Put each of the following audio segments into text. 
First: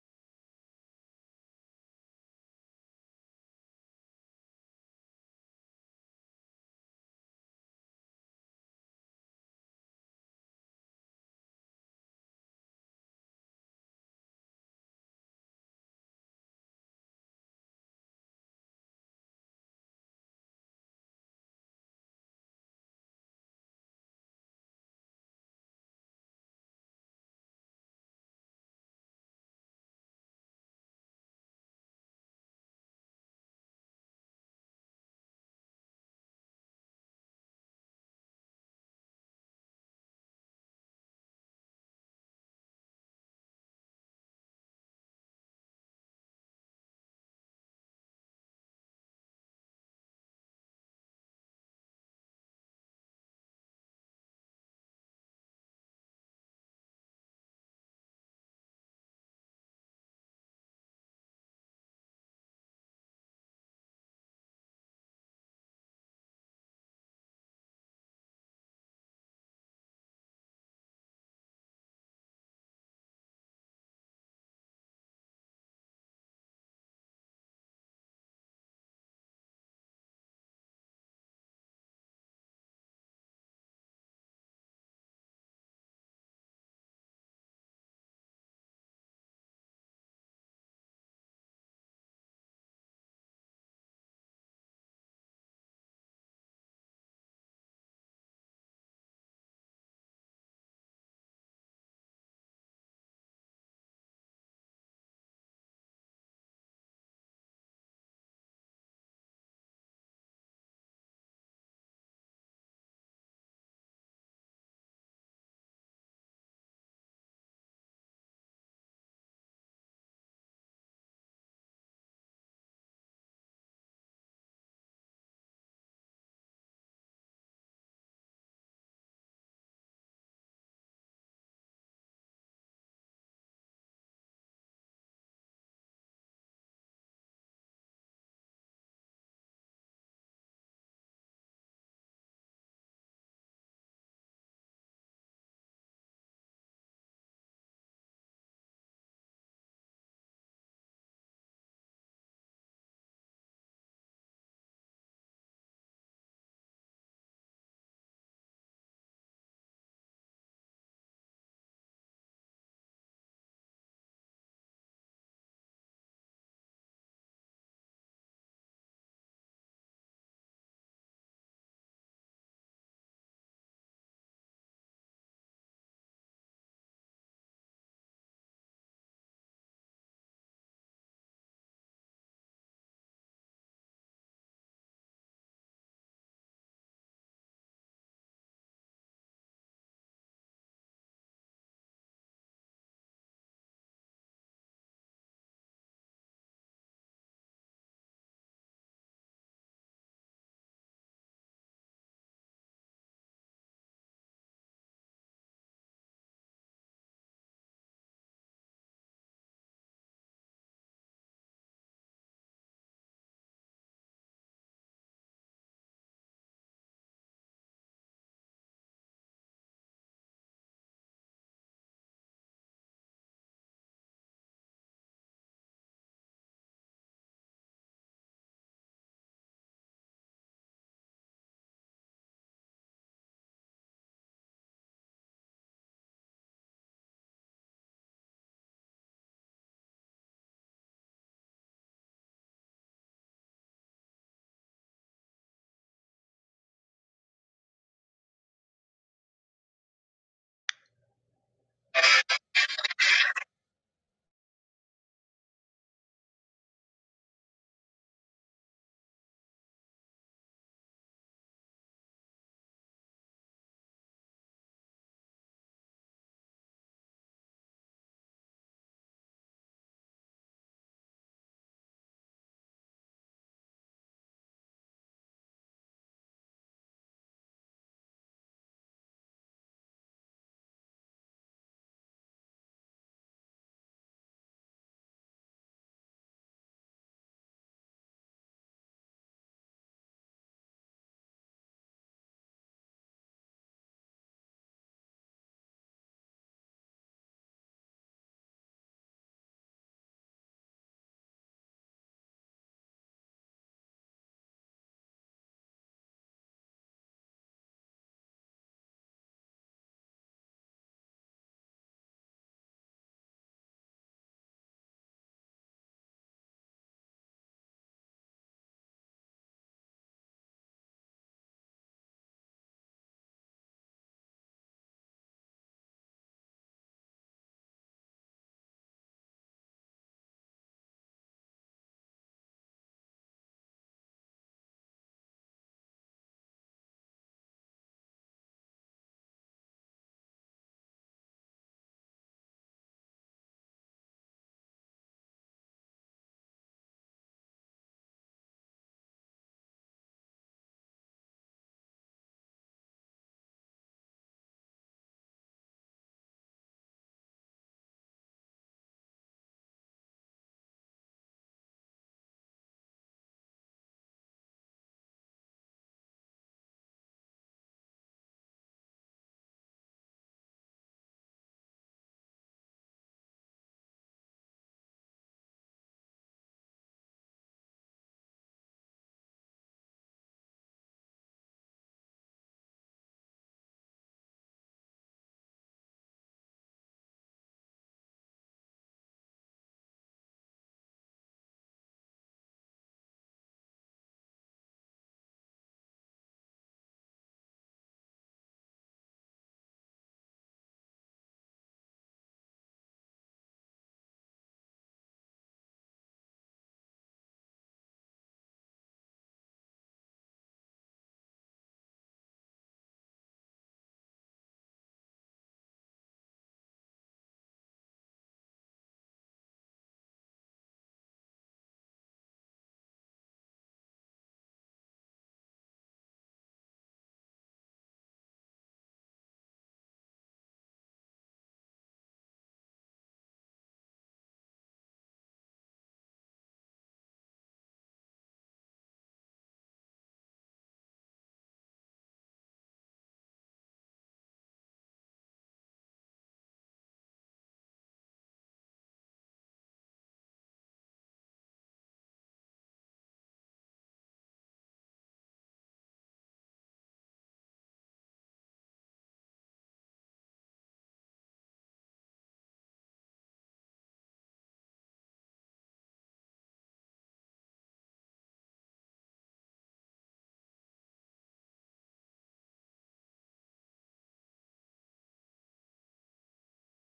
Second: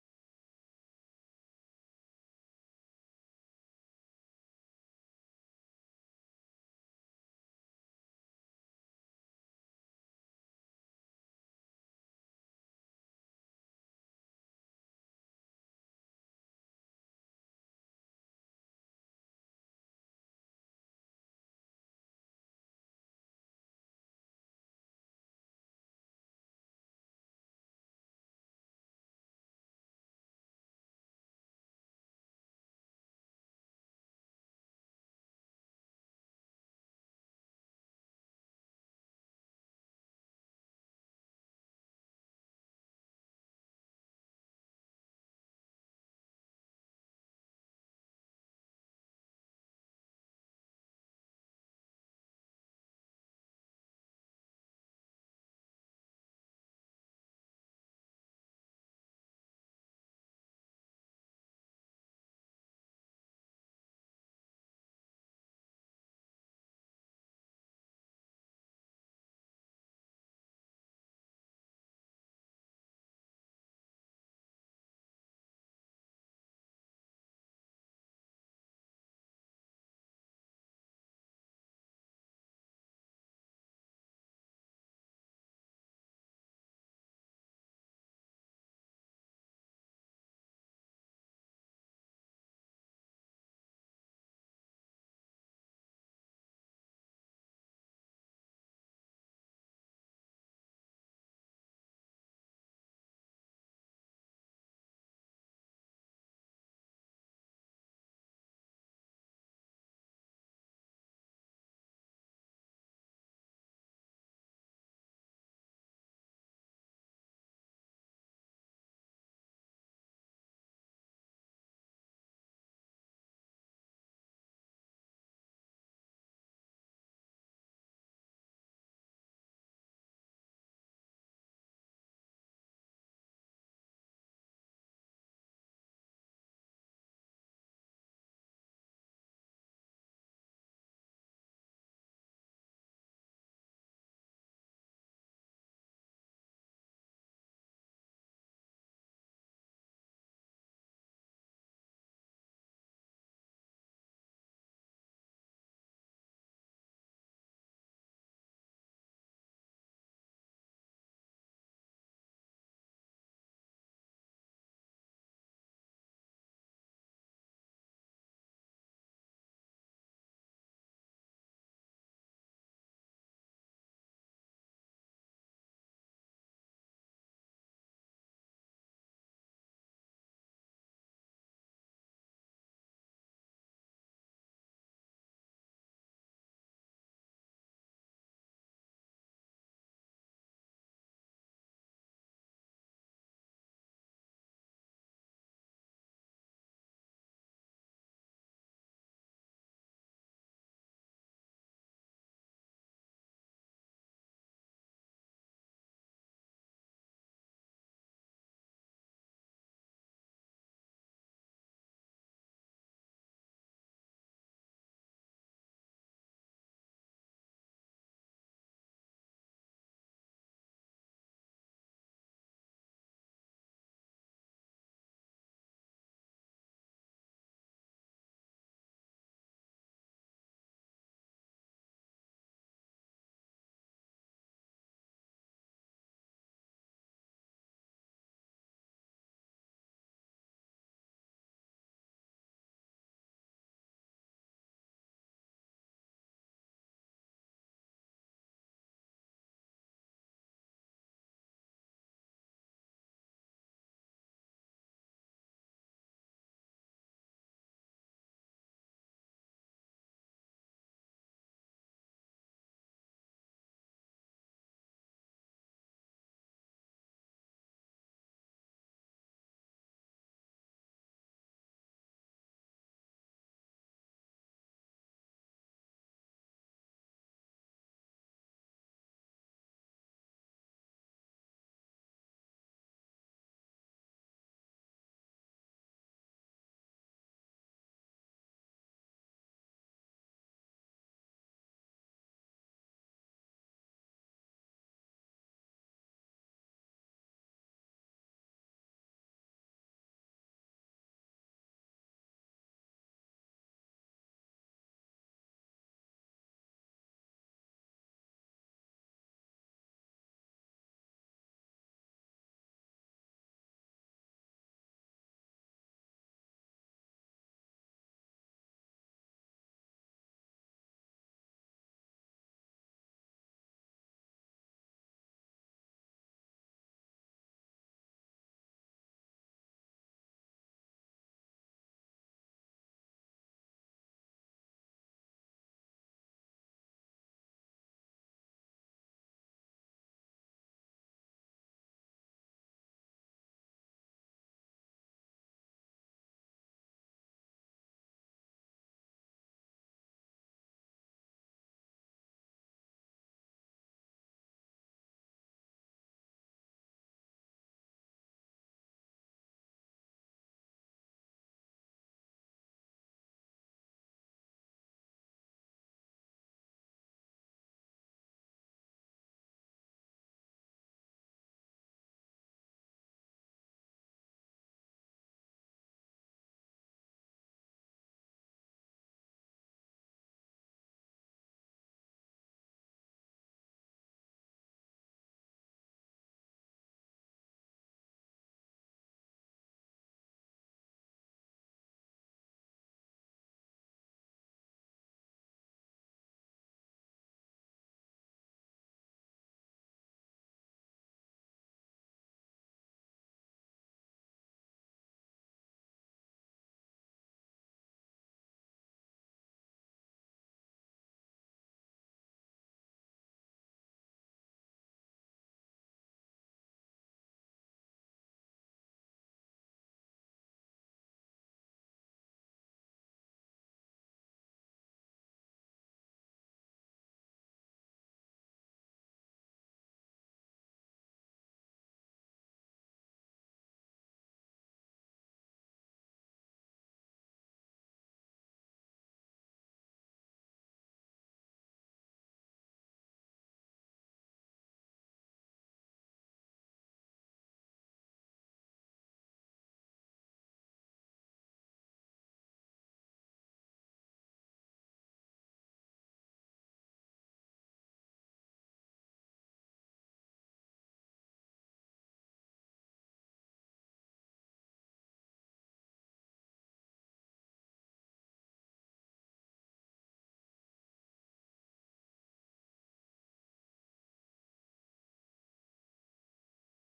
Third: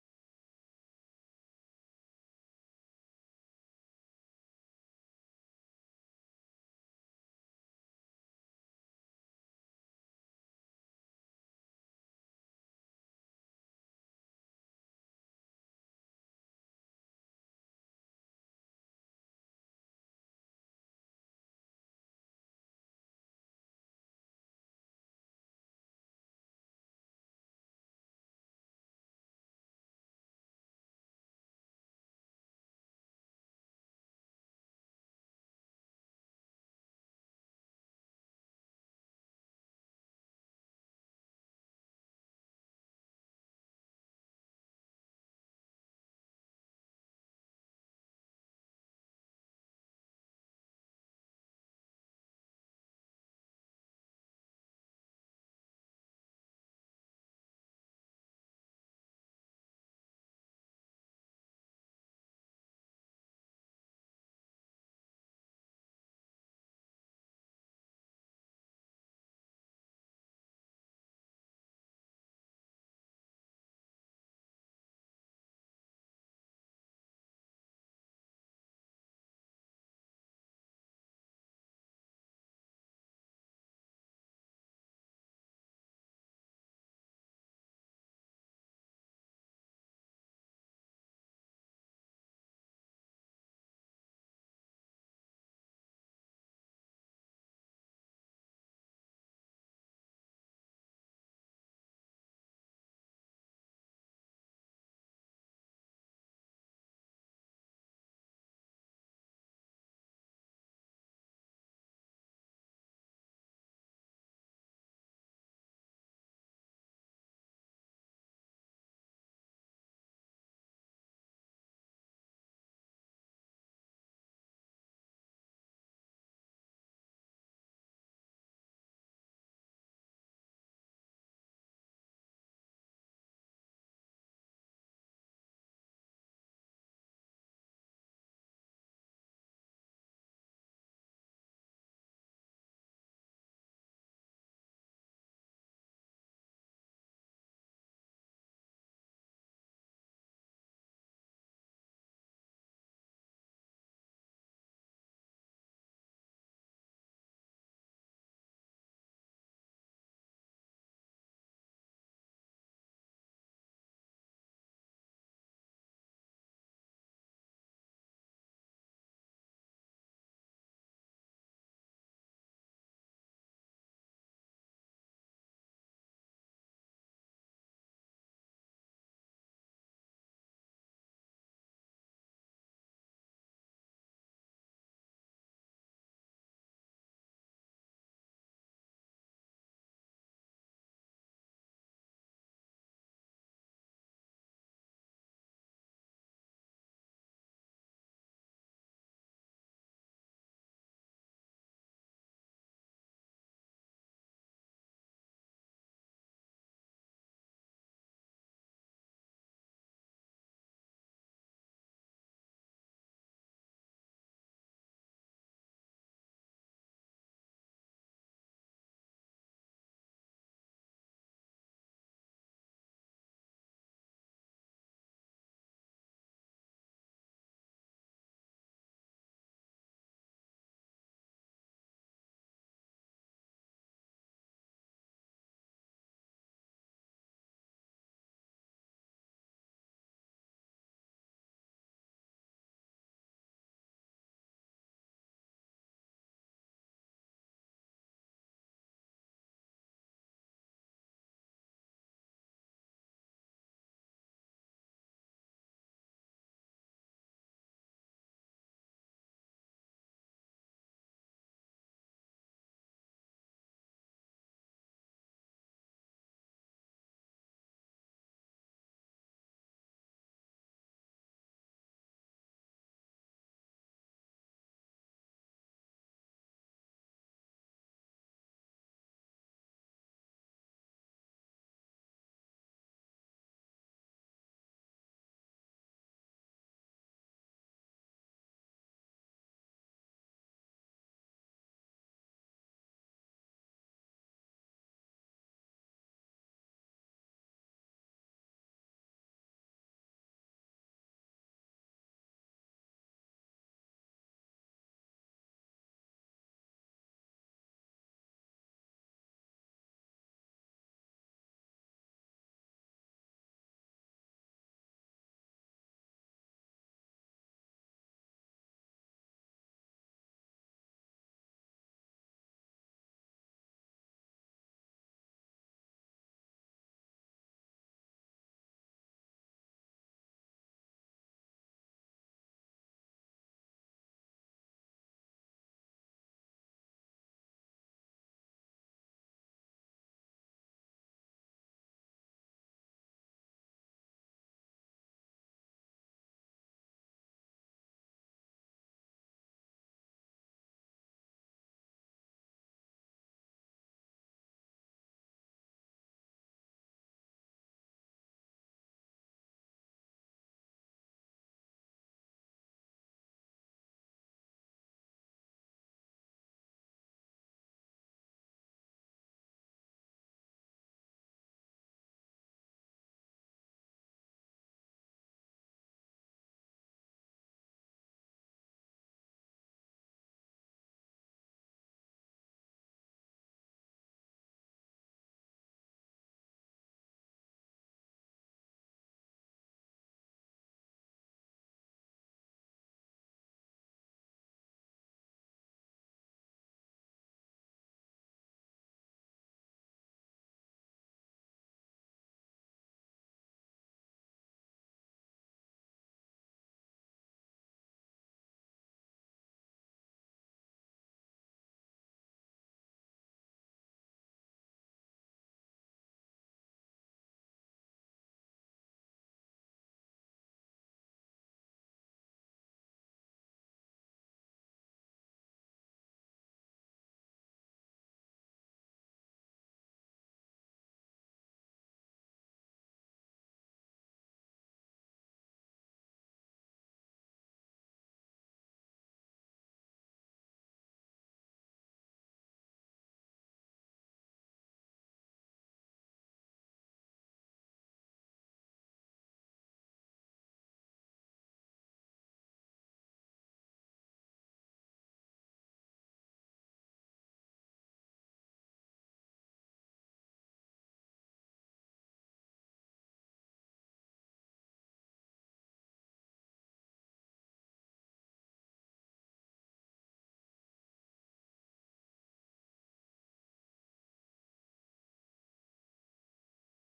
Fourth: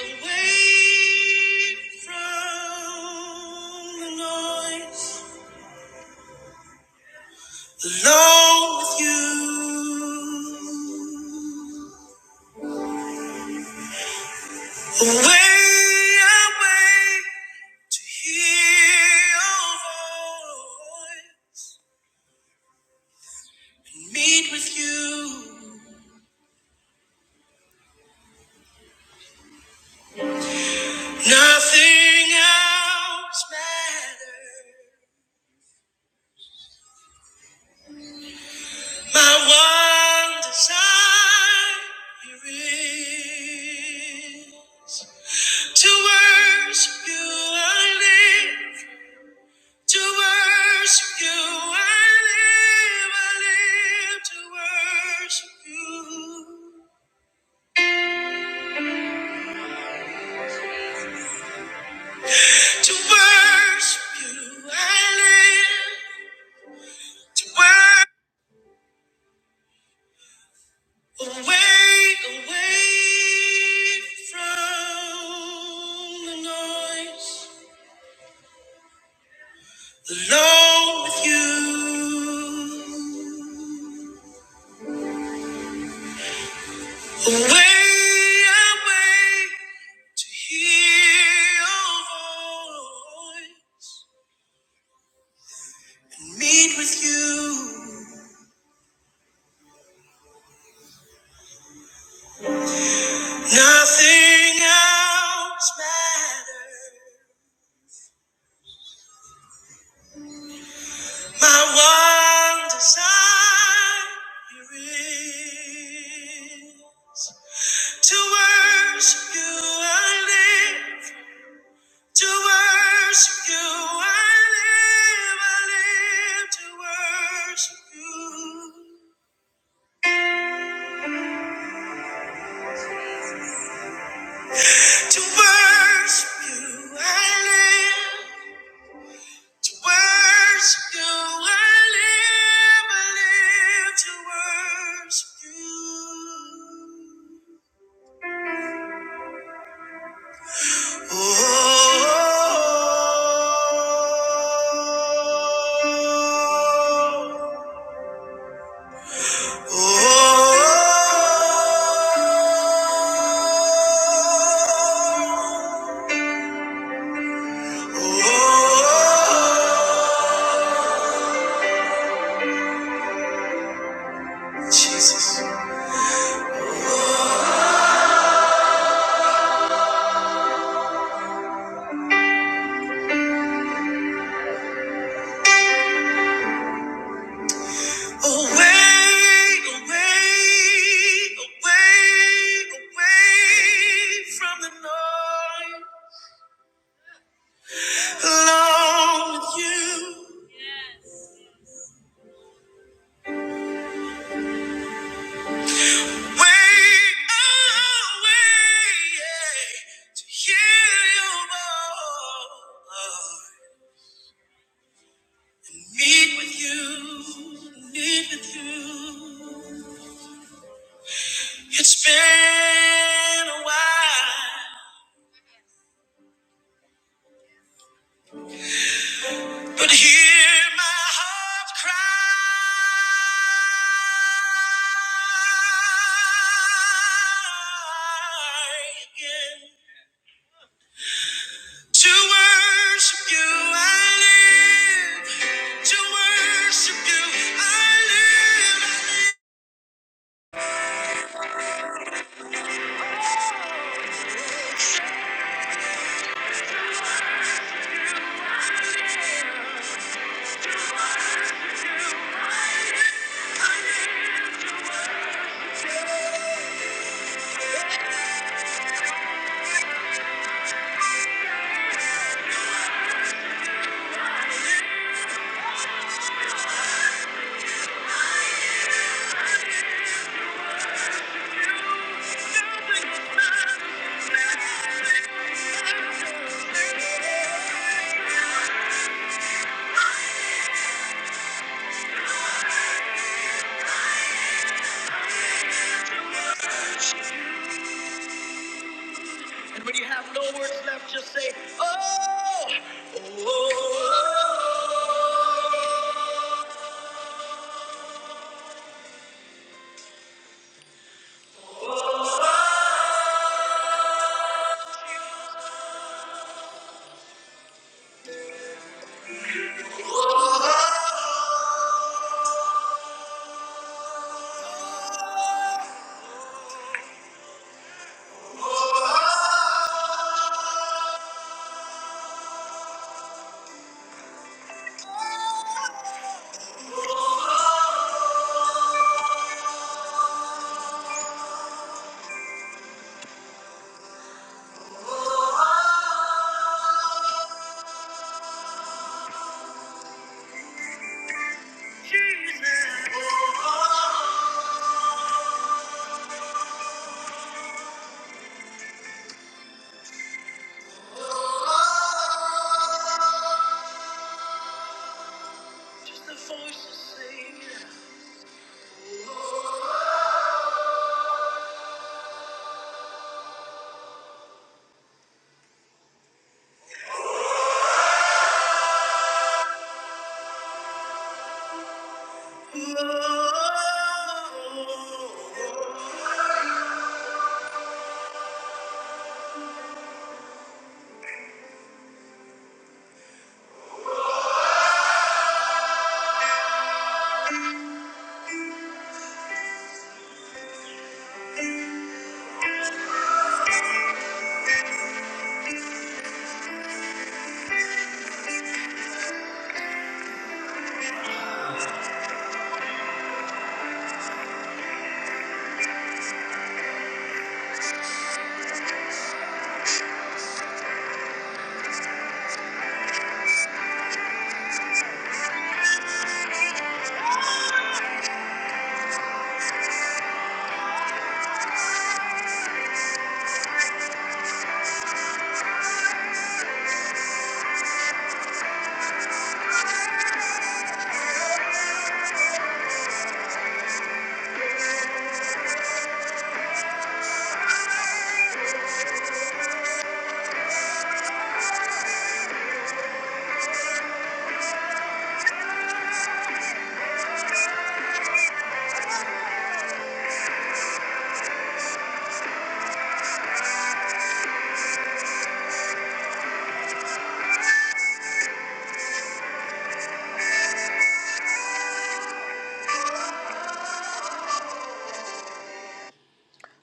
away from the noise, alone with you. Away, away to hear your voice, meet with you. Nothing else matters. My one desire is. To worship you I live. To worship you I live. I live to worship you. To worship you I live. To worship away, away from the noise. Alone with you. Away, away to hear your voice. and Meet with you. Nothing else matters. My one desire is to worship you. I live to worship you. I live. I live to worship you. To worship you, I live. To worship you, I live. I live to worship you. Oh, oh, oh, oh, Jesus. Oh. Away, away, away, away from the noise. Alone with you. Way away, yeah, to hear your voice. Meet with you, meet with you. It's been a while. But hear my heart cry again. To worship you, I live. To worship you, I live. Oh, oh, oh. Just the voices sing.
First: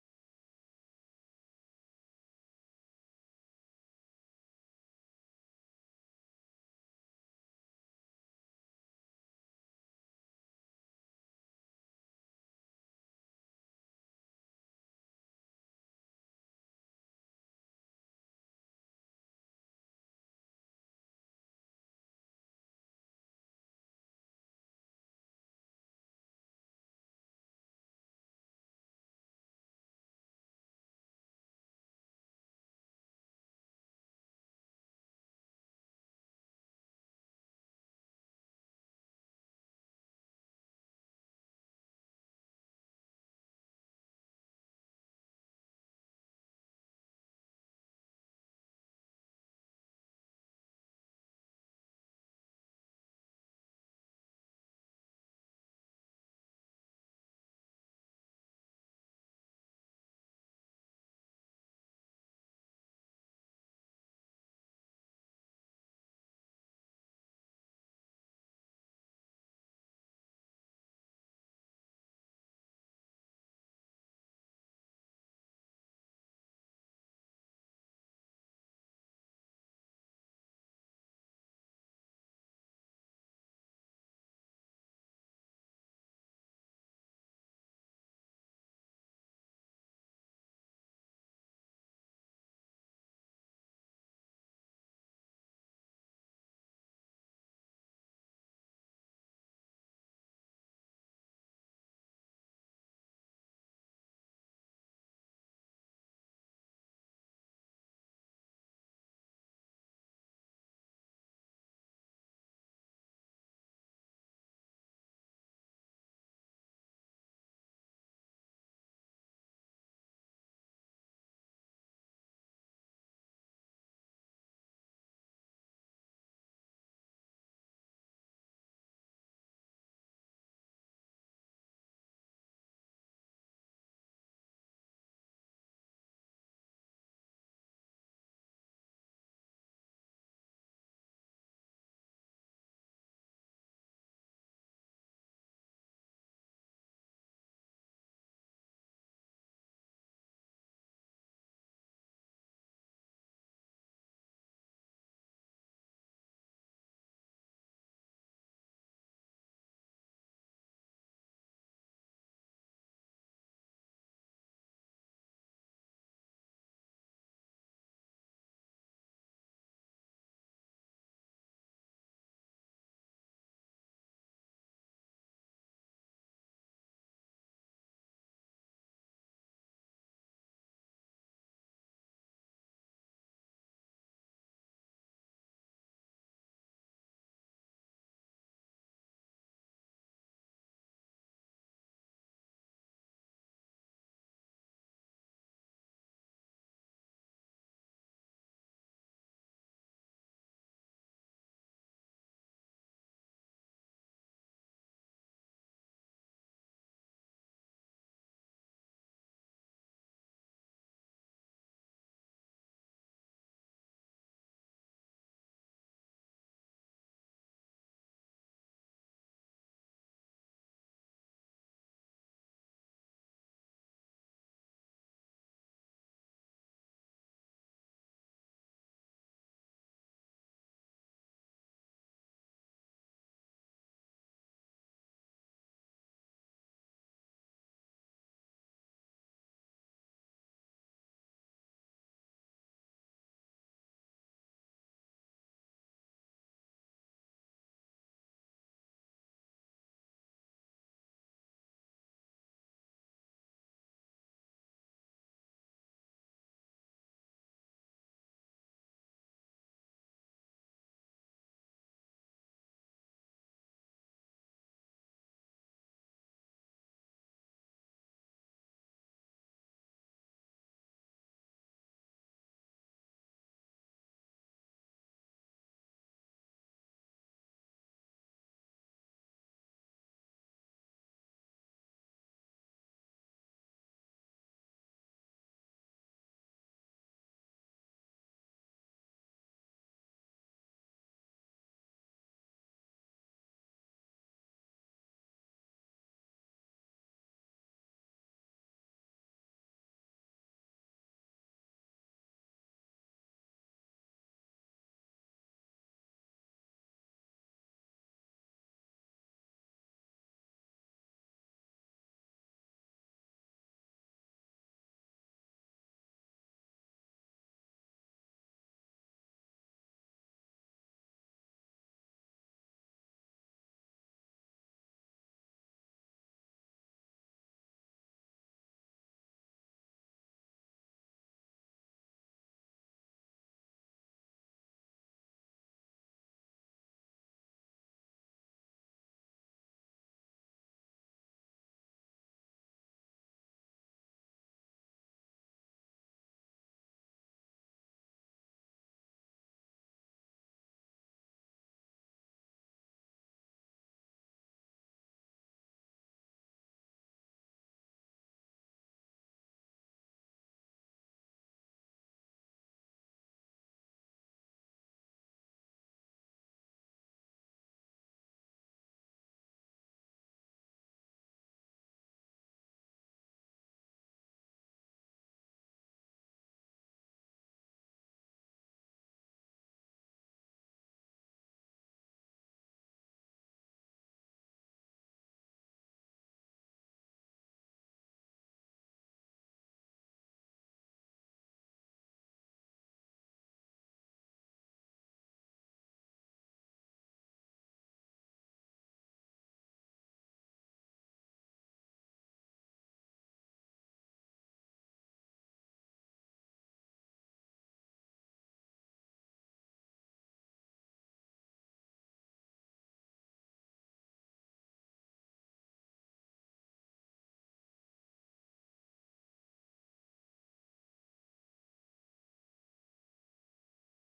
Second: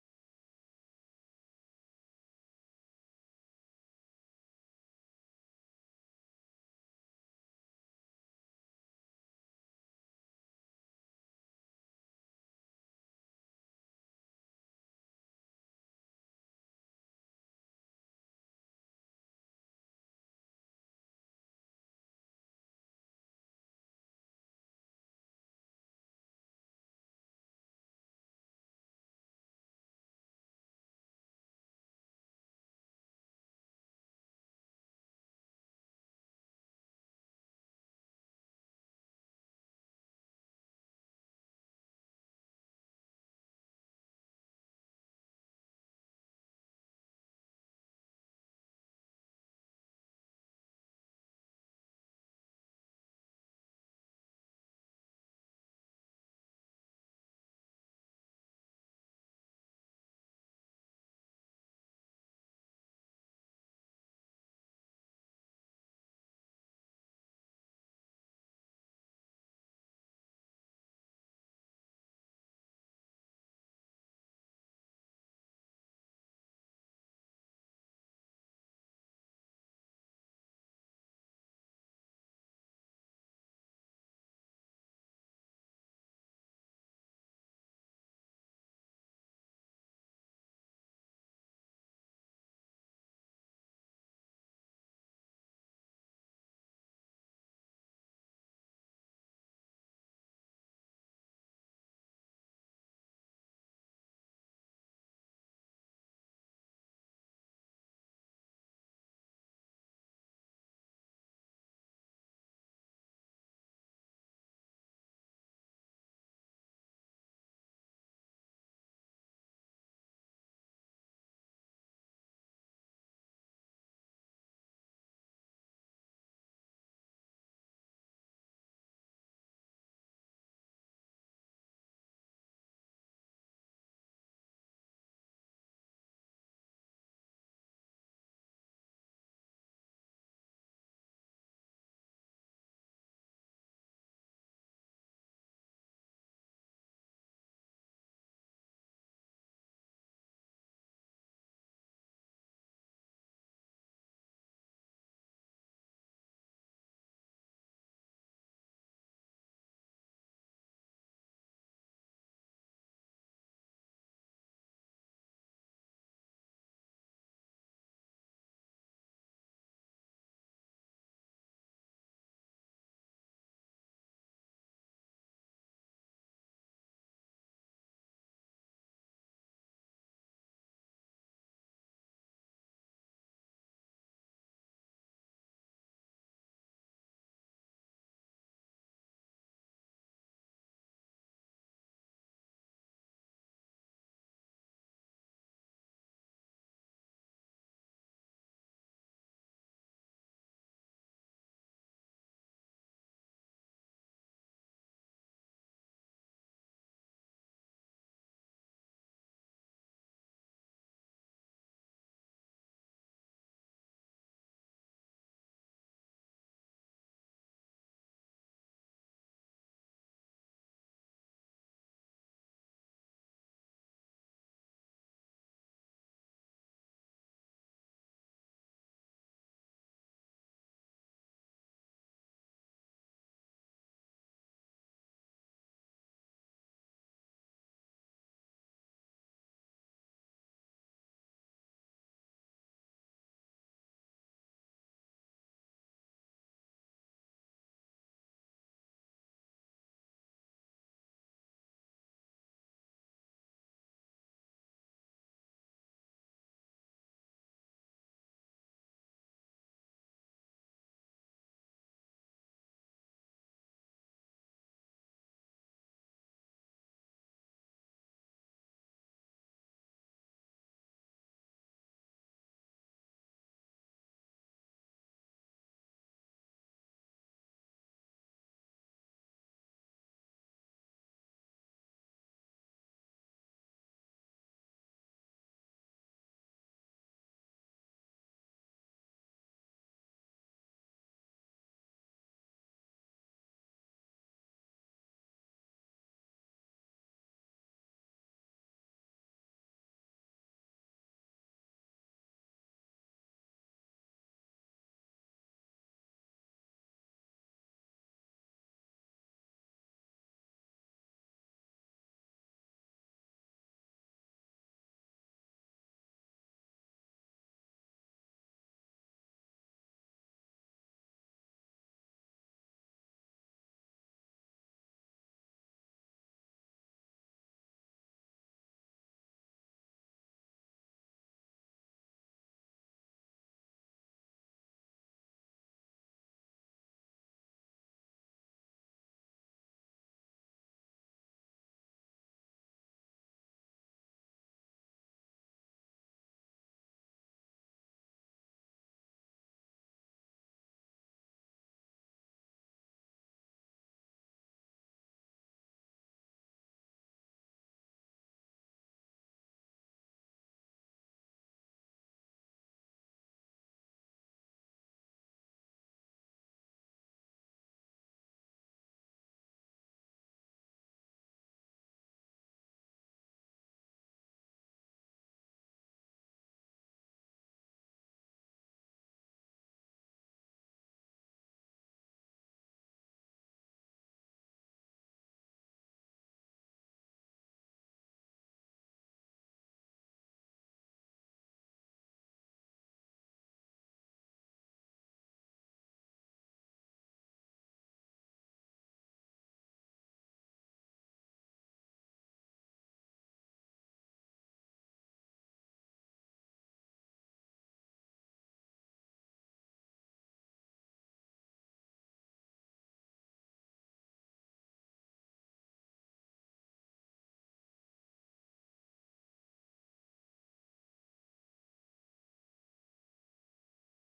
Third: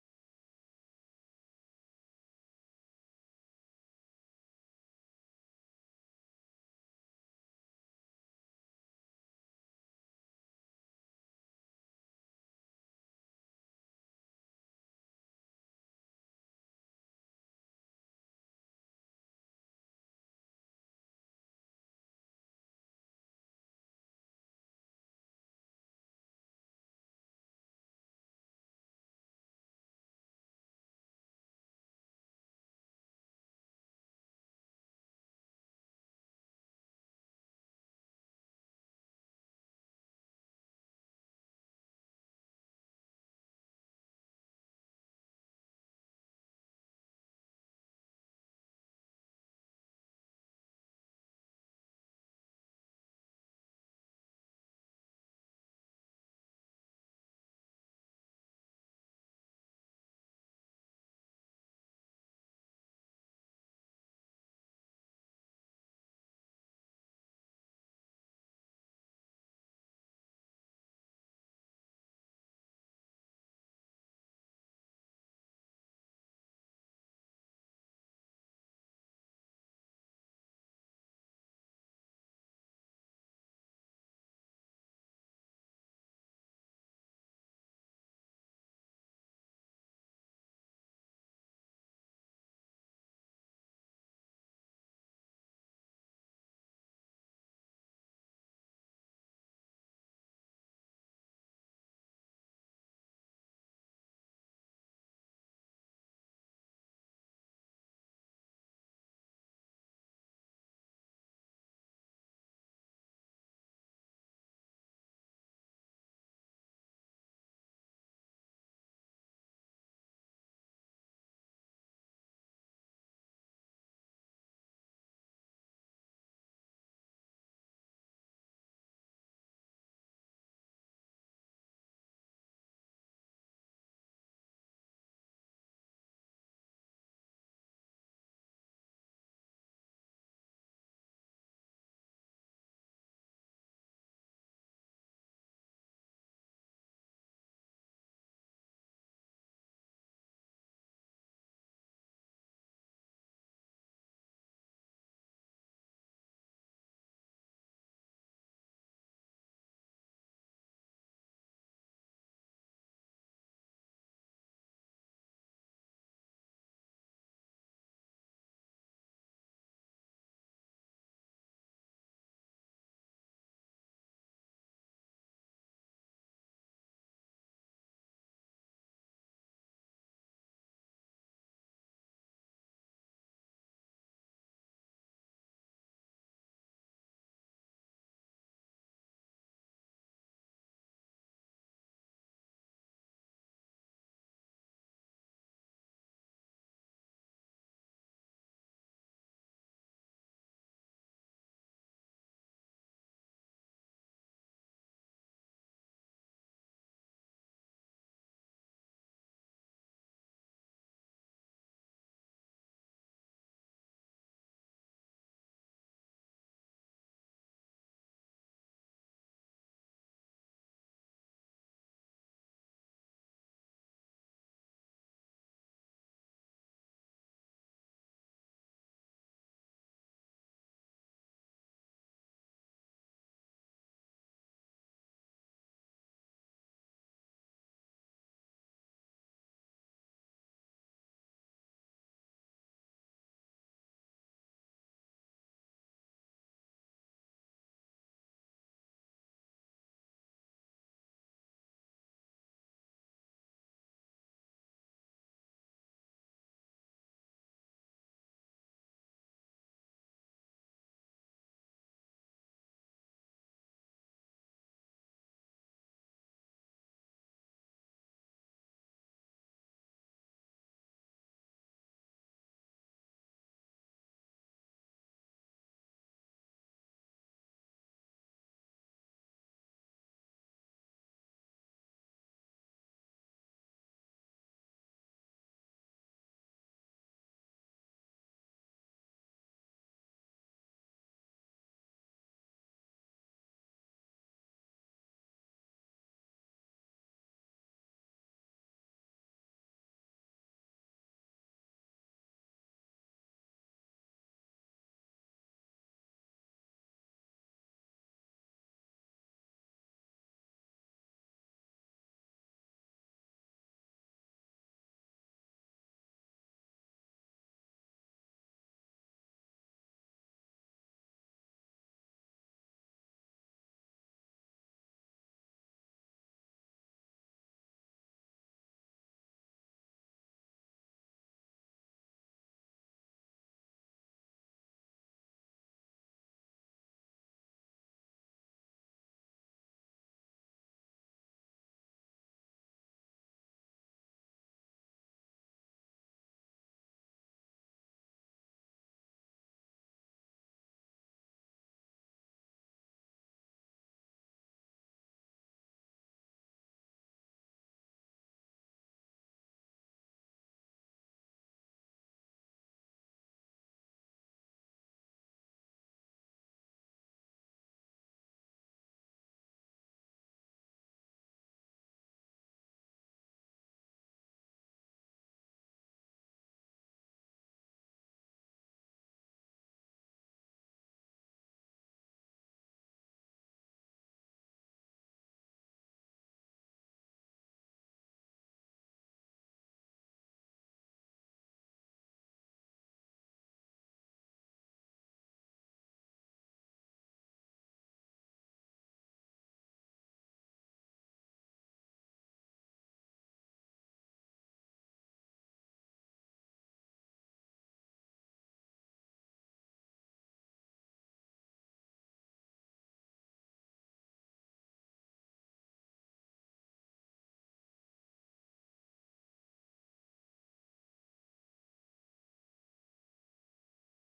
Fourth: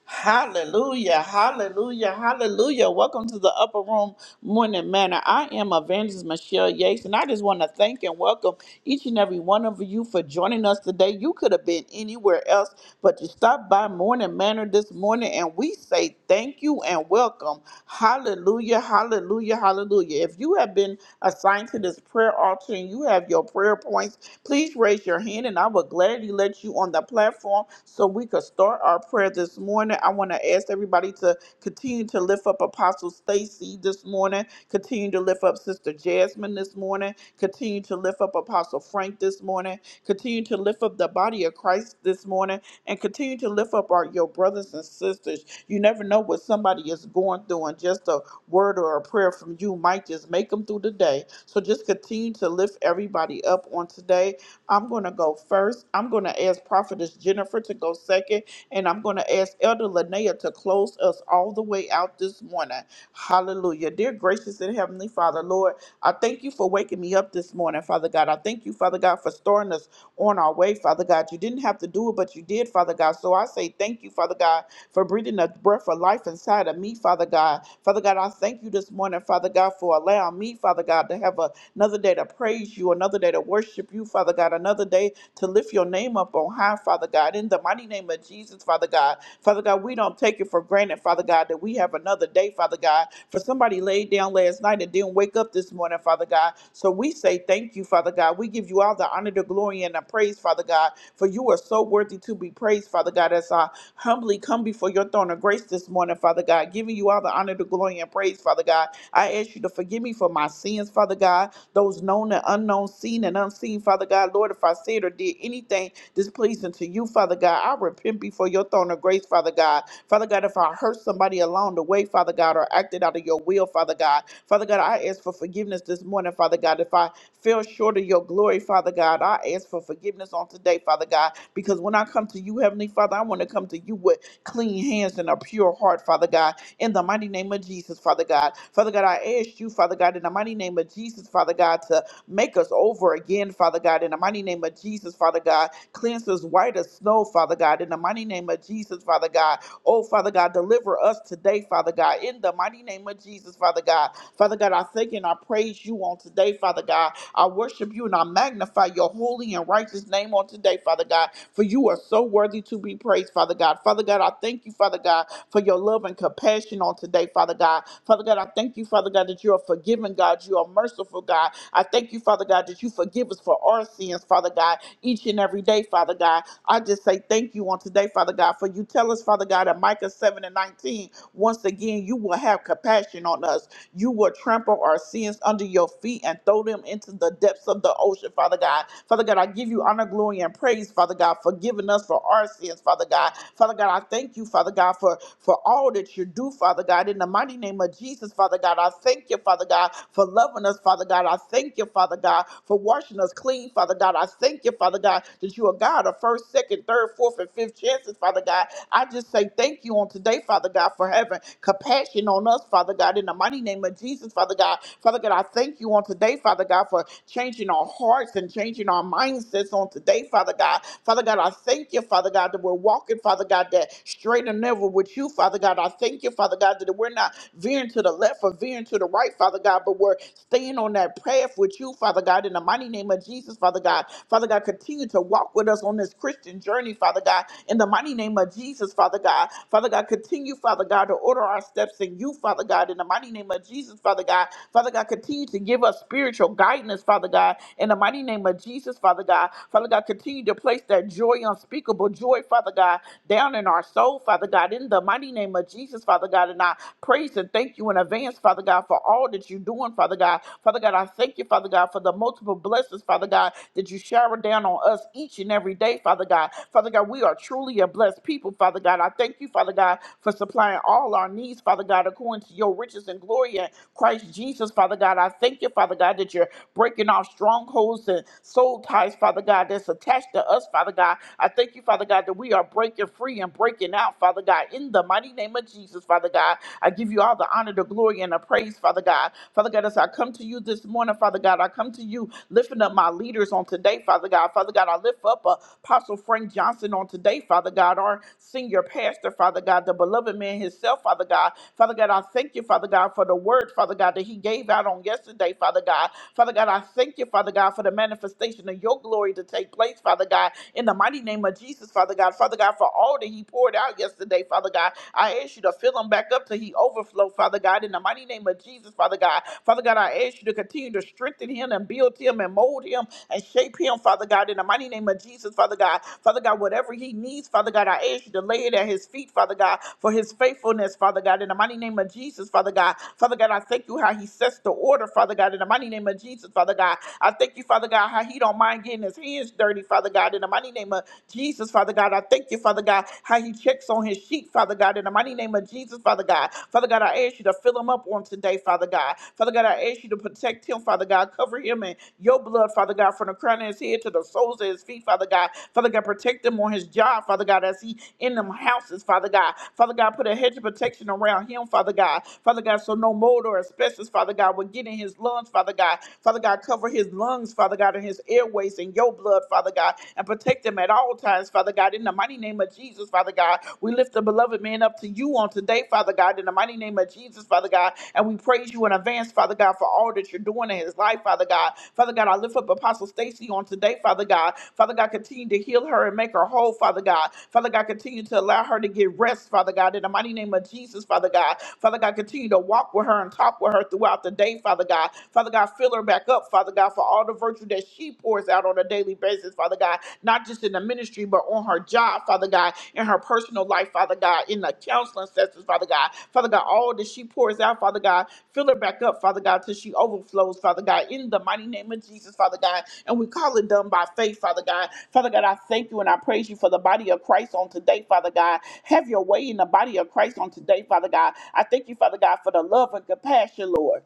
Hallelujah, hallelujah, hallelujah. Welcome to the Upper Room Morning Manor. I am Evangelist Michelle Yates, and I just want to thank and welcome each and every one of you for joining us today. You could have been anywhere else, but you stopped by Morning Manor this morning, and we say thank you and welcome. Hallelujah, hallelujah, hallelujah. If you have been assigned to this prayer altar and you have your prayer points, Please raise your hand and I will gladly let you on the platform so we could start our prayer this morning. I want to ask everybody to continue to lift up Apostle Stacy this morning, continue to lift up Sister Jasmine this morning, continue to lift up Apostle Frank this morning, continue to lift up the body of Christ this morning and continue to lift up our your brothers and sisters. You never know what somebody is going through, and just a word or a prayer from you might just make them through the day. So just continue to lift everybody up on today. I'm gonna go first. I'm gonna ask Prophetess Jennifer to go second, and I'm gonna ask Elder Linnea to close us all the way out this morning. Hallelujah. Dear gracious and heavenly Father, Lord, I thank you for waking me up this morning, Father God. I thank you, Father God, for storing us on our way, Father God. You didn't have to do it, but you did, Father God. So I say thank you, Father God, for breathing the breath of life inside of me, Father God. Father God, I thank you this morning, Father God, for allowing me, Father God, to have a, another day to praise you, another day to worship you, Father God, another day to lift your name up on high, Father God. In the mighty name of Jesus, Father God, Father God, we don't take it for granted, Father God, that we have another day, Father God. For somebody laid down last night and didn't wake up this morning, Father God. So we say thank you, Father God. We give you all the honor, the glory, and the praise, Father God, for you are so worthy to be praised, Father God, as I humbly come before your throne of grace this morning, Father God, giving you all the honor, the glory, and praise, Father God. I ask you to forgive me for my sins, Father God those known and unknown, seen and unseen, Father God. Lord, if I said or did anything displeasing to you, Father God, I repent before your throne of grace, Father God. Father God, if I hurt somebody along the way, Father God, or acted out of your will, Father God. Father God, I ask for forgiveness this morning, Father God. If I fell short of your glory, Father God, I ask for forgiveness on today, Father God, because when I come to you, Heavenly Father, I want to come to you with clean hands and a pure heart, Father God, in the mighty name of Jesus, Father God. Father God, I ask you, Father God, in the mighty name of Jesus, Father God, to make us over again, Father God, in the mighty name of Jesus, Father God. Cleanse us white as snow, Father God, in the mighty name of Jesus, Father God. Oh, Father God, deliver us today, Father God, in the mighty name of Jesus, Father God. Father God, I thank you and I praise you on today, Father God. I worship you and I magnify your holy and righteous name on today, Father God, for you are so worthy to be praised, Father God. Father God, I thank you, Father God, for your love and compassion on today, Father God. Father God, I thank you, Father God, that you are forgiving, God. You are merciful, God. I thank you, Father God, that you forgive us for our sins, Father God, each and every day, Father God. I just say thank you on today, Father God, for you tell us, Father God, in Micah 7 and 19, once again, you will have compassion on us. You will trample our sins under your feet and throw them into the depths of the ocean, Father God. Father God, I give you honor, glory, and praise, Father God, for giving us for our sins, Father God. Father God, I thank you, Father God, for, for all that you do, Father God. In the mighty name of Jesus, Father God, I thank you, Father God, for loving us, Father God. I thank you, Father God, for washing us clean, Father God. I thank you, Father God, that you are God of first, second, third, fourth, and fifth chances, Father God. I just say thank you on today, Father. Father God, for having compassion on us, Father God, in the mighty name of Jesus, Father God. Father God, I thank you on today, Father God, for changing our hearts and changing our mindsets on today, Father God. Father God, I thank you, Father God, that we're walking, Father God, that straight and never with you, Father God. I thank you, Father God, that we're not veering to the left or veering to the right, Father God, but we're staying on that path with you, Father God, in the mighty name of Jesus, Father God. Father God, continue to walk with us on this Christian journey, Father God. God, in the mighty name of Jesus, Father God. Father God, continue, Father God, to order our steps in you, Father God, in the mighty name of Jesus, Father God. Father God, continue to give us spiritual guidance, Father God, in the mighty name of Jesus, Father God. Father God, continue to place that joy, unspeakable joy, Father God, down in our soul, Father God, in the mighty name of Jesus, Father God. And I praise and thank you in advance, Father God, for all that you're doing, Father God. Father God, I thank you, Father God, for the multiple blessings, Father God, that you you shower down on us each and every day, Father God. Father God, we are truly a blessed people, Father God. I thank you, Father God, for supplying all our needs, Father God, according to your riches and glory in Christ Jesus, Father God. I thank you, Father God, that you're breaking off strongholds and soul ties, Father God, that's attached to us, Father God. I thank you, Father God, that we are breaking free and breaking out, Father God, in the mighty name of Jesus, Father God. I give you all the honor, the glory, and the praise, Father God. Father God, as I come to you you this morning, Father God. I come to you lifting up my leaders on today, Father God. Father God, I lift up uh, Apostle Frank Johnson on today, Father God, our senior pastor, Father God, the beloved man himself, Father God. Father God, I thank you, Father God, for the word, Father God, that he gave out on yesterday, Father God. Father God, I thank you, Father God, for the manifestation of your glory to take place, Father God, in the mighty name of Jesus, Father God. Father God, for all that he poured out yesterday, Father God. I ask you to fill him back up till he overflow. Angelo, Father God, in the mighty name of Jesus, Father God. Father God, I ask you to continue to strengthen him and build him and mold him and shape him, Father God, in the mighty name of Jesus, Father God. Father God, whatever he needs, Father God, I ask you to lay it at his feet, Father God, for his faithfulness, Father God, in the mighty name of Jesus, Father God. Father God, I thank you how he sets the order, Father God, in the mighty name of Jesus, Father God. I thank you, Father God, how he don't mind getting his hands dirty, Father God, in the mighty name of Jesus, Father God. I thank you, Father God, how he checks on his on his sheep, Father God, in the mighty name of Jesus, Father God. Father God, I ask you to fill him up on today, Father God. Father God, I ask you to protect him, Father God. Cover him in your blood, Father God, from the crown of his head to the soles of his feet, Father God. Father God, protect him on his job, Father God, as he in them houses, Father God. Father God, put a hedge of protection around him, Father God. Father God, so no mold or asbestos, Father God, will get in his lungs, Father God. Father God, cover his lungs, Father God, and his airways in your blood, Father God, and protect him them at all times, Father God. In the mighty name of Jesus, Father God, we lift the beloved man up to you on today, Father God. In the mighty name of Jesus, Father God, and we praise you in advance, Father God, for all that you're doing in his life, Father God. Father God, I lift up Apostle Stacy on today, Father God. Father God, continue to heal her and make her whole, Father God. Father God, continue to allow her to get rest, Father God. In the mighty name of Jesus, Father God. Father God, continue to walk with her and talk with her throughout the day, Father God. Father God, fill her back up, Father God, for all the virtue that she pours out on a daily basis, Father God, not just in the ministry, but on her job, Father God, in her personal life, Father God, in the counseling sessions, Father God. Father God, all that she pours out, Father God, fill her back up, Father God, till she overflows, Father God, in the mighty name of Jesus, Father God. And we call it done by faith, Father God. Father God, I thank you and I praise you for the body of Christ on today, Father God. Have your way in the body of Christ on today, Father God. I thank you, Father God, for the love and compassion, Lord.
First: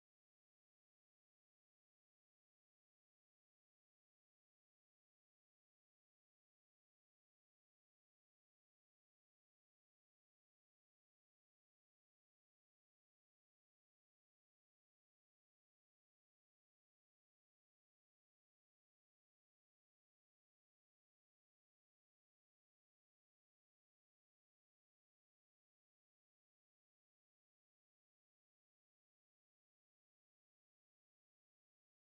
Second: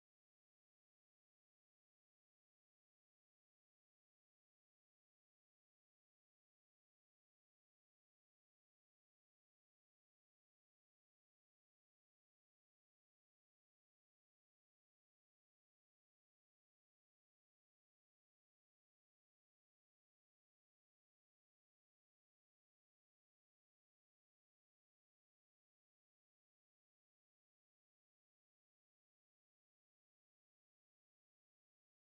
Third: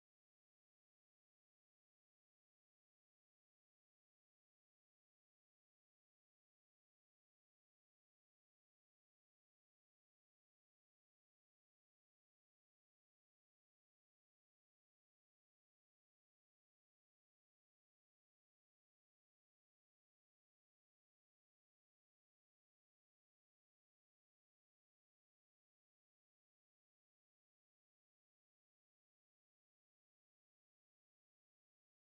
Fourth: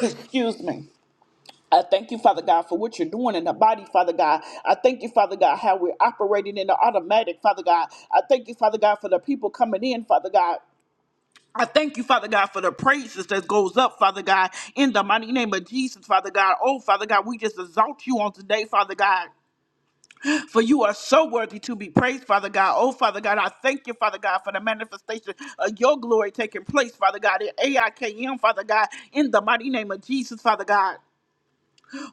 Excuse me. I thank you, Father God, for what you're doing in the body, Father God. I thank you, Father God, how we're operating in the automatic, Father God. I thank you, Father God, for the people coming in, Father God. I thank you, Father God, for the praises that goes up, Father God, in the mighty name of Jesus, Father God. Oh, Father God, we just exalt you on today, Father God. For you are so worthy to be praised, Father God. Oh, Father God, I thank you, Father God, for the manifestation of your glory taking place, Father God, in AIKM, Father God, in the mighty name of Jesus, Father God.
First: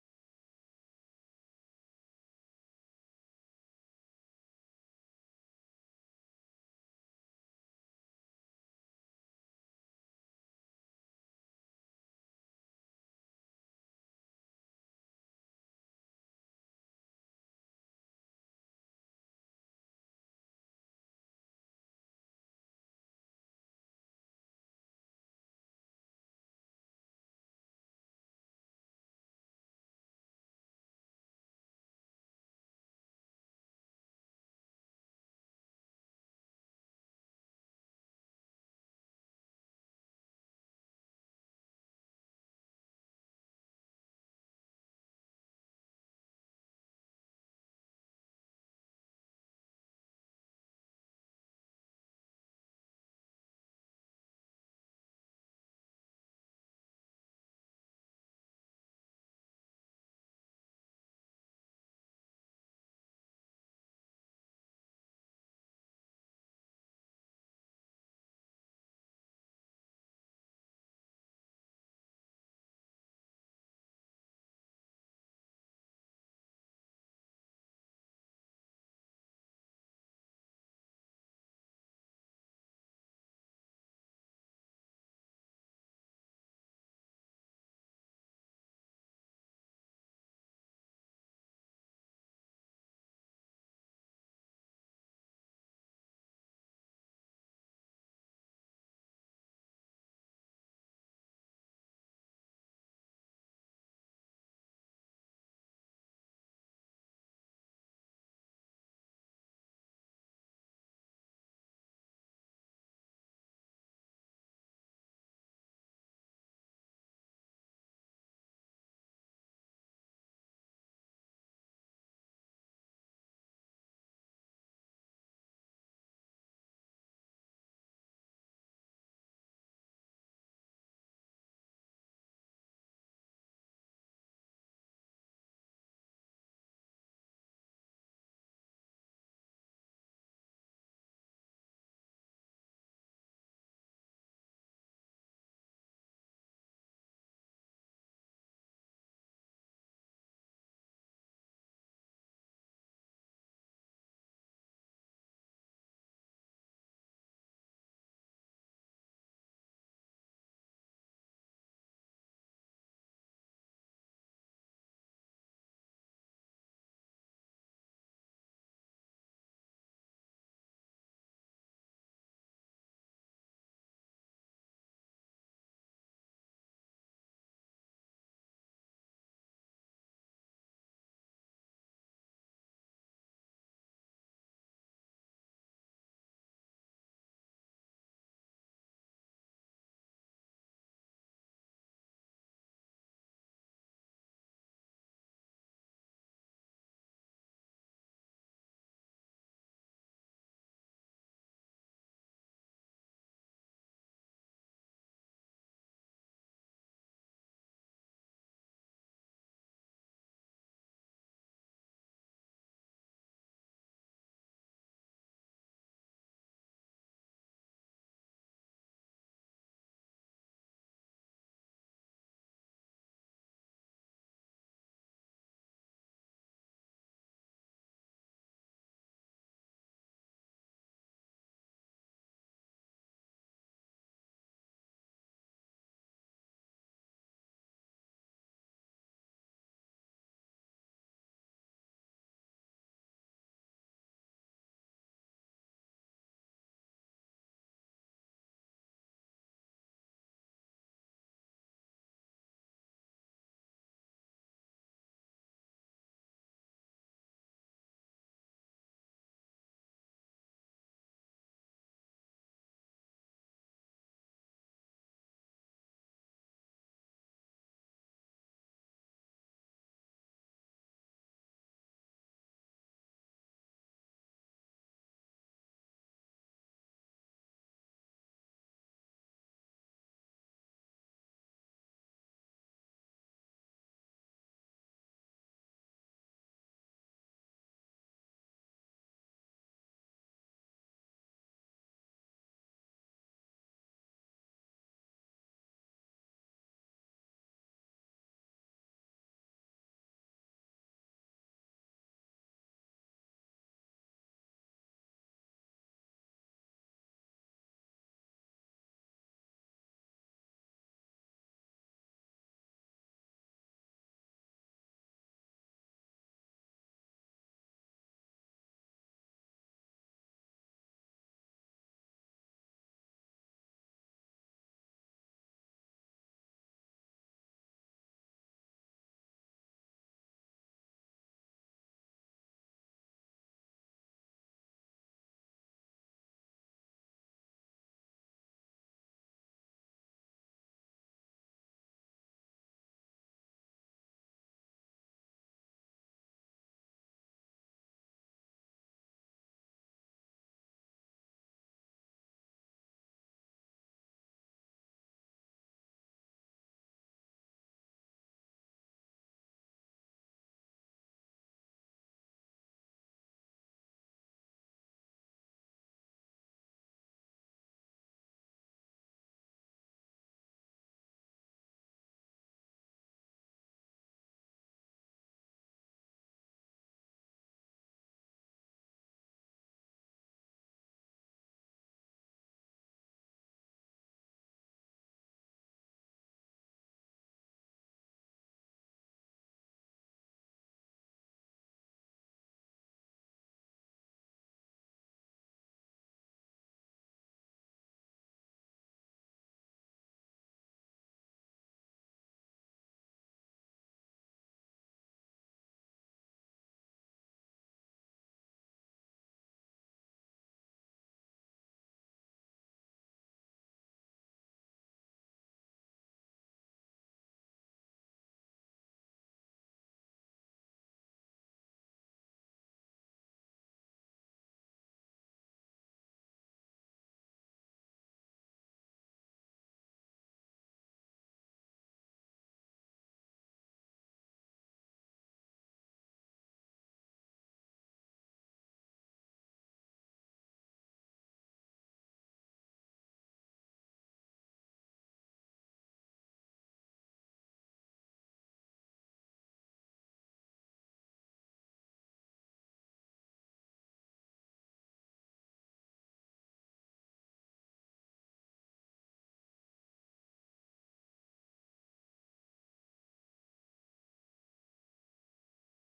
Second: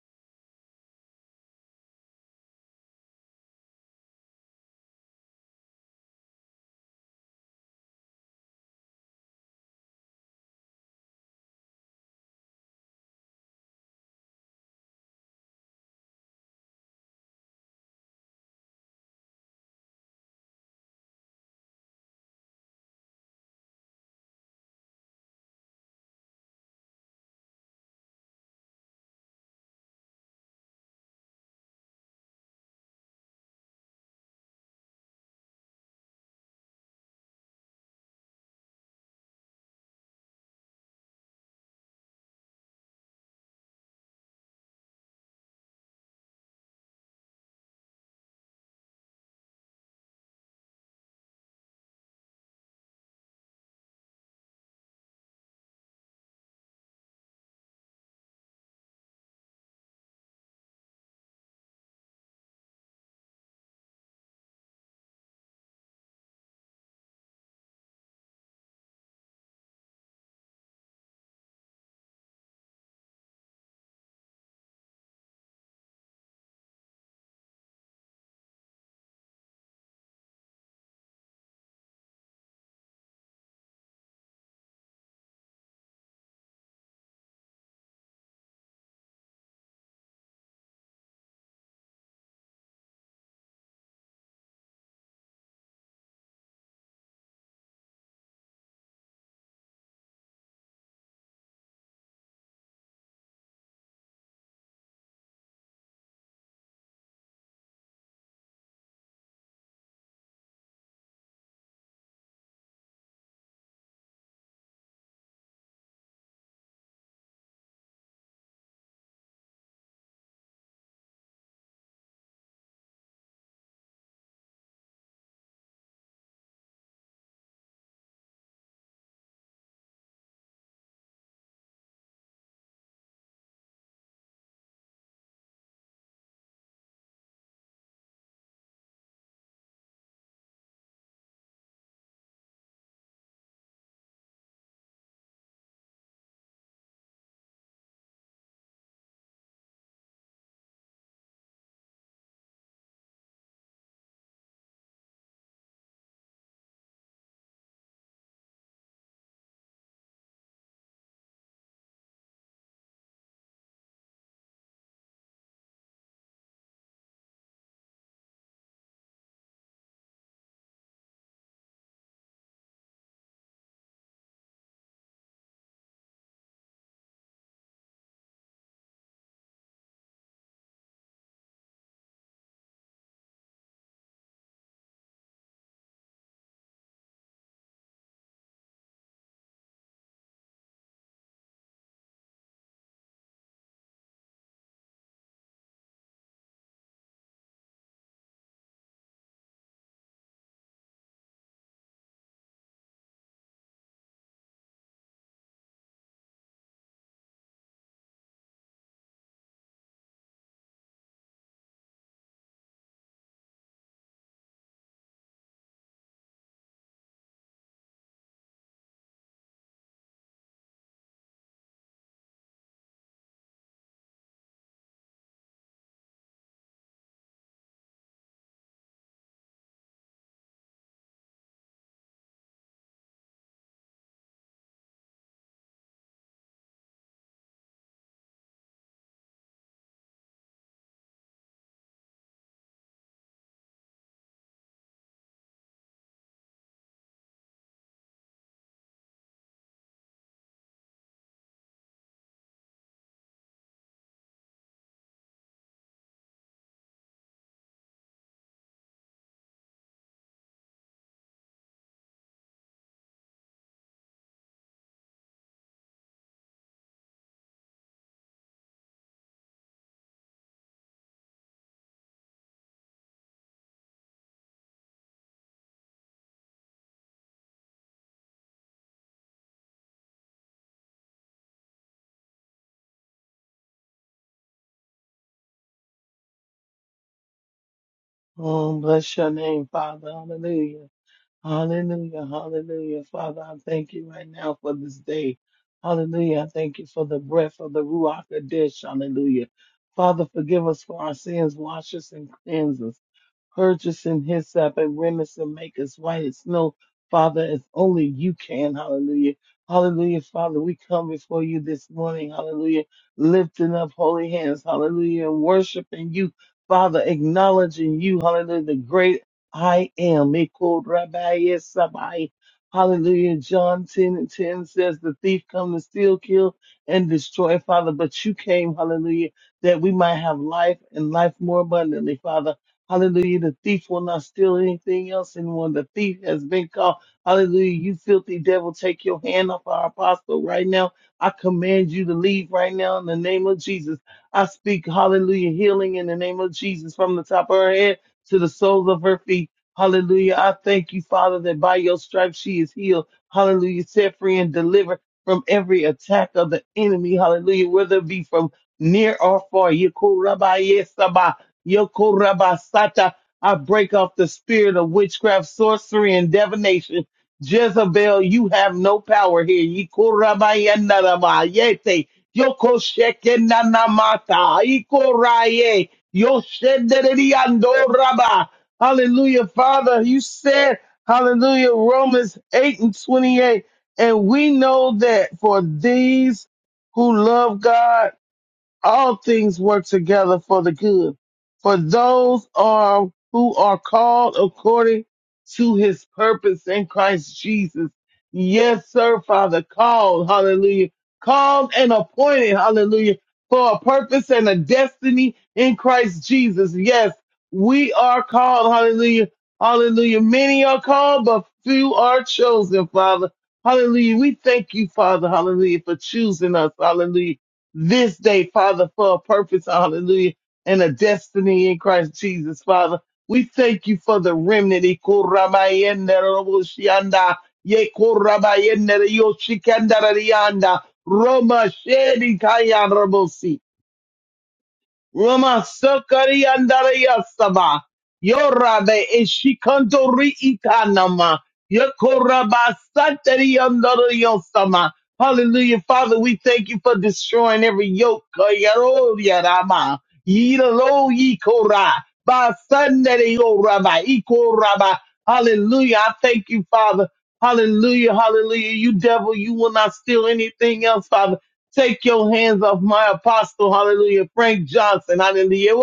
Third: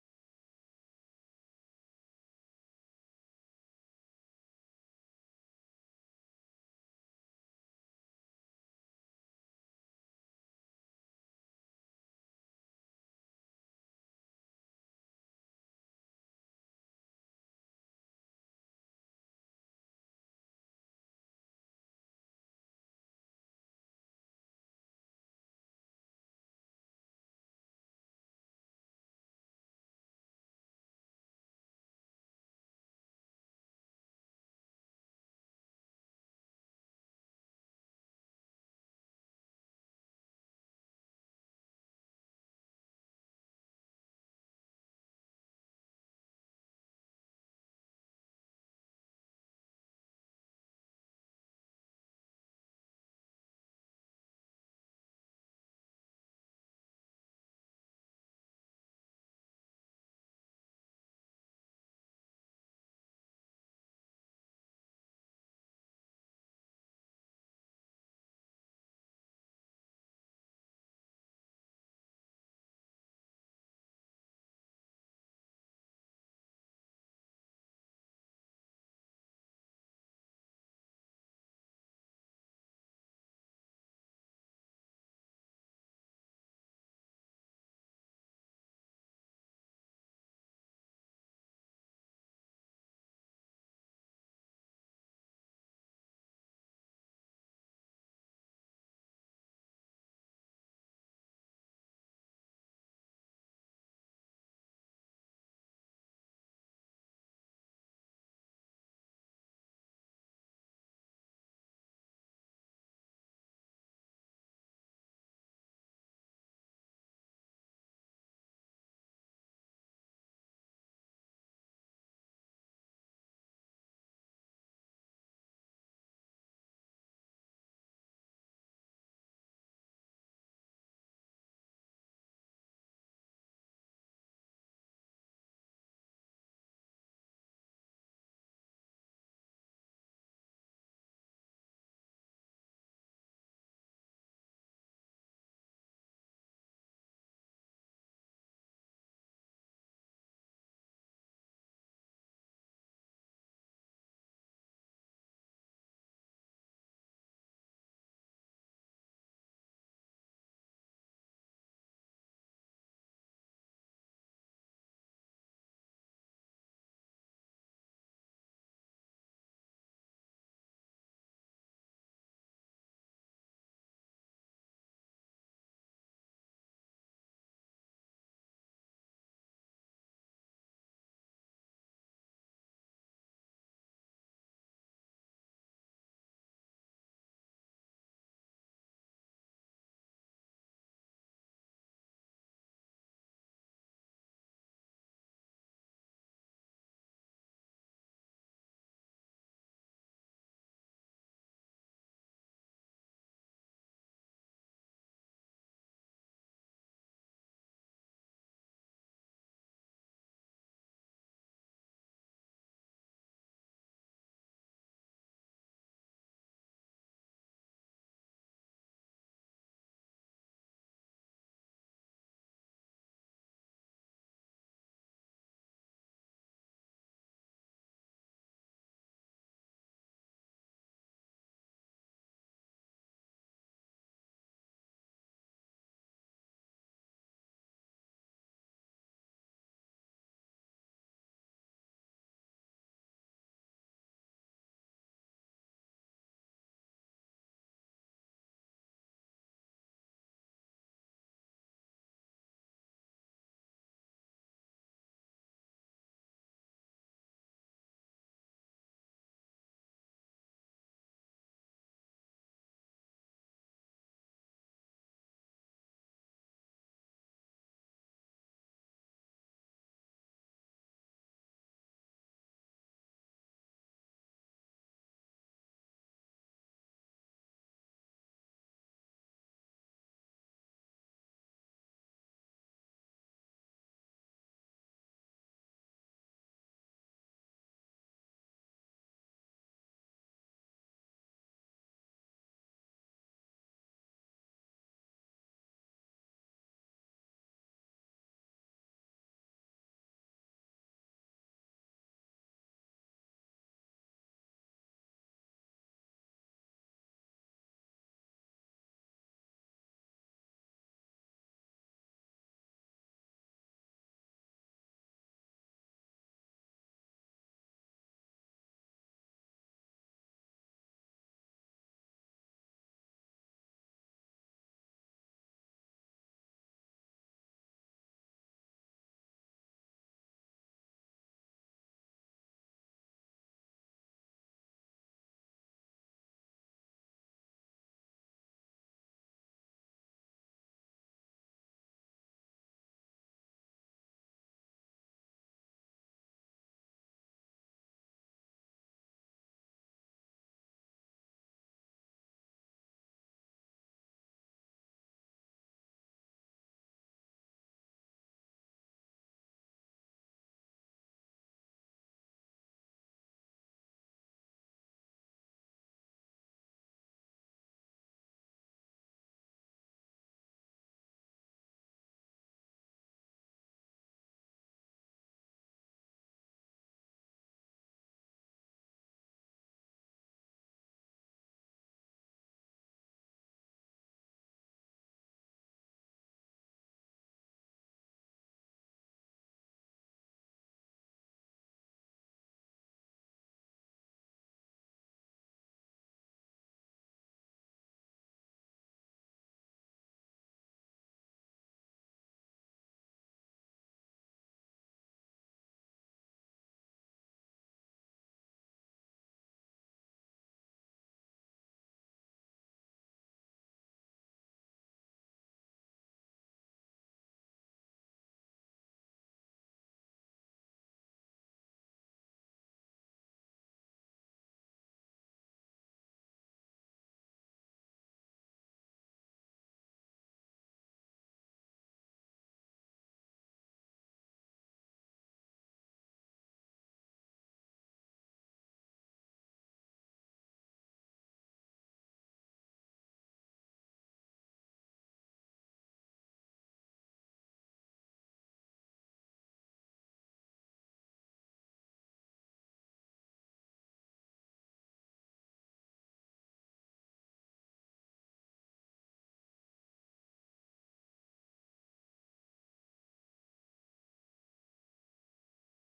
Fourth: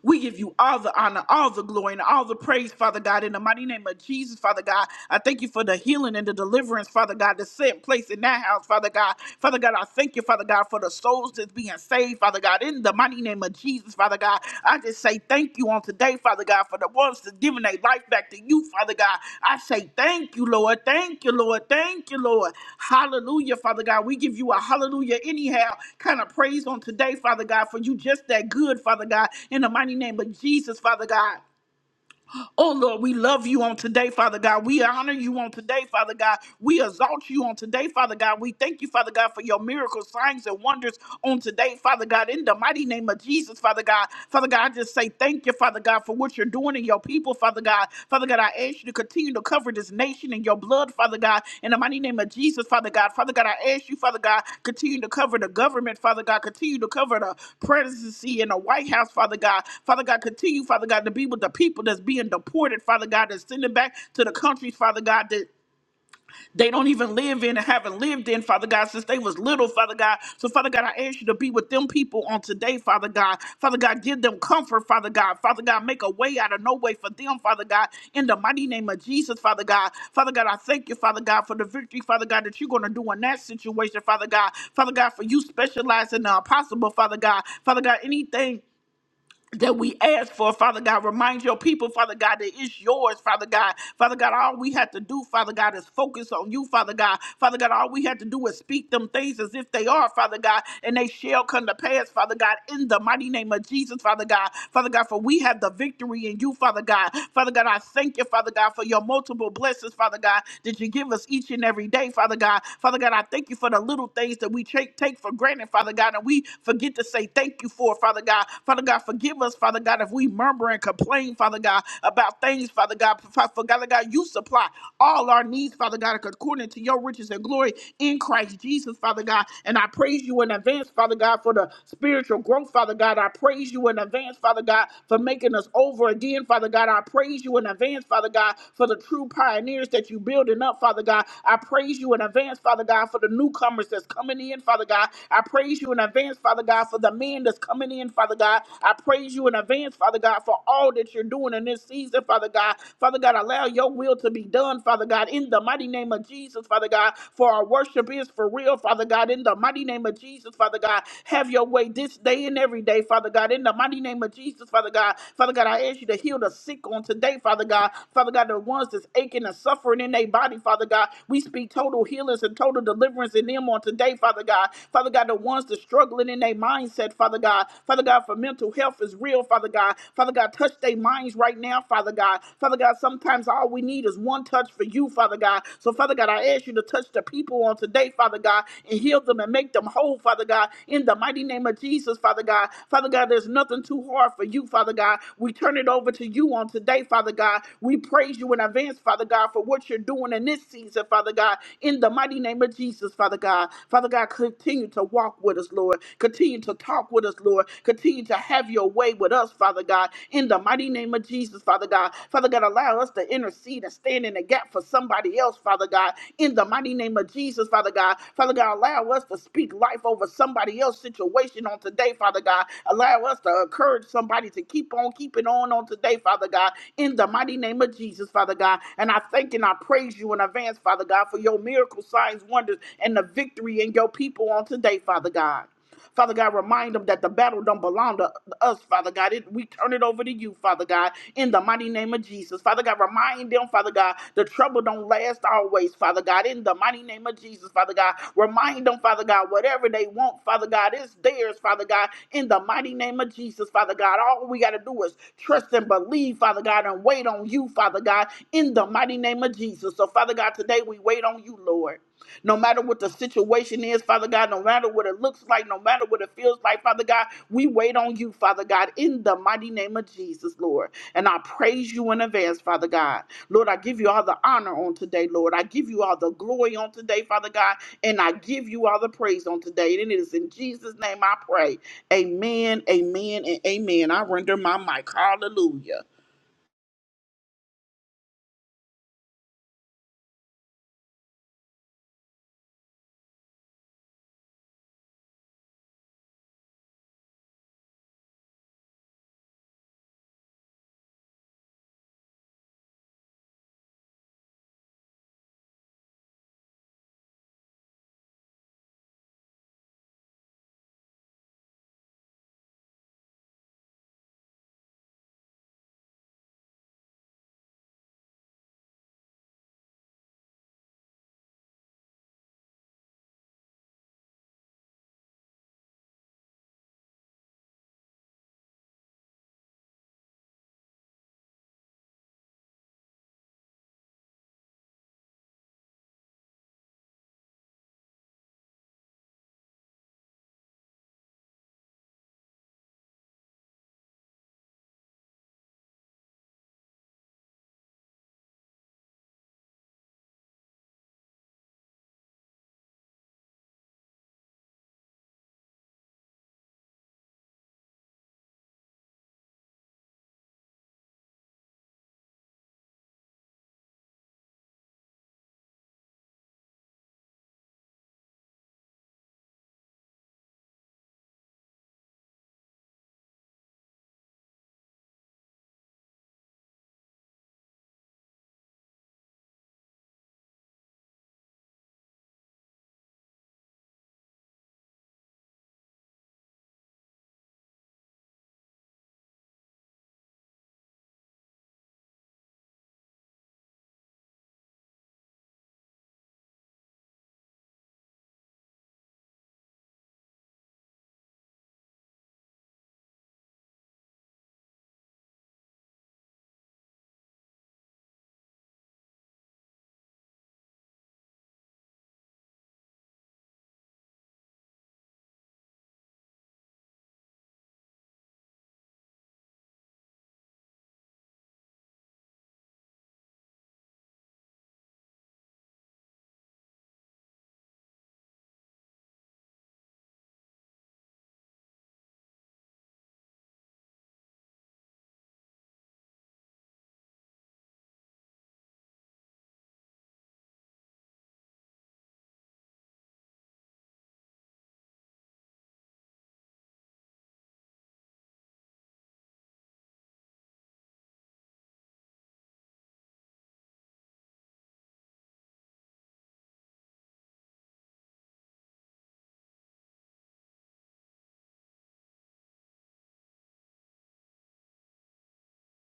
We give you all the honor, all the glory, and all the praise, Father God, in the mighty name of Jesus, Father God. I thank you for the healing and the deliverance, Father God, that's set in place in that house, Father God. Father God, I thank you, Father God, for the souls that's being saved, Father God, in the mighty name of Jesus, Father God. I just say thank you on today, Father God, for the ones that's giving their life back to you, Father God. I say thank you, Lord. Thank you, Lord. Thank you, Lord. Hallelujah, Father God. We give you a hallelujah anyhow kind of praise on today, Father God, for you just that good, Father God, in the mighty name of Jesus, Father God. Oh Lord, we love you on today, Father God. We honor you on today, Father God. We exalt you on today, Father God. We thank you, Father God, for your miracles, signs, and wonders on today, Father God. In the mighty name of Jesus, Father God. Father God, I just say thank you, Father God, for what you're doing in your people, Father God. Father God, I ask you to continue to cover this nation in your blood, Father God. In the mighty name of Jesus, Father God. Father God, I ask you, Father God, continue to cover the government, Father God. Continue to cover the presidency in the White House, Father God. Father God, continue, Father God, to be with the people that's being deported, Father God, that's sending back to the countries, Father God, that they don't even live in and haven't lived in, Father God, since they was little, Father God. So, Father God, I ask you to be with them people on today, Father God. Father God, give them comfort, Father God. Father God, make a way out of no way for them, Father God. In the mighty name of Jesus, Father God. Father God, I thank you, Father God, for the victory, Father God, that you're going to do in that situation, Father God. Father God, for you specialize in the impossible, Father God. Father God, anything that we ask for, Father God. Remind your people, Father God, that it's yours, Father God. Father God, all we have to do, Father God, is focus on you, Father God. Father God, all we have to do is speak them things as if they are, Father God, and they shall come to pass, Father God, in the mighty name of Jesus, Father God. Father God, for we have the victory in you, Father God. Father God, I thank you, Father God, for your multiple blessings, Father God, that you give us each and every day, Father God. Father God, I thank you for the little things that we take, take for granted, Father God, and we forget to say thank you for, Father God. Father Father God, forgive us, Father God, if we murmur and complain, Father God, about things, Father God. For Father God, you supply all our needs, Father God, according to your riches and glory in Christ Jesus, Father God. And I praise you in advance, Father God, for the spiritual growth, Father God. I praise you in advance, Father God, for making us over again, Father God. I praise you in advance, Father God, for the true pioneers that you building up, Father God. I praise you in advance, Father God, for the newcomers that's coming in, Father God. I praise you in advance, Father God, for the men that's coming in, hand, Father God. I praise you in advance, Father God, for all that you're doing in this season, Father God. Father God, allow your will to be done, Father God, in the mighty name of Jesus, Father God. For our worship is for real, Father God, in the mighty name of Jesus, Father God. Have your way this day and every day, Father God, in the mighty name of Jesus, Father God. Father God, I ask you to heal the sick on today, Father God. Father God, the ones that's aching and suffering in their body, Father God. We speak total healings and total deliverance in them on today, Father God. Father God, the ones that's struggling in their mindset, Father. Father God. Father God, for mental health is real, Father God. Father God, touch their minds right now, Father God. Father God, sometimes all we need is one touch for you, Father God. So, Father God, I ask you to touch the people on today, Father God, and heal them and make them whole, Father God. In the mighty name of Jesus, Father God. Father God, there's nothing too hard for you, Father God. We turn it over to you on today, Father God. We praise you in advance, Father God, for what you're doing in this season, Father God. In the mighty name of Jesus, Father God. Father God, continue to walk with us, Lord. Continue to talk with us, Lord. Continue to have your way with us, Father God. In the mighty name of Jesus, Father God. Father God, allow us to intercede and stand in the gap for somebody else, Father God. In the mighty name of Jesus, Father God. Father God, allow us to speak life over somebody else's situation on today, Father God. Allow us to encourage somebody to keep on keeping on on today, Father God. In the mighty name of Jesus, Father God. And I thank and I praise you in advance, Father God, for your miracle signs, wonders, and the victory in your people on today, Father God. Father God, remind them that the battle don't belong to us, Father God. It, we turn it over to you, Father God, in the mighty name of Jesus. Father God, remind them, Father God, the trouble don't last always, Father God, in the mighty name of Jesus, Father God. Remind them, Father God, whatever they want, Father God, it's theirs, Father God, in the mighty name of Jesus, Father God. All we got to do is trust and believe, Father God, and wait on you, Father God, in the mighty name of Jesus. So, Father God, today we wait on you, Lord no matter what the situation is, Father God, no matter what it looks like, no matter what it feels like, Father God, we wait on you, Father God, in the mighty name of Jesus, Lord. And I praise you in advance, Father God. Lord, I give you all the honor on today, Lord. I give you all the glory on today, Father God, and I give you all the praise on today. And it is in Jesus' name I pray. Amen, amen, and amen. I render my mic. Hallelujah. Oh, bless your name, Father. Hallelujah. Hallelujah. Hallelujah. Father, I thank you right now for this day. Hallelujah. I thank you for the breath of the Ruach Kadesh. Hallelujah. Father, forgive us for our sins. Wash us and cleanse us purchase and hyssop and remnants and make us white as snow, Father, as only you can. Hallelujah. Hallelujah, Father. We come before you this morning. Hallelujah. Lifting up holy hands. Hallelujah. And worshiping you, Father, acknowledging you. Hallelujah. The great I am. It called Rabbi Yesabai. Hallelujah. John 10 and 10 says the thief come to steal, kill, and destroy, Father. But you came, hallelujah, that we might have life and life more abundantly, Father. Hallelujah. The thief will not steal anything else. And when the thief has been caught, hallelujah, you filthy devil, take your hand off our apostle right now. I command you to leave right now in the name of Jesus. I speak, hallelujah, healing in the name of Jesus from the top of her head to the soles of her feet. Hallelujah. I thank you, Father, that by your stripes she is healed. Hallelujah. Set free and delivered from every attack of the enemy. Hallelujah. Whether it be from near or far. Yekurabba, Yokorabasata. I break off the spirit of witchcraft, sorcery, and divination. Jezebel, you have no power here. Yikorabayanamayete. Yokoshekenanamata. Ikoraye. Yoshederiandoraba. Hallelujah, Father. You said, hallelujah, Romans 8 and 28. And we know that for these who love God, all things work together for the good for those are who are called according to his purpose in Christ Jesus. Yes, sir, Father, called, hallelujah, called and appointed, hallelujah, for a purpose and a destiny in Christ Jesus. Yes, we are called, hallelujah, hallelujah. Many are called, but few are chosen, Father. Hallelujah. We thank you, Father, hallelujah, for choosing us, hallelujah this day, Father, for a purpose, hallelujah, and a destiny in Christ Jesus, Father. We thank you for the remnant. Ikorabayende roboshianda, yekorabayende yoshikanda rarianda, Roma shedi kaya robosi. Rama Sakari Andarayasama. Yorabe Ishikantori Itanama. Yokoraba Satari Andarayasama. Hallelujah. Father, we thank you for destroying every yoke. Kayaro Yarama. Yiralo Yikora. Basandere Yoraba. Ikoraba. Hallelujah. I thank you, Father. Hallelujah. Hallelujah. You devil, you will not steal anything else, Father. Take your hands off my apostle, hallelujah, Frank Johnson, hallelujah.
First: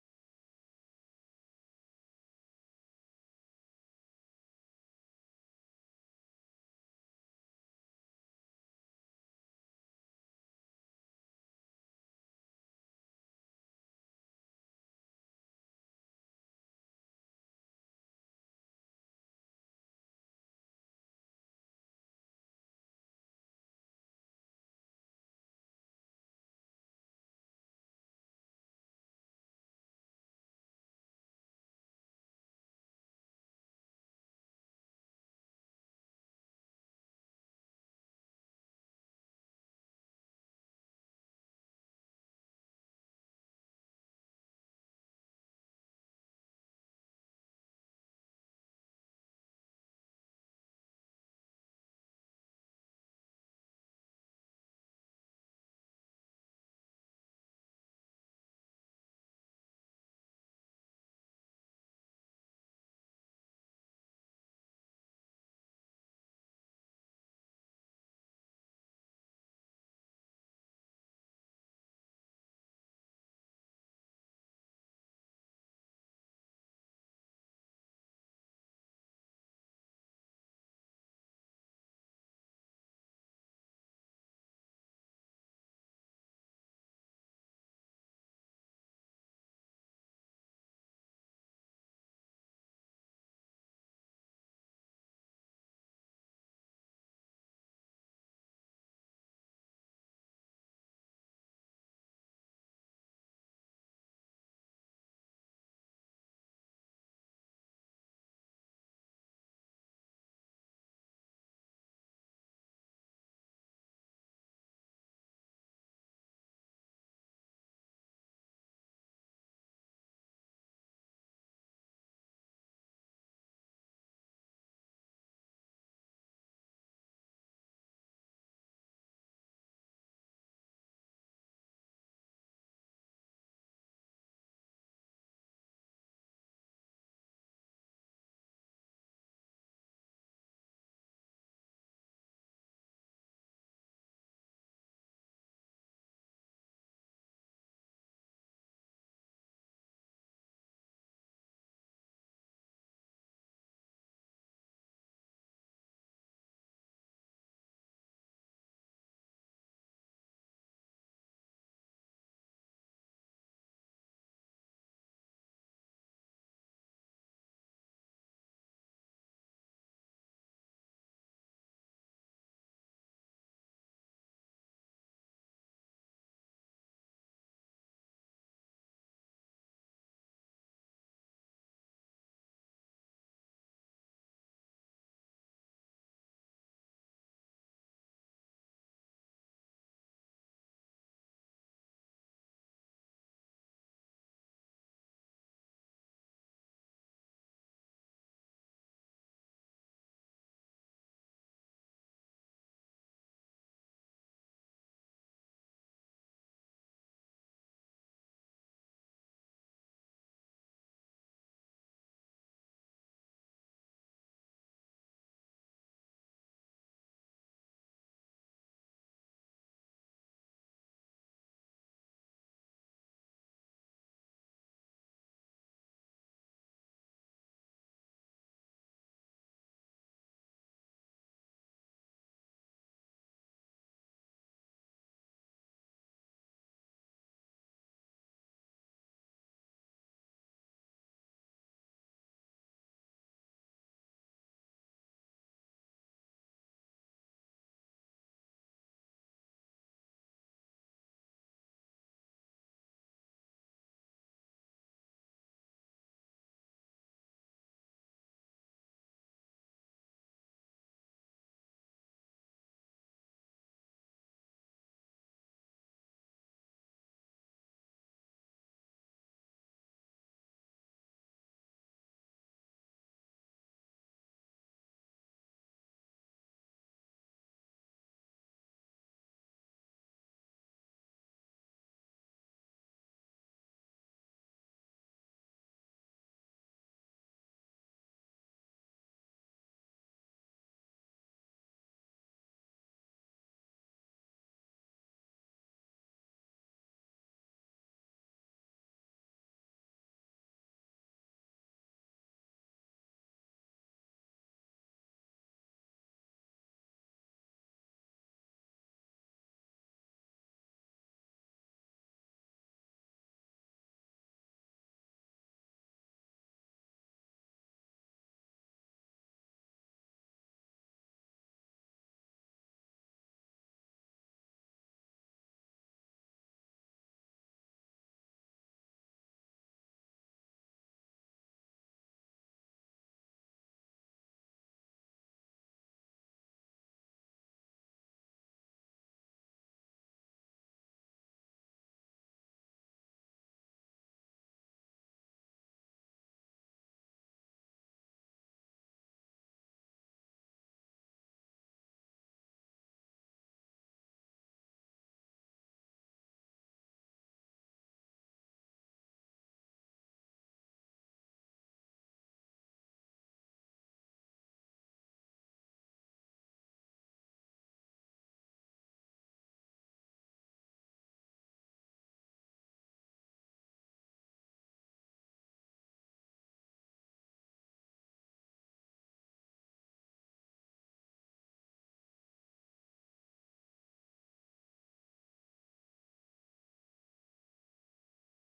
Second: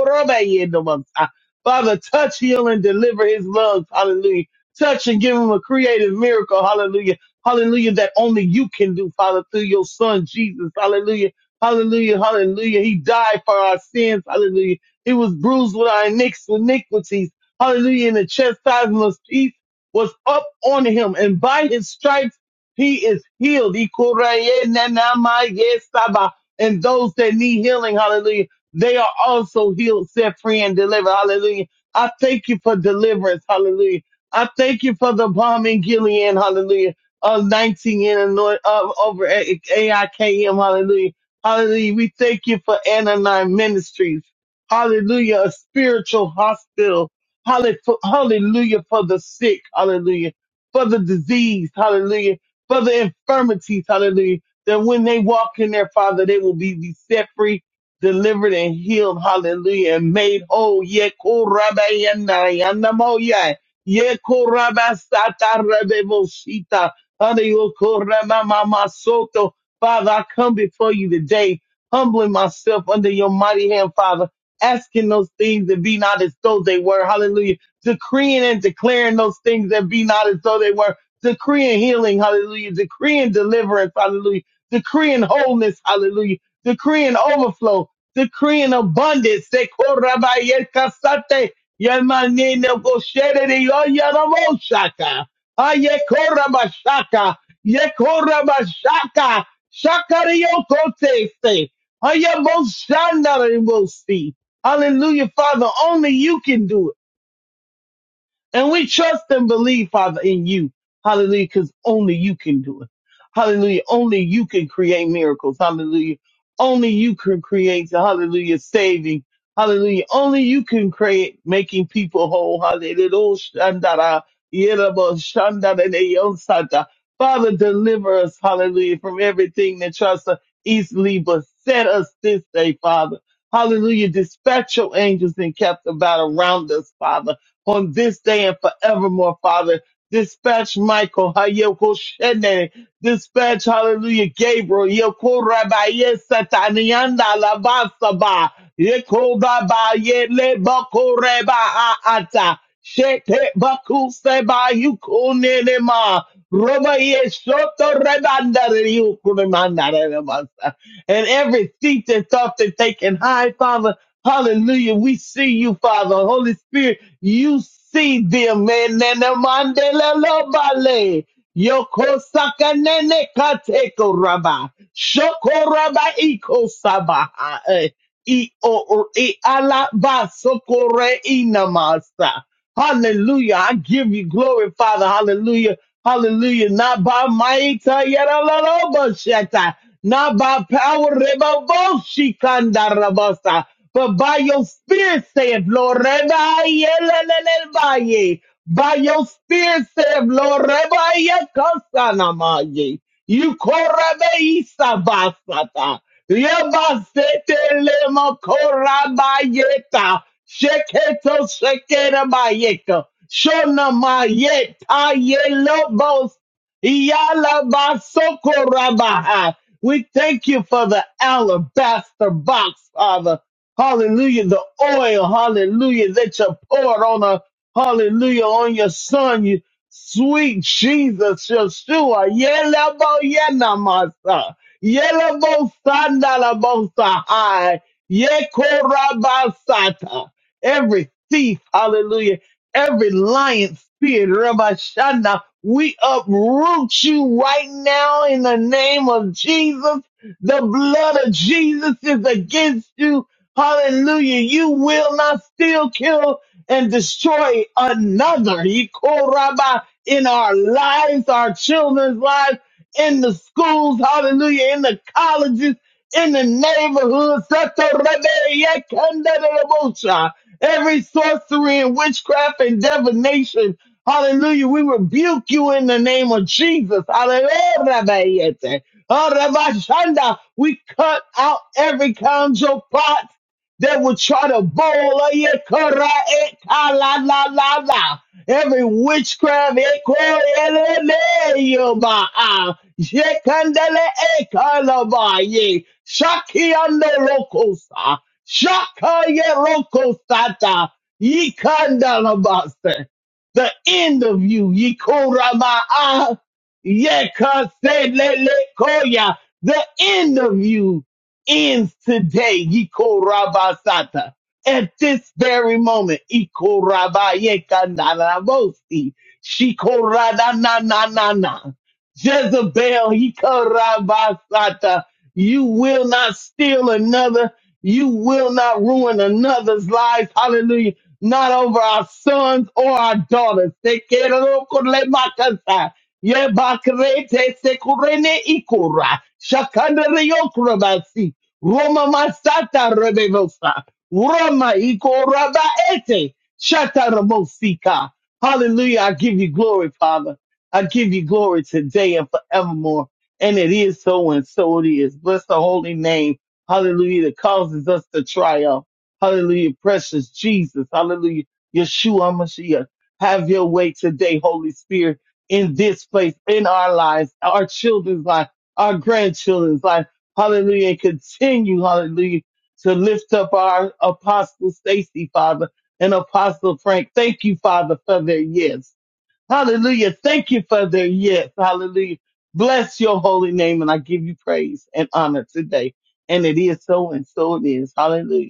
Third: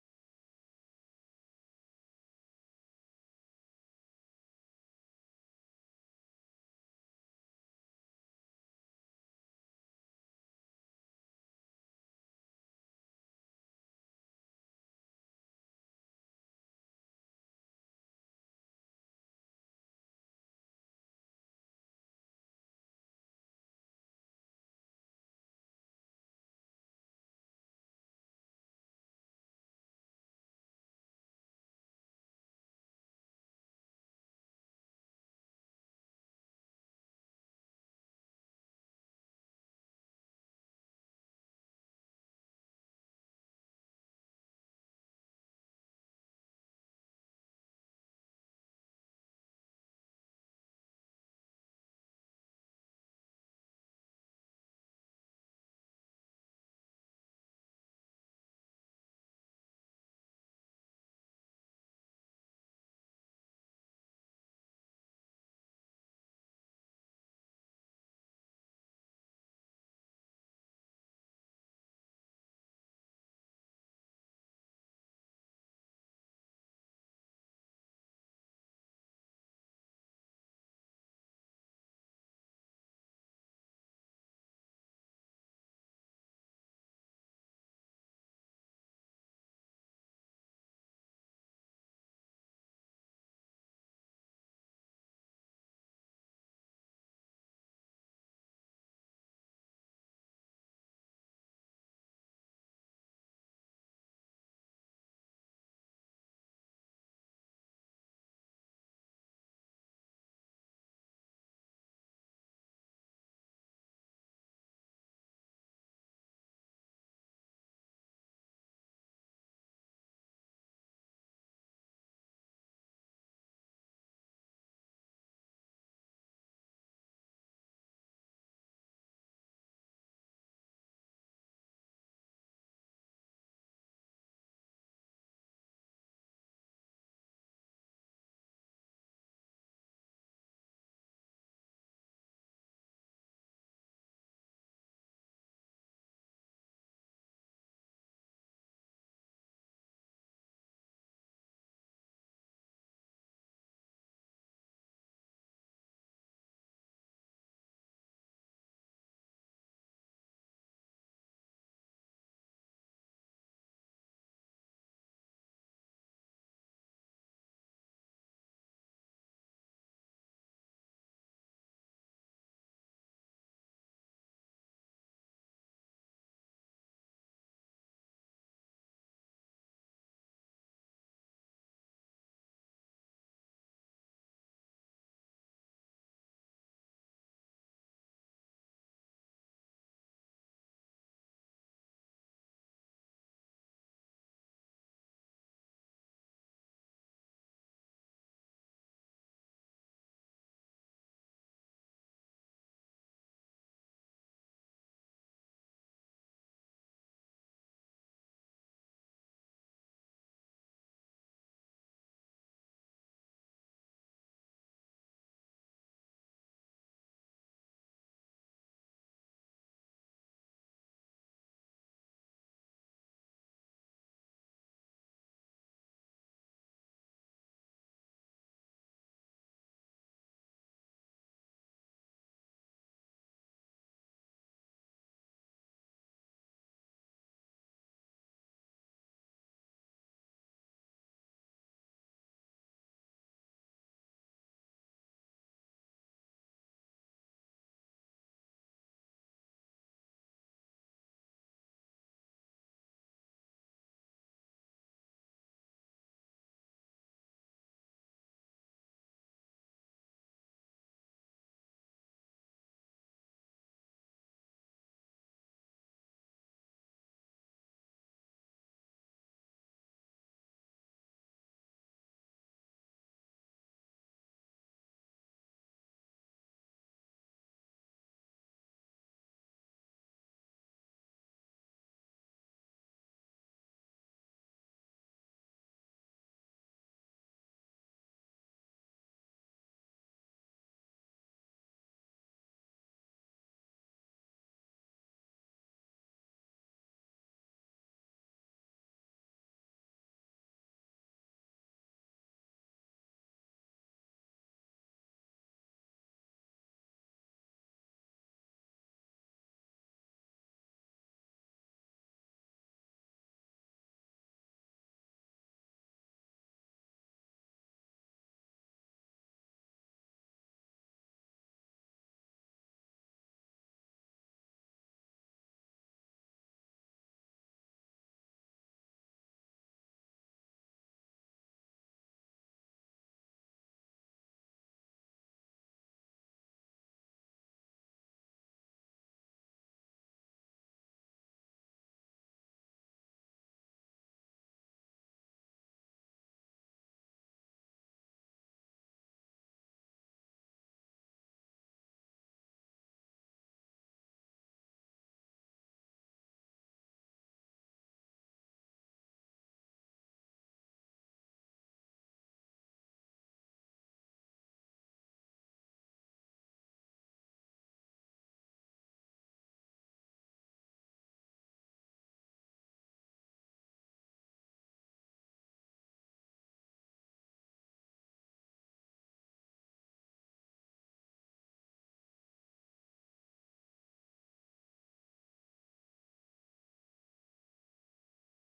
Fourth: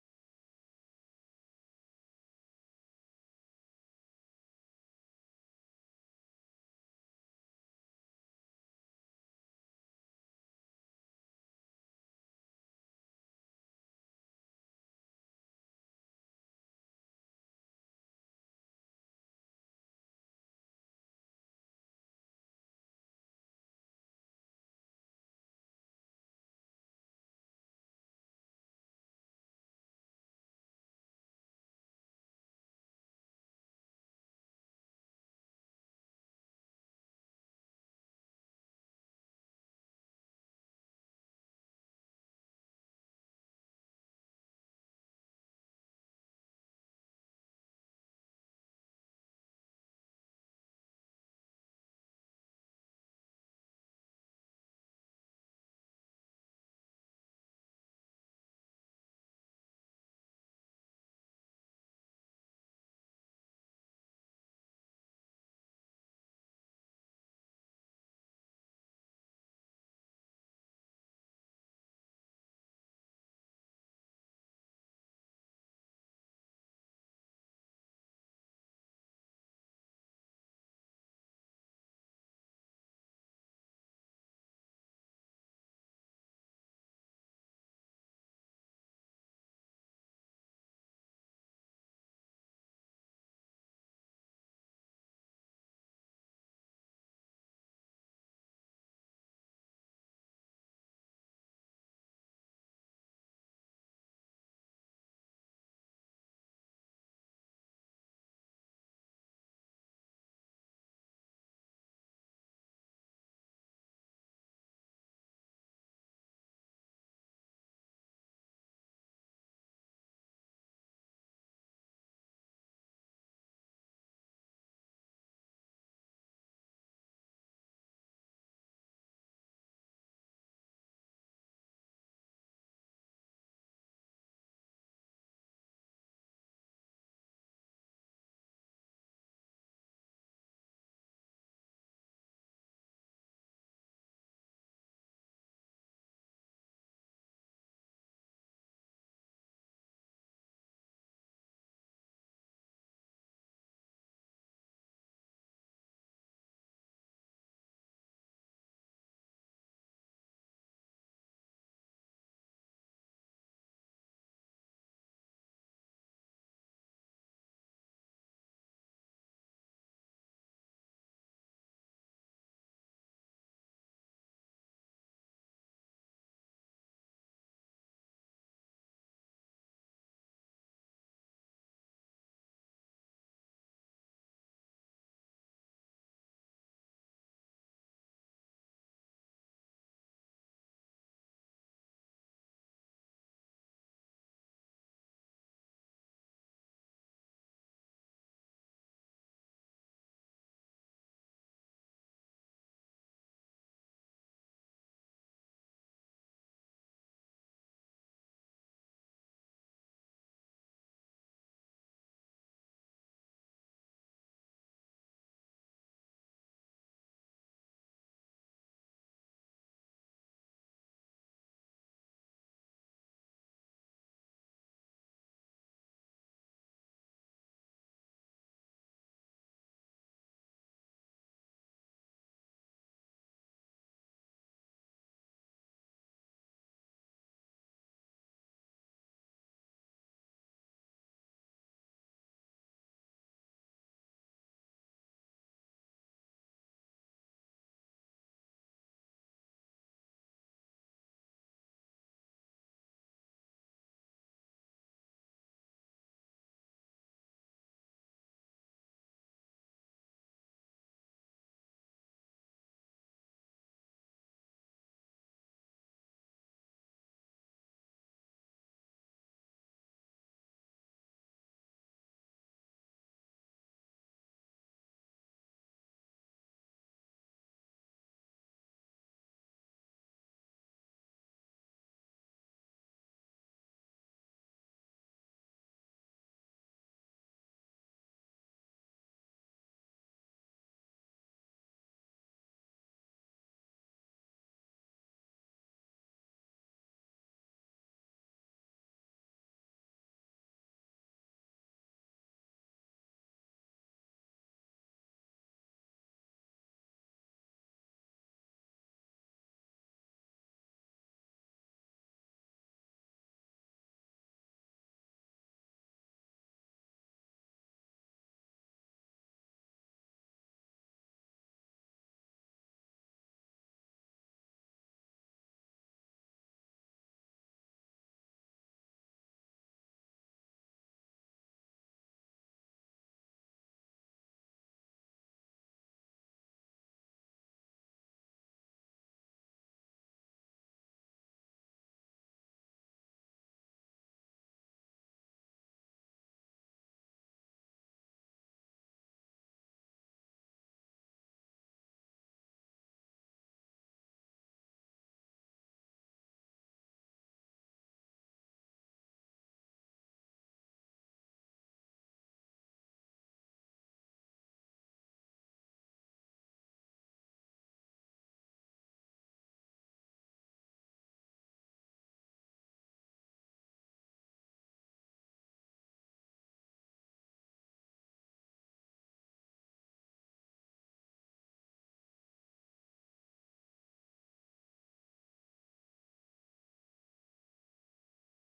Father, touch, heal, and deliver his lungs, hallelujah. Touch and give him a creative miracle, hallelujah. Hallelujah, that only you can do, Father, through your son, Jesus, hallelujah. Hallelujah, hallelujah. He died for our sins, hallelujah. He was bruised with our iniqu- iniquities, hallelujah. And the chastisement of peace was up on him, and by his stripes, he is healed. Ikorayenanamayesaba. And those that need healing, hallelujah, they are also healed, set free, and delivered. Hallelujah. I thank you for deliverance. Hallelujah. I thank you for the bomb in Gilead. Hallelujah. Of 19 in Illinois, of over at AIKM. Hallelujah. Hallelujah. We thank you for Ananine Ministries. Hallelujah. A spiritual hospital. Hallelu- Hallelujah for the sick. Hallelujah. For the disease. Hallelujah for the infirmities, hallelujah, that when they walk in their Father, they will be, be set free, delivered, and healed, hallelujah, and made whole. Ye korabayana, yanamoya, ye korabasata rebeboshita, hallelujah, koramamamasoto. Father, I come before you today, humbling myself under your mighty hand, Father, asking those things that be not as though they were, hallelujah, decreeing and declaring those things that be not as though they were decreeing healing, hallelujah, decreeing deliverance, hallelujah, decreeing wholeness, hallelujah, decreeing overflow, decreeing abundance. si. Hallelujah, Father, only you can do it. And we trust and believe, Father, in you. Hallelujah. Because only you can do it. Hallelujah. Only you can create miracles. Hallelujah. Only you can create, hallelujah, saving. Hallelujah. Only you can create making people whole. Hallelujah. Oh, Father, deliver us, hallelujah, from everything that tries to easily beset us this day, Father. Hallelujah. Dispatch your angels and kept about around us, Father on this day and forevermore, Father. Dispatch Michael, Hayoko Shene, dispatch, hallelujah, Gabriel, Yoko Rabaye Satanianda Lavasaba, Yeko Rabaye Lebako Reba Aata, Shete Baku Seba Yukunema, Robaye Shoto Rebanda Yukunamanda And every seat and thought that they can hide, Father. Hallelujah. We see you, Father. Holy Spirit, you see them, man. Nene mandele lo bale. Yoko saka nene kateko raba. Shoko raba iko sabaha. eh. I o o- i alaba sokore inamasa. Hallelujah. I give you glory, Father. Hallelujah. Hallelujah. Not by might, uh, yet a little bit, shit, uh, not by power, reba, bo, she, kanda, but by your spirit, saith Lord. reba, ye, le, le, le, ba, ye. By your spirit, saith Lord. reba, ye, kasa, ma, ye. You call Yebazetele makorabayeta. Sheketo shekerabayeka. Shona mayeta yelobos. Yalabasokorabaha. We thank you for the alabaster box, Father. Hallelujah. The oil, hallelujah, that you poured on a hallelujah on your son. You sweet Jesus, Yeshua. Yelaboyenamasa. Yelamosandalabosahai. Yekorabasata. Every thief, hallelujah, every lion spirit, Rabbi we uproot you right now in the name of Jesus. The blood of Jesus is against you. Hallelujah. You will not steal, kill, and destroy another. Yekoraba in our lives, our children's lives in the schools, hallelujah, in the colleges, in the neighborhoods. Satorabeyekandadabosha. Every sorcery and witchcraft and divination, hallelujah, we rebuke you in the name of Jesus. Hallelujah. Arabashanda. We cut out every conjure plot that will try to bowl. Ayekara la every witchcraft ekorelemeyoba yekandele ekalabaye shaki ande lokosa shaka ye lokosata yikandalabase the end of you yikorama yekaselelekoya the end of you ends today yikorabasata at this very moment. Ikorabayekandarabosi, shikoradananana. Jezebel, ikorabasata, you will not steal another. You will not ruin another's lives. Hallelujah. Not over our sons or our daughters. Sekerokolemakasa, yebakrete sekurene ikora, shakandariokorabasi, Roma masata rebevosa. Rama iko raba ete. Shatarabosika. Hallelujah. I give you glory, Father. I give you glory today and forevermore. And it is so and so it is. Bless the holy name. Hallelujah. That causes us to triumph. Hallelujah. Precious Jesus. Hallelujah. Yeshua Mashiach. Have your way today, Holy Spirit, in this place, in our lives, our children's life, our grandchildren's life. Hallelujah. And continue, hallelujah to lift up our apostle Stacy, Father, and apostle Frank. Thank you, Father, for their yes. Hallelujah. Thank you for their yes. Hallelujah. Bless your holy name. And I give you praise and honor today. And it is so and so it is. Hallelujah.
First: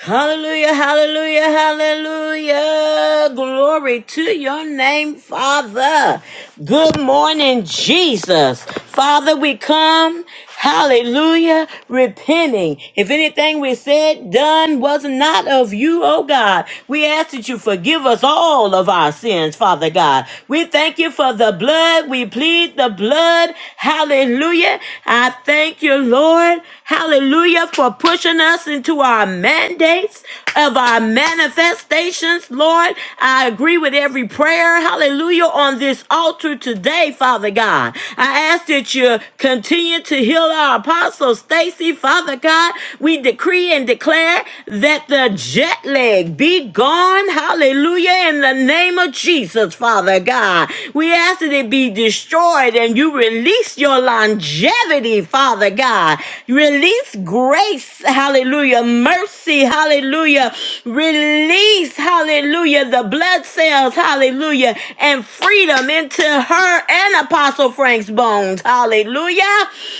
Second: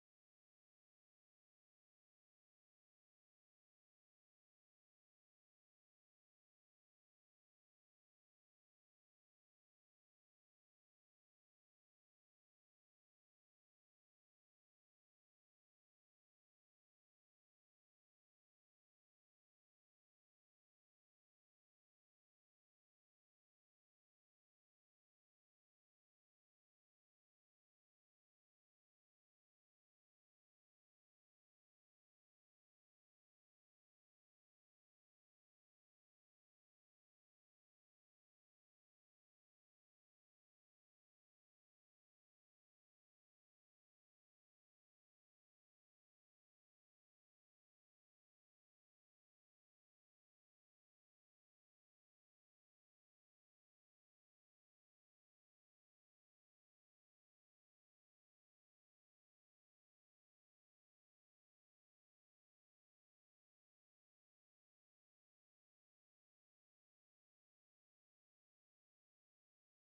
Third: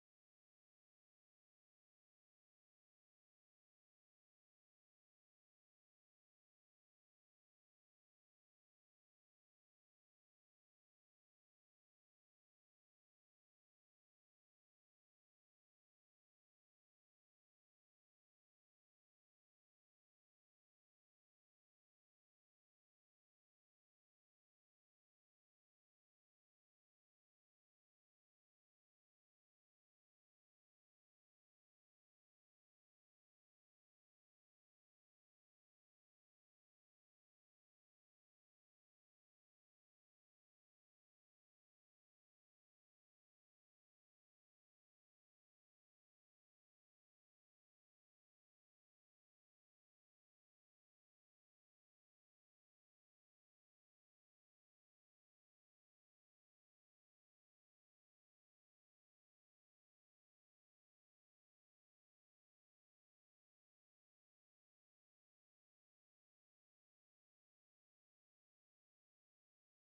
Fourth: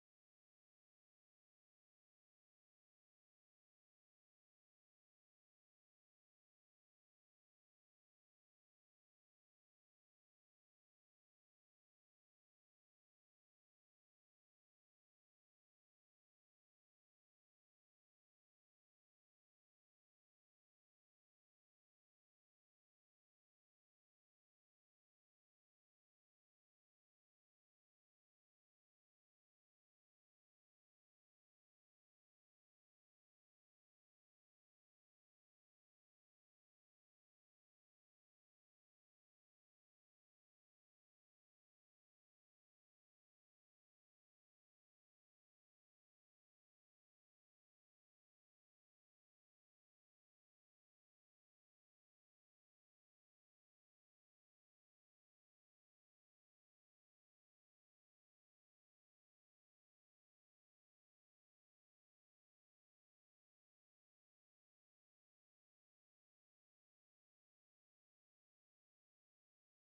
Hallelujah, hallelujah, hallelujah. Glory to your name, Father. Good morning, Jesus. Father, we come, hallelujah, repenting. If anything we said, done was not of you, oh God, we ask that you forgive us all of our sins, Father God. We thank you for the blood. We plead the blood. Hallelujah. I thank you, Lord. Hallelujah for pushing us into our mandates of our manifestations, Lord. I agree with every prayer. Hallelujah on this altar today, Father God. I ask that you continue to heal our apostle Stacy, Father God. We decree and declare that the jet lag be gone. Hallelujah in the name of Jesus, Father God. We ask that it be destroyed and you release Release your longevity, Father God. Release grace, hallelujah. Mercy, hallelujah. Release, hallelujah, the blood cells, hallelujah, and freedom into her and Apostle Frank's bones, hallelujah.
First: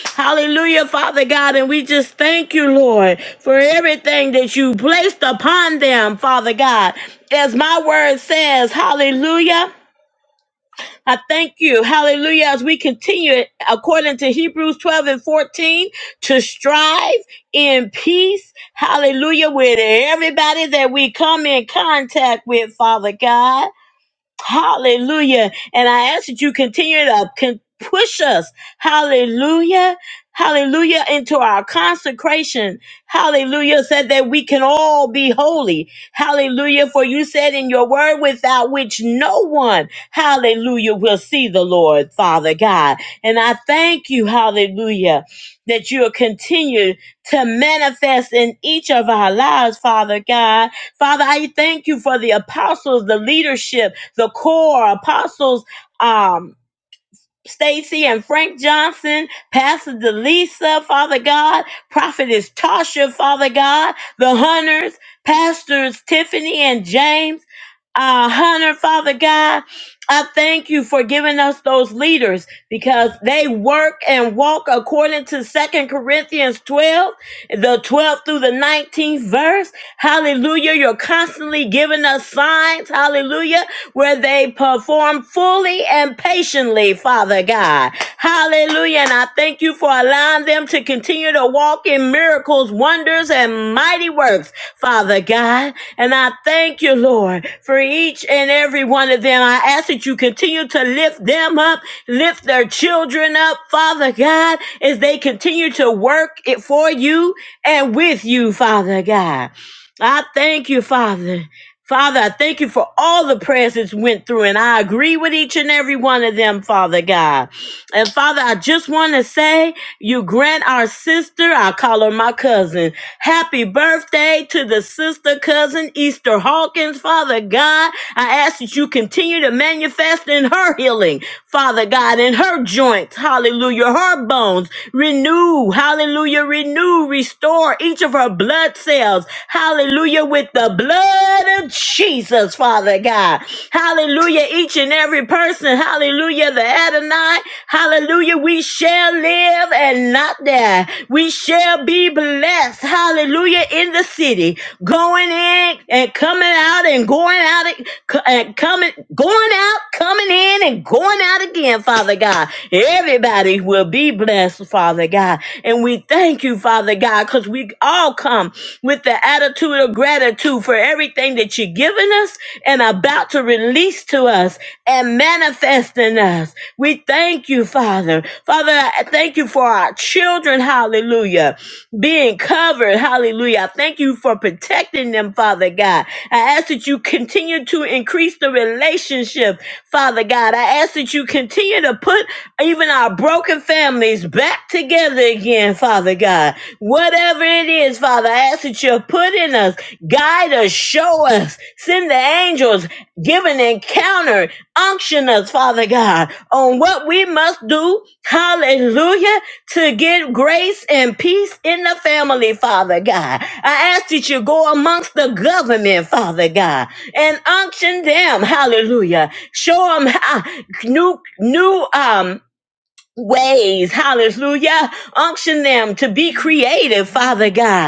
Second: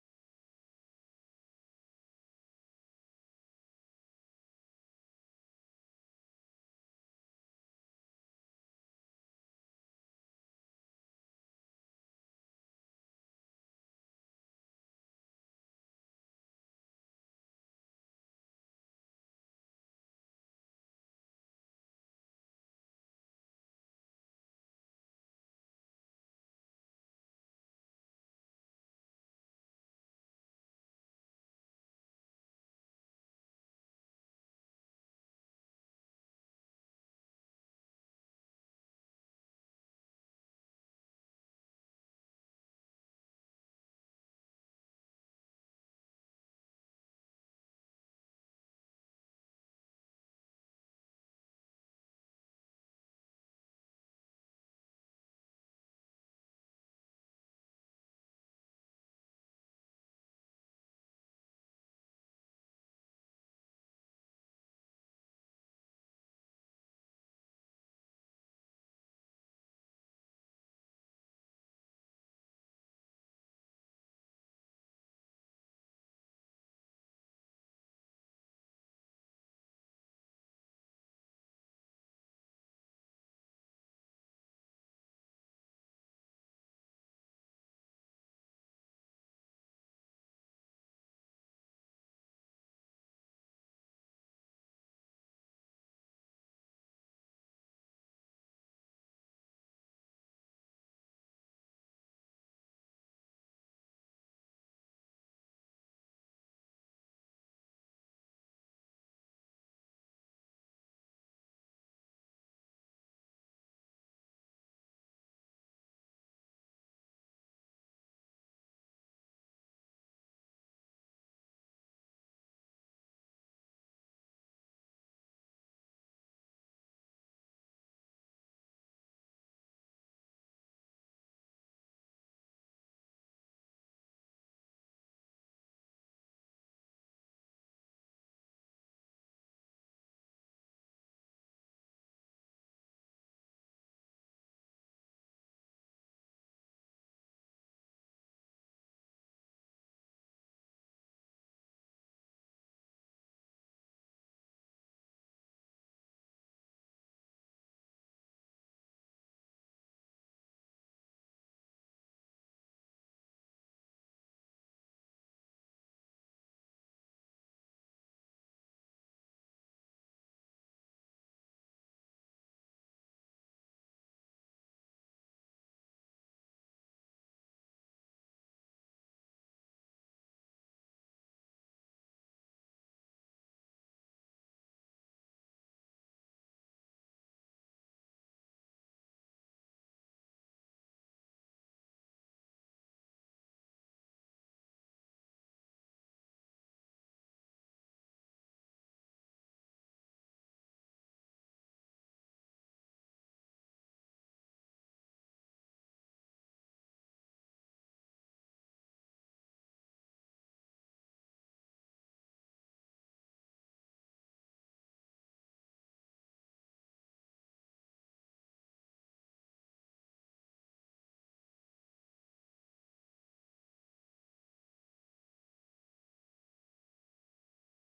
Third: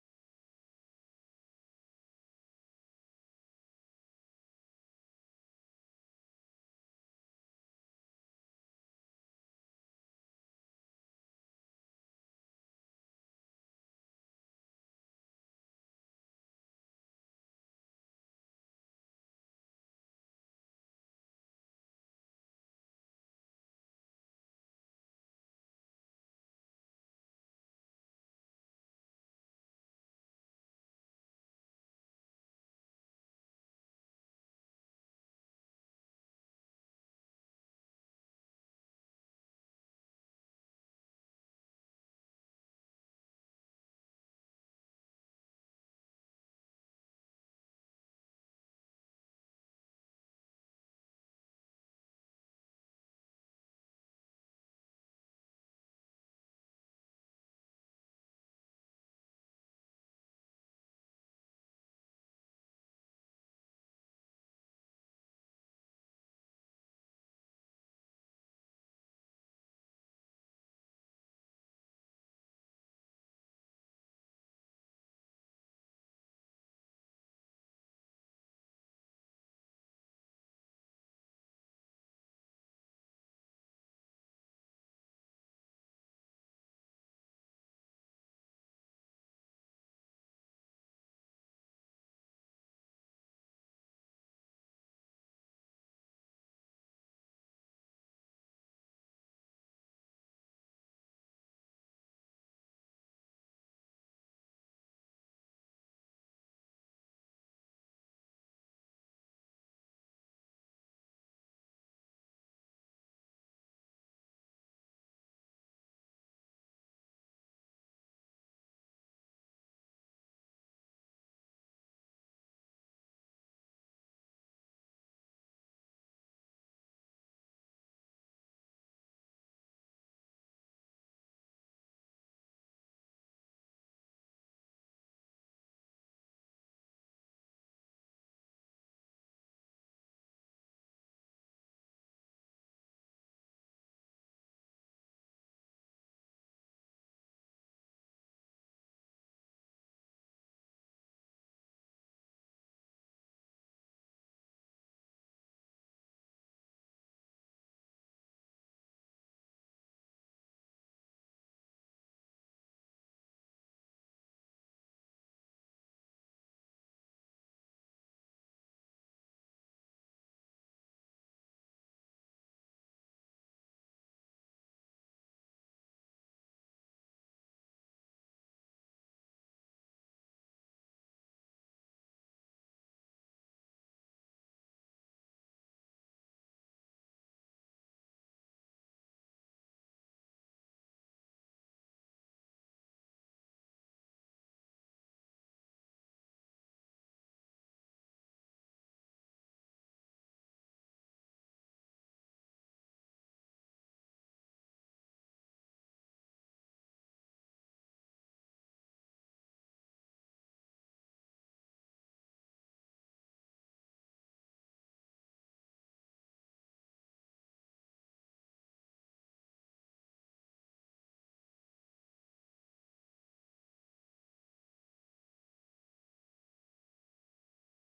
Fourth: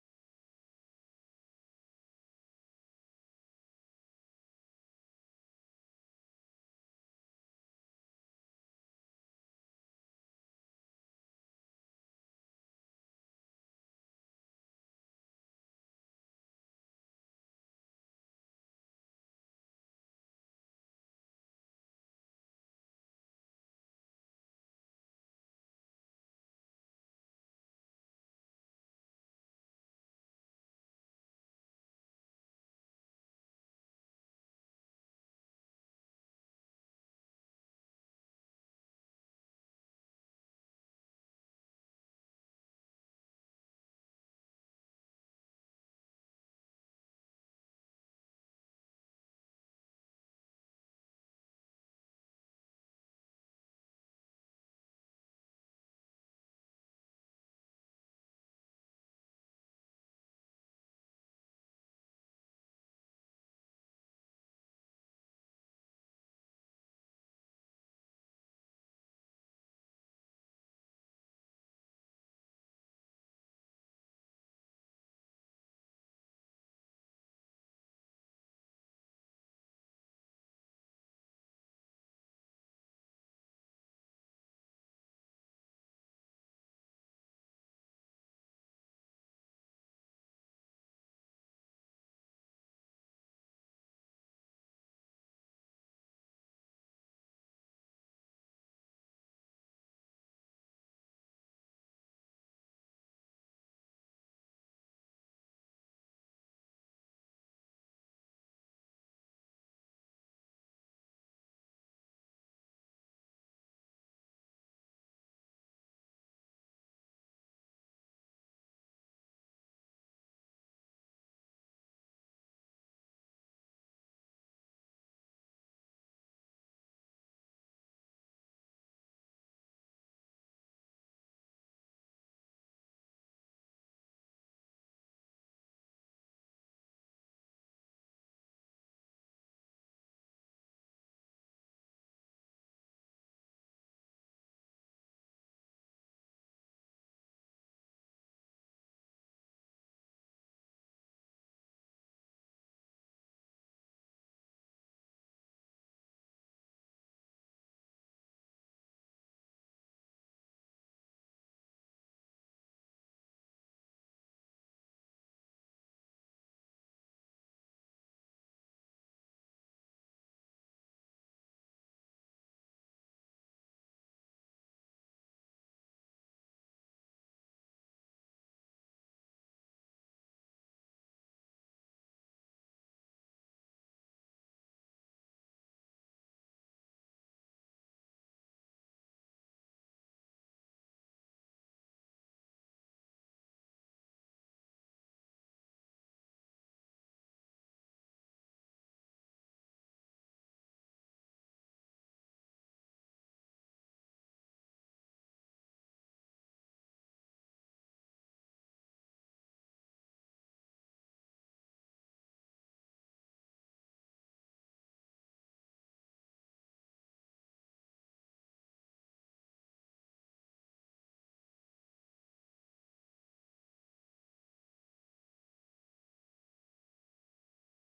Hallelujah, Father God. And we just thank you, Lord, for everything that you placed upon them, Father God. As my word says, hallelujah. I thank you, hallelujah, as we continue, according to Hebrews 12 and 14, to strive in peace, hallelujah, with everybody that we come in contact with, Father God. Hallelujah. And I ask that you continue to con- push us. Hallelujah. Hallelujah. Into our consecration. Hallelujah. Said that we can all be holy. Hallelujah. For you said in your word, without which no one, hallelujah, will see the Lord, Father God. And I thank you, hallelujah, that you'll continue to manifest in each of our lives, Father God. Father, I thank you for the apostles, the leadership, the core apostles, um, Stacy and Frank Johnson, Pastor Delisa, Father God, Prophetess Tasha, Father God, the Hunters, Pastors Tiffany and James, uh, Hunter, Father God, I thank you for giving us those leaders because they work and walk according to Second Corinthians 12, the 12th through the 19th verse. Hallelujah. You're constantly giving us signs. Hallelujah where they perform fully and patiently, Father God. Hallelujah. And I thank you for allowing them to continue to walk in miracles, wonders, and mighty works, Father God. And I thank you, Lord, for each and every one of them. I ask that you continue to lift them up, lift their children up, Father God, as they continue to work it for you and with you, Father God. I thank you, Father. Father, I thank you for all the prayers that went through, and I agree with each and every one of them, Father God. And Father, I just want to say, you grant our sister, I call her my cousin, happy birthday to the sister cousin, Easter Hawkins, Father God. I ask that you continue to manifest in her healing, Father God, in her joints, hallelujah, her bones, renew, hallelujah, renew, restore restore each of her blood cells. Hallelujah. With the blood of Jesus, Father God. Hallelujah. Each and every person. Hallelujah. The Adonai. Hallelujah. We shall live and not die. We shall be blessed. Hallelujah. In the city going in and coming out and going out and co- and coming, going out, coming in and going out again, Father God. Everybody will be blessed, Father God. And we thank you, Father God, because we all come with the attitude of gratitude for everything that you've given us and about to release to us and manifest in us. We thank you, Father. Father, I thank you for our children. Hallelujah being covered. Hallelujah. I Thank you for protecting them, Father God. I ask that you continue to increase the relationship, Father God. I ask that you continue to put even our broken families back together again, Father God. Whatever it is, Father, I ask that you put in us, guide us, show us, send the angels, give an encounter, unction us, Father God, on what we must do. Hallelujah to get grace and peace in the family, Father God. I ask that you go amongst the government, Father God, and unction them, hallelujah. Show them new, new, um, ways, hallelujah. Unction them to be creative, Father God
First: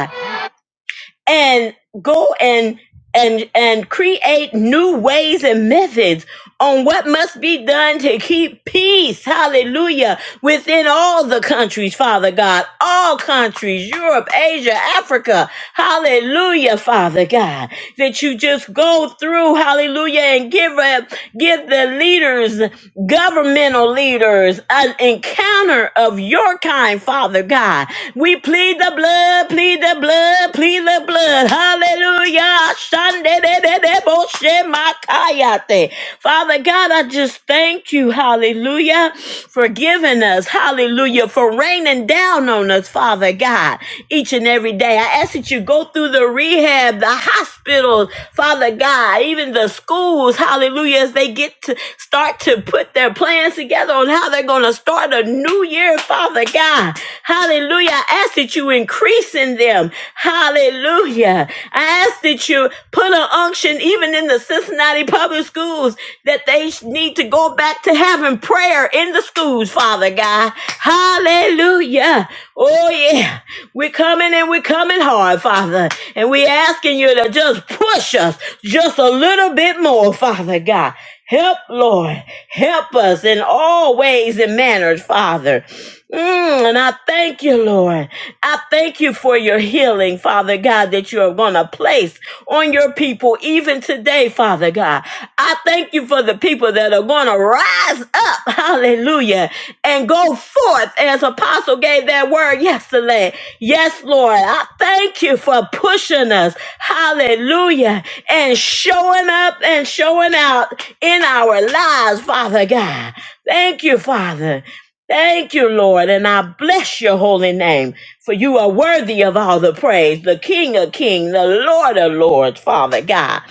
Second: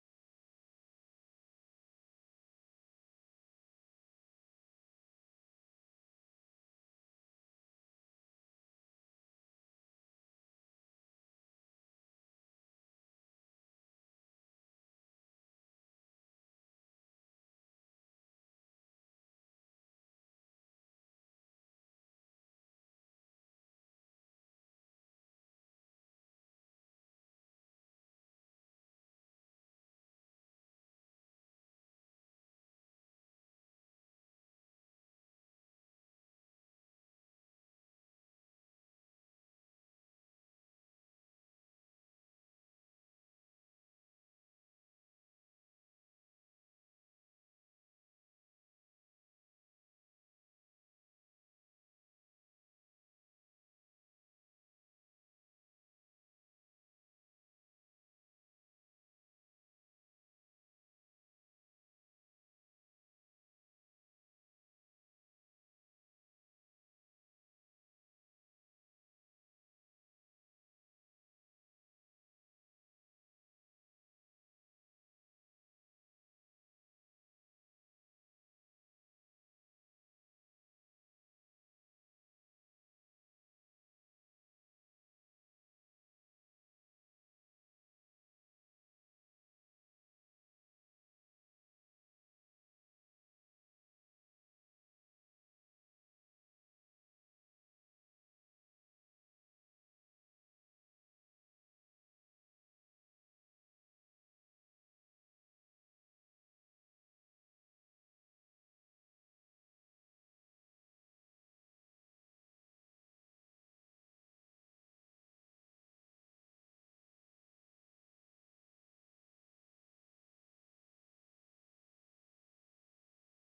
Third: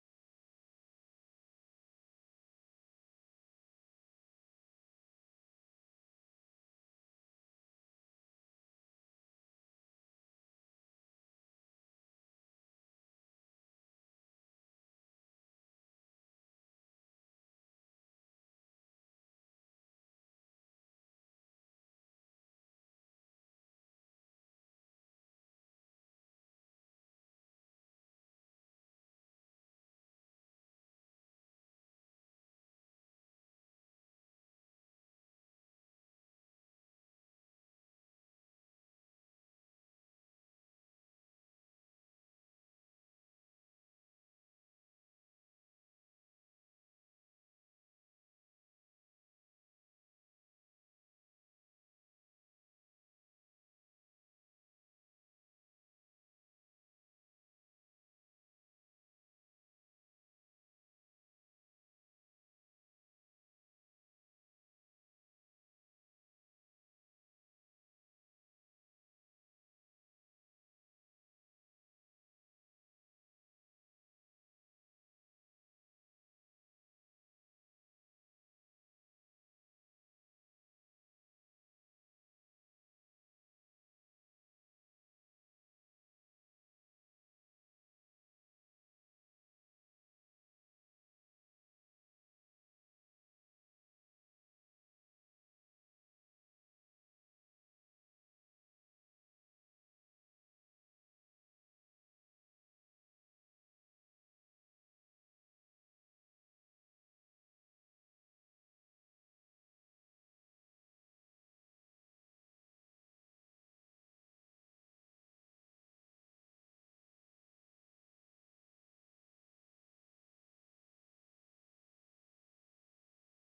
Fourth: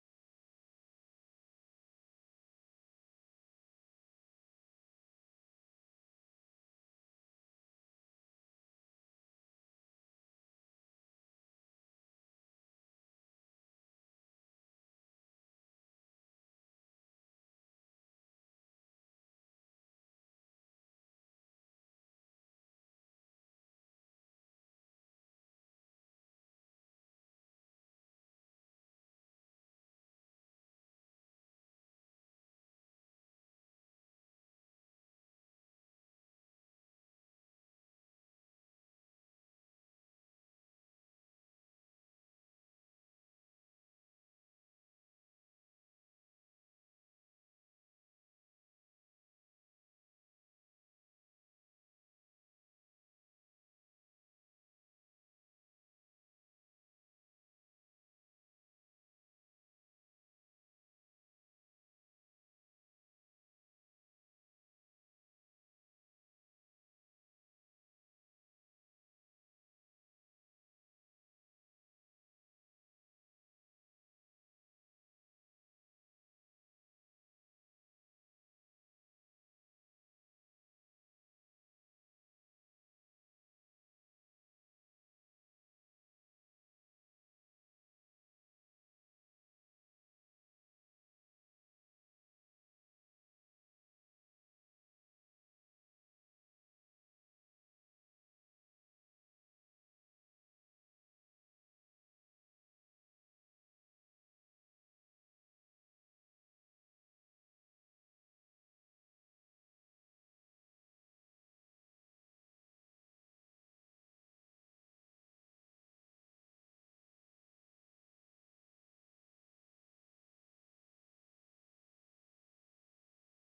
and go and and and create new ways and methods on what must be done to keep peace hallelujah within all the countries father god all countries europe asia africa hallelujah father god that you just go through hallelujah and give up give the leaders governmental leaders an encounter of your kind, Father God. We plead the blood, plead the blood, plead the blood. Hallelujah. Shandedededeboshemakayate. Father God, I just thank you, hallelujah, for giving us, hallelujah, for raining down on us, Father God each and every day. I ask that you go through the rehab, the hospitals, Father God, even the schools, hallelujah, as they get to start to put their plans together on how they're going to start a new year, Father God. Hallelujah. I ask that you increase in them. Hallelujah. I ask that you put an unction even in the system Cincinnati public schools that they need to go back to having prayer in the schools, Father God. Hallelujah. Oh, yeah. We're coming and we're coming hard, Father. And we're asking you to just push us just a little bit more, Father God. Help, Lord. Help us in all ways and manners, Father. Mm, and I thank you, Lord. I thank you for your healing, Father God, that you are going to place on your people even today, Father God. I thank you for the people that are going to rise up, hallelujah, and go forth as Apostle gave that word yesterday. Yes, Lord, I thank you for pushing us, hallelujah, and showing up and showing out in our lives, Father God. Thank you, Father. Thank you, Lord, and I bless your holy name. For you are worthy of all the praise, the King of kings, the Lord of lords, Father God.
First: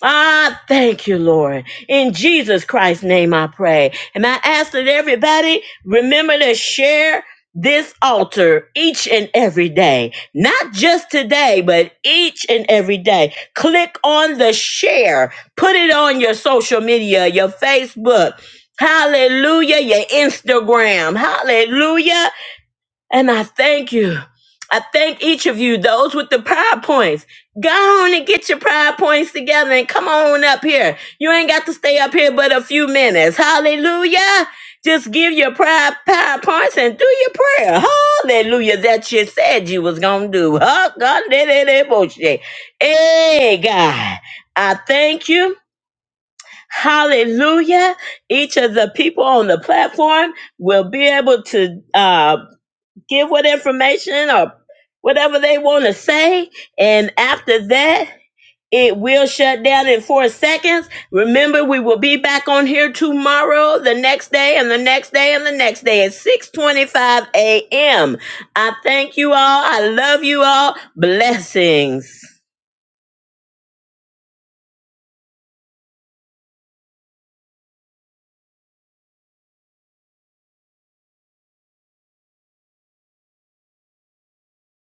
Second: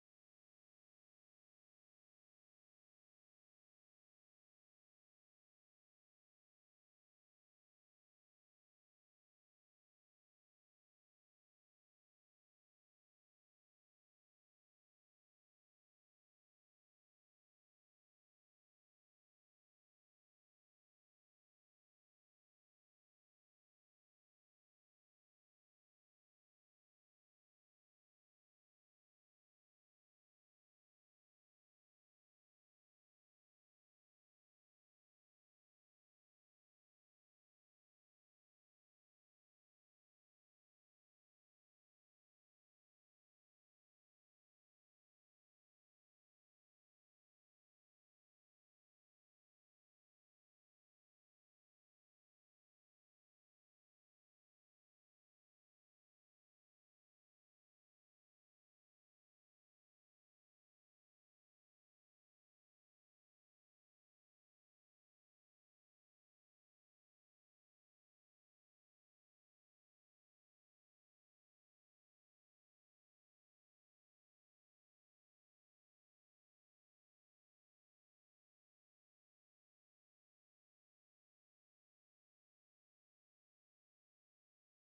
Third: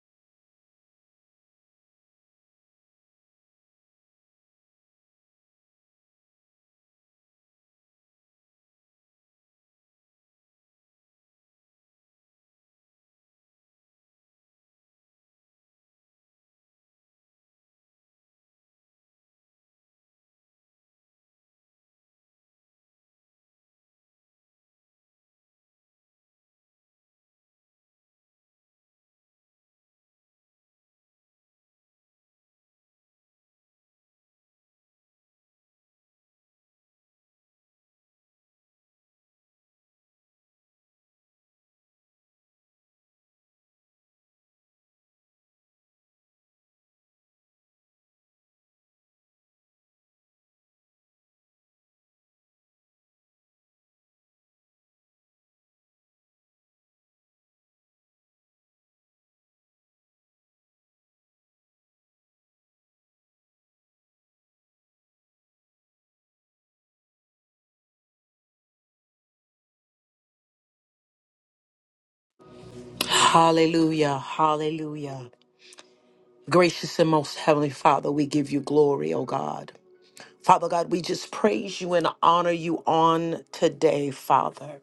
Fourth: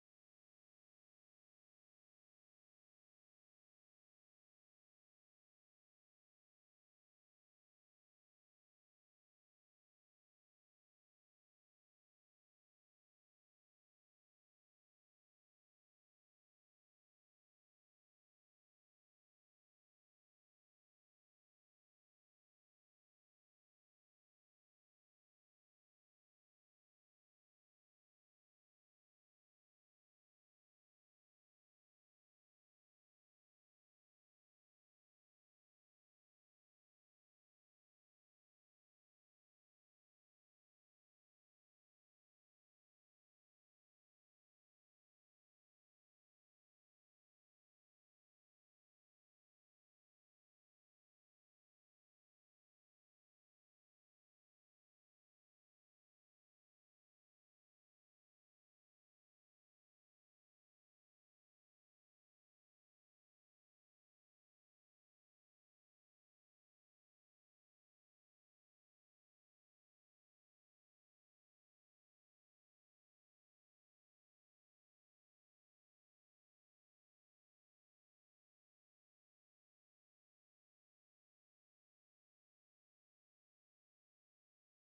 Ah, thank you, Lord. In Jesus Christ's name I pray. And I ask that everybody remember to share this altar each and every day. Not just today, but each and every day. Click on the share. Put it on your social media, your Facebook. Hallelujah, your Instagram. Hallelujah. And I thank you. I thank each of you, those with the pride points. Go on and get your pride points together and come on up here. You ain't got to stay up here but a few minutes. Hallelujah. Just give your pride, pride points and do your prayer. Hallelujah. That you said you was going to do. Huh? God did it. it was you. Hey, God. I thank you. Hallelujah. Each of the people on the platform will be able to. uh, give what information or whatever they want to say. And after that, it will shut down in four seconds. Remember, we will be back on here tomorrow, the next day, and the next day, and the next day at 6:25 a.m. I thank you all. I love you all. Blessings. Hallelujah. Hallelujah. Gracious and most heavenly Father, we give you glory, O God. Father God, we just praise you and honor you on today, Father.